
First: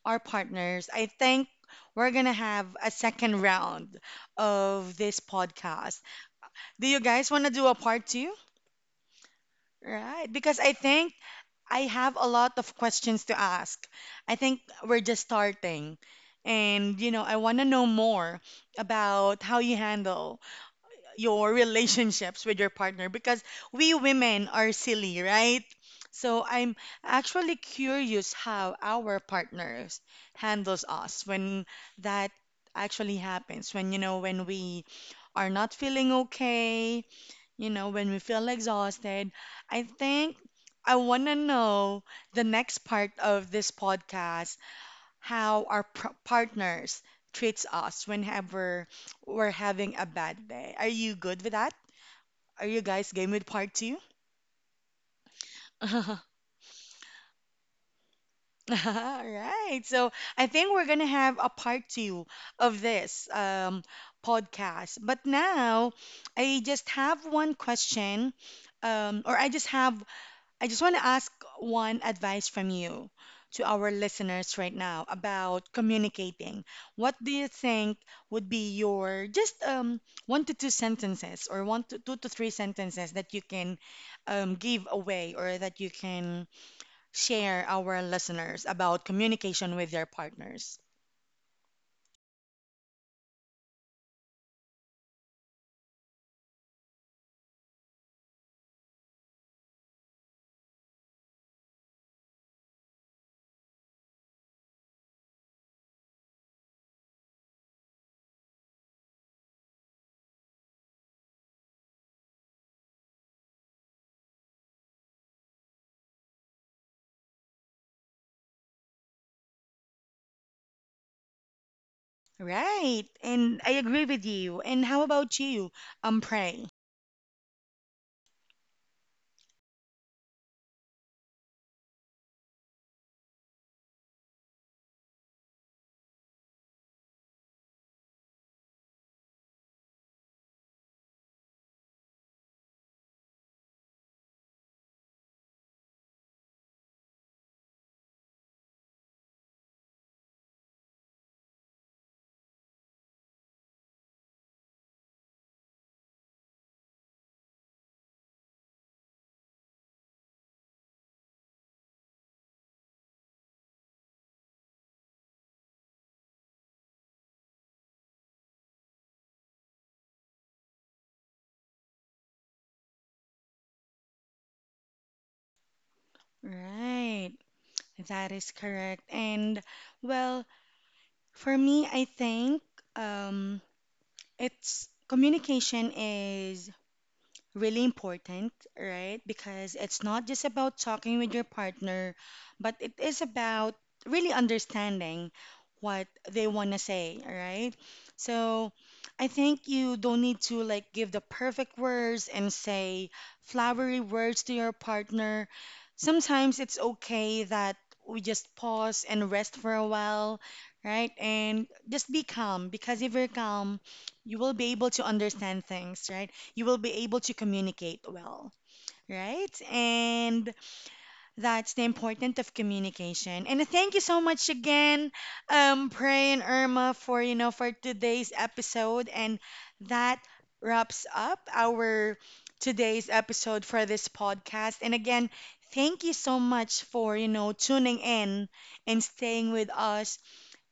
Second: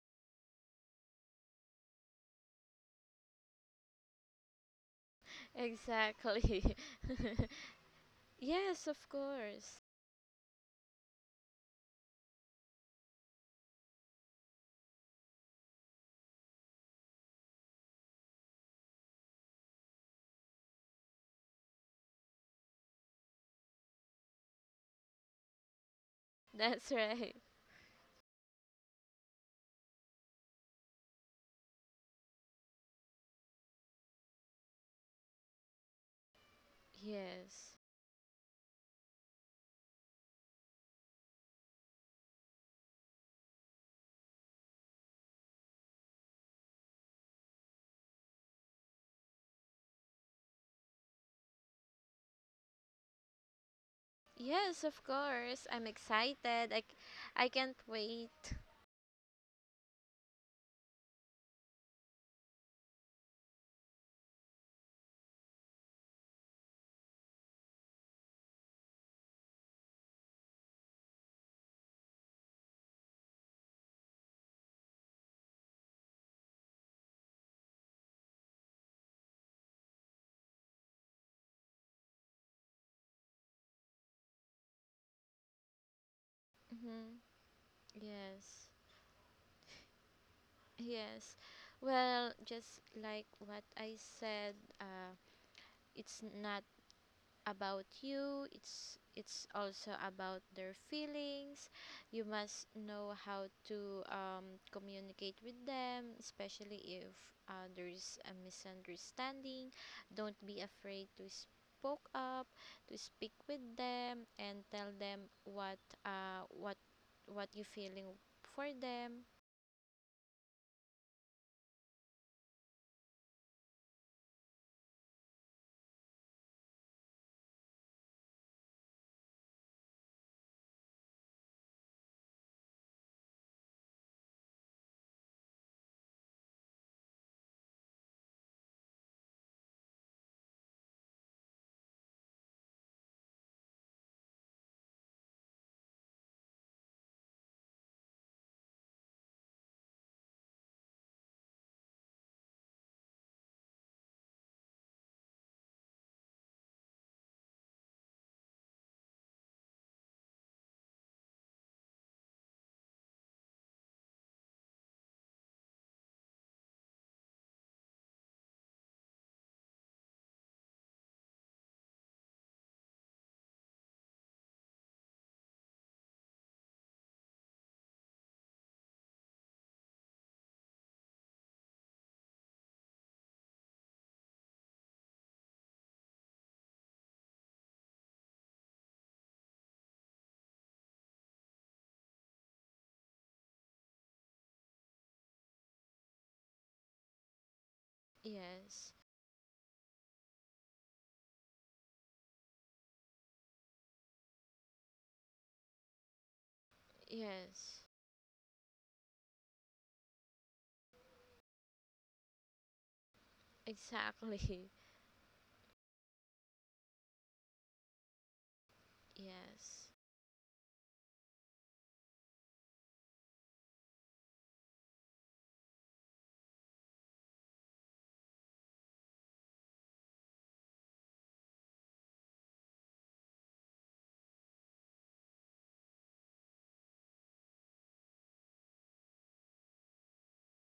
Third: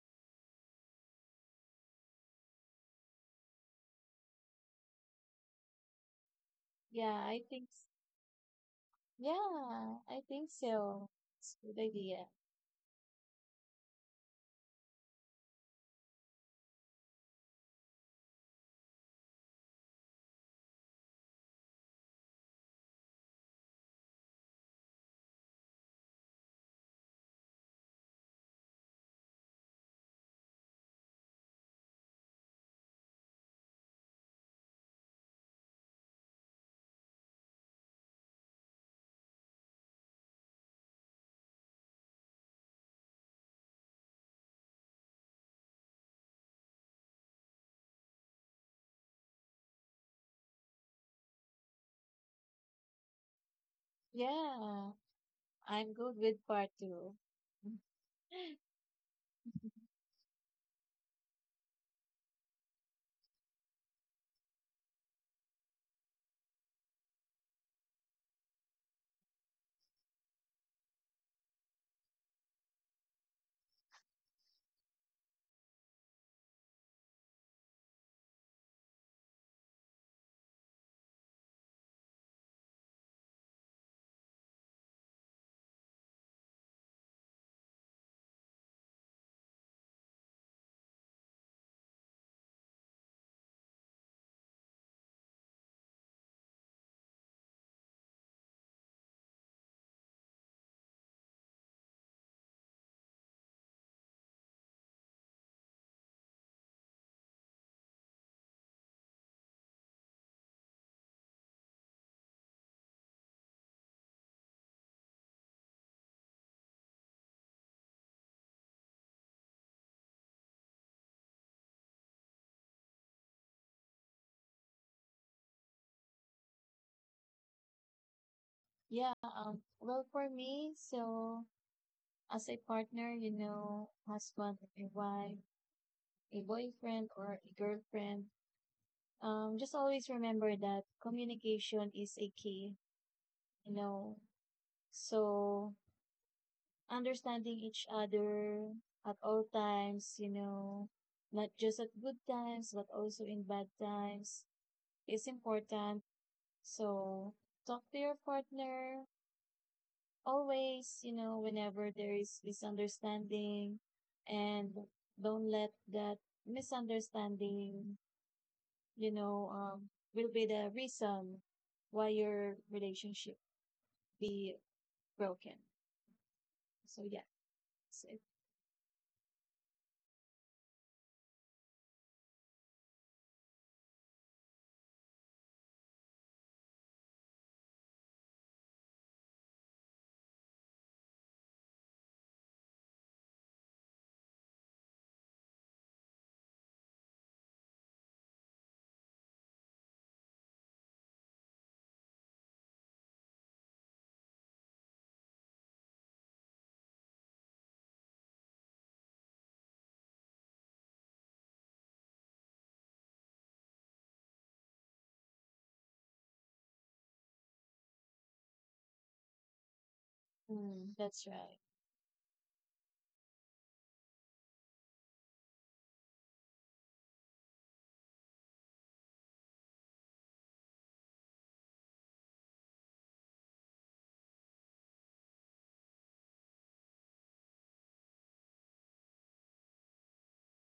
Speaker 1: our partners, I think we're gonna have a second round of this podcast.
Speaker 3: Exactly.
Speaker 1: Do you
Speaker 2: Yeah,
Speaker 1: guys
Speaker 2: I
Speaker 1: want to do
Speaker 2: think,
Speaker 1: a
Speaker 2: s-
Speaker 1: part two?
Speaker 3: Yes, of course.
Speaker 2: yeah, I
Speaker 1: Right,
Speaker 2: think
Speaker 1: because I
Speaker 2: so.
Speaker 1: think
Speaker 2: It's a good
Speaker 1: I have
Speaker 2: idea.
Speaker 1: a lot of questions to ask. I think we're just starting. And I want to know more about how you handle your relationships with your partner because we women are silly, right? So I'm
Speaker 3: That's right.
Speaker 1: actually curious how our partners handles us when that actually happens, when we are not feeling okay,
Speaker 3: Yes.
Speaker 1: when we feel exhausted. I think I want to know the next part of this podcast how our partners treats us whenever we're having a bad day. Are you good with that? Are you guys game with part two?
Speaker 3: Yes,
Speaker 2: Yeah,
Speaker 3: of course. I'm
Speaker 2: I'm good
Speaker 1: All
Speaker 2: with
Speaker 3: excited.
Speaker 2: part two.
Speaker 3: I can't wait.
Speaker 1: right. So I think we're gonna have a part two of this podcast. But now I just have one question, or I just want to ask one advice from you to our listeners right now about communicating. What do you think would be your just one to two sentences or one to two to three sentences that you can give away or that you can
Speaker 3: Hmm.
Speaker 1: share our
Speaker 3: Yes.
Speaker 1: listeners about communication with their partners?
Speaker 3: Yes. Well, just like what I said, uh, it's not about you. It's also about their feelings. You must know how to communicate with them, especially if there is a misunderstanding. Don't be afraid to spoke up, to speak with them, and tell them what uh, what what you feeling for them.
Speaker 1: Right. And I agree with you. And how about you, Pray?
Speaker 2: Yeah, well, for me, so as a partner, you know, husband, a wife, a boyfriend, or a girlfriend, just always remember that communication is a key, you know. So understanding each other at all times, you know, not just at good times, but also in bad times is important. So talk to your partner always, you know, whenever there is misunderstanding, and don't let that misunderstanding, you know, will be the reason why your relationship be broken. So yeah,
Speaker 1: Right.
Speaker 2: that's it.
Speaker 1: That is correct. And well, for me, I think um, it's communication is really important, right? Because it's not just about talking with your partner, but it is about really understanding what they want to say, right? So
Speaker 3: Yes.
Speaker 1: I think you don't need to like give the perfect words and say flowery words to your partner. Sometimes it's okay that
Speaker 3: Yes.
Speaker 1: we just pause and rest for a while, right? And just be calm because if you're calm,
Speaker 3: Exactly.
Speaker 1: you will be able to understand things, right? You will be able to communicate well, right?
Speaker 3: Yes,
Speaker 1: And
Speaker 2: Mm, that's right.
Speaker 1: that's the importance of communication. And thank you so much again, Pray and Irma for for today's episode. And that wraps up our today's episode for this podcast. And again, thank you so much for tuning in and staying with us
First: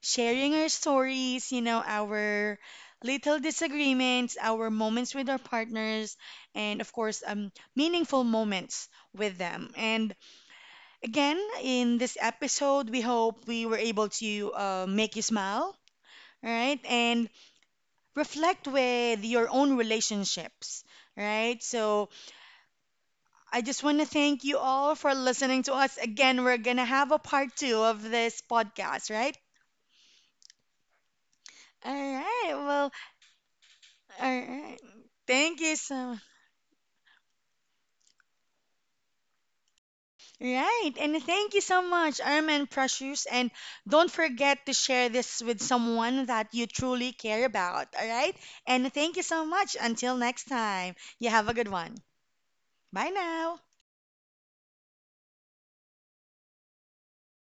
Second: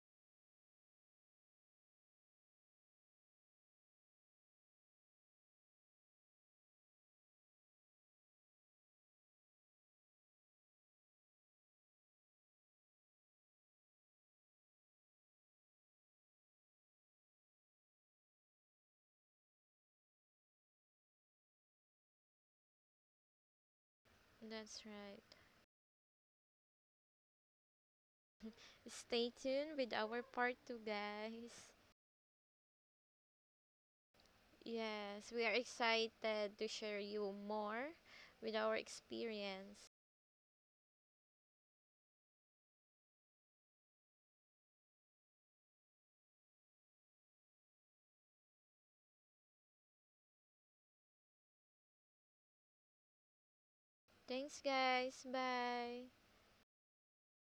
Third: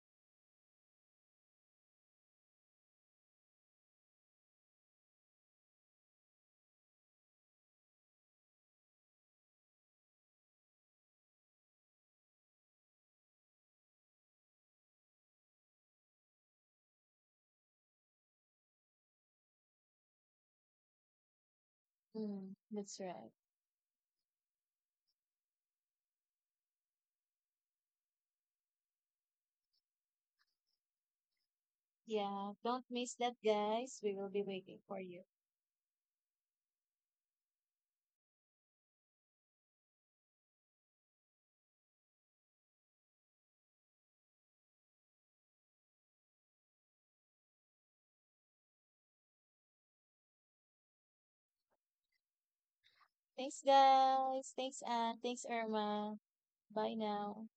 Speaker 1: sharing our stories, our little disagreements, our moments with our partners, and of course, meaningful moments with them. And again, in this episode, we hope we were able to make you smile, right? And reflect with your own relationships. Right, so
Speaker 2: Mm, that's right.
Speaker 1: I just want to thank you
Speaker 3: that's
Speaker 1: all for
Speaker 3: right.
Speaker 1: listening to us again. We're gonna have a part two of this podcast,
Speaker 3: Stay
Speaker 1: right?
Speaker 3: tuned with our part 2, guys.
Speaker 1: All
Speaker 2: Yeah,
Speaker 1: right,
Speaker 2: don't
Speaker 1: well,
Speaker 2: miss that, guys. We
Speaker 1: all
Speaker 2: will be waiting
Speaker 1: right.
Speaker 2: for you.
Speaker 3: Yes, we are
Speaker 1: Thank you so.
Speaker 3: excited to share you more with our experience.
Speaker 1: Right. And thank you so much, Armin Precious. And don't forget to share this with someone that you truly care about. All right. And thank you so much. Until next time, you have a good one. Bye now.
Speaker 2: Thanks, guys.
Speaker 3: Thanks,
Speaker 2: Thanks, Anne.
Speaker 3: guys.
Speaker 2: Thanks,
Speaker 3: Bye.
Speaker 2: Irma. Bye now.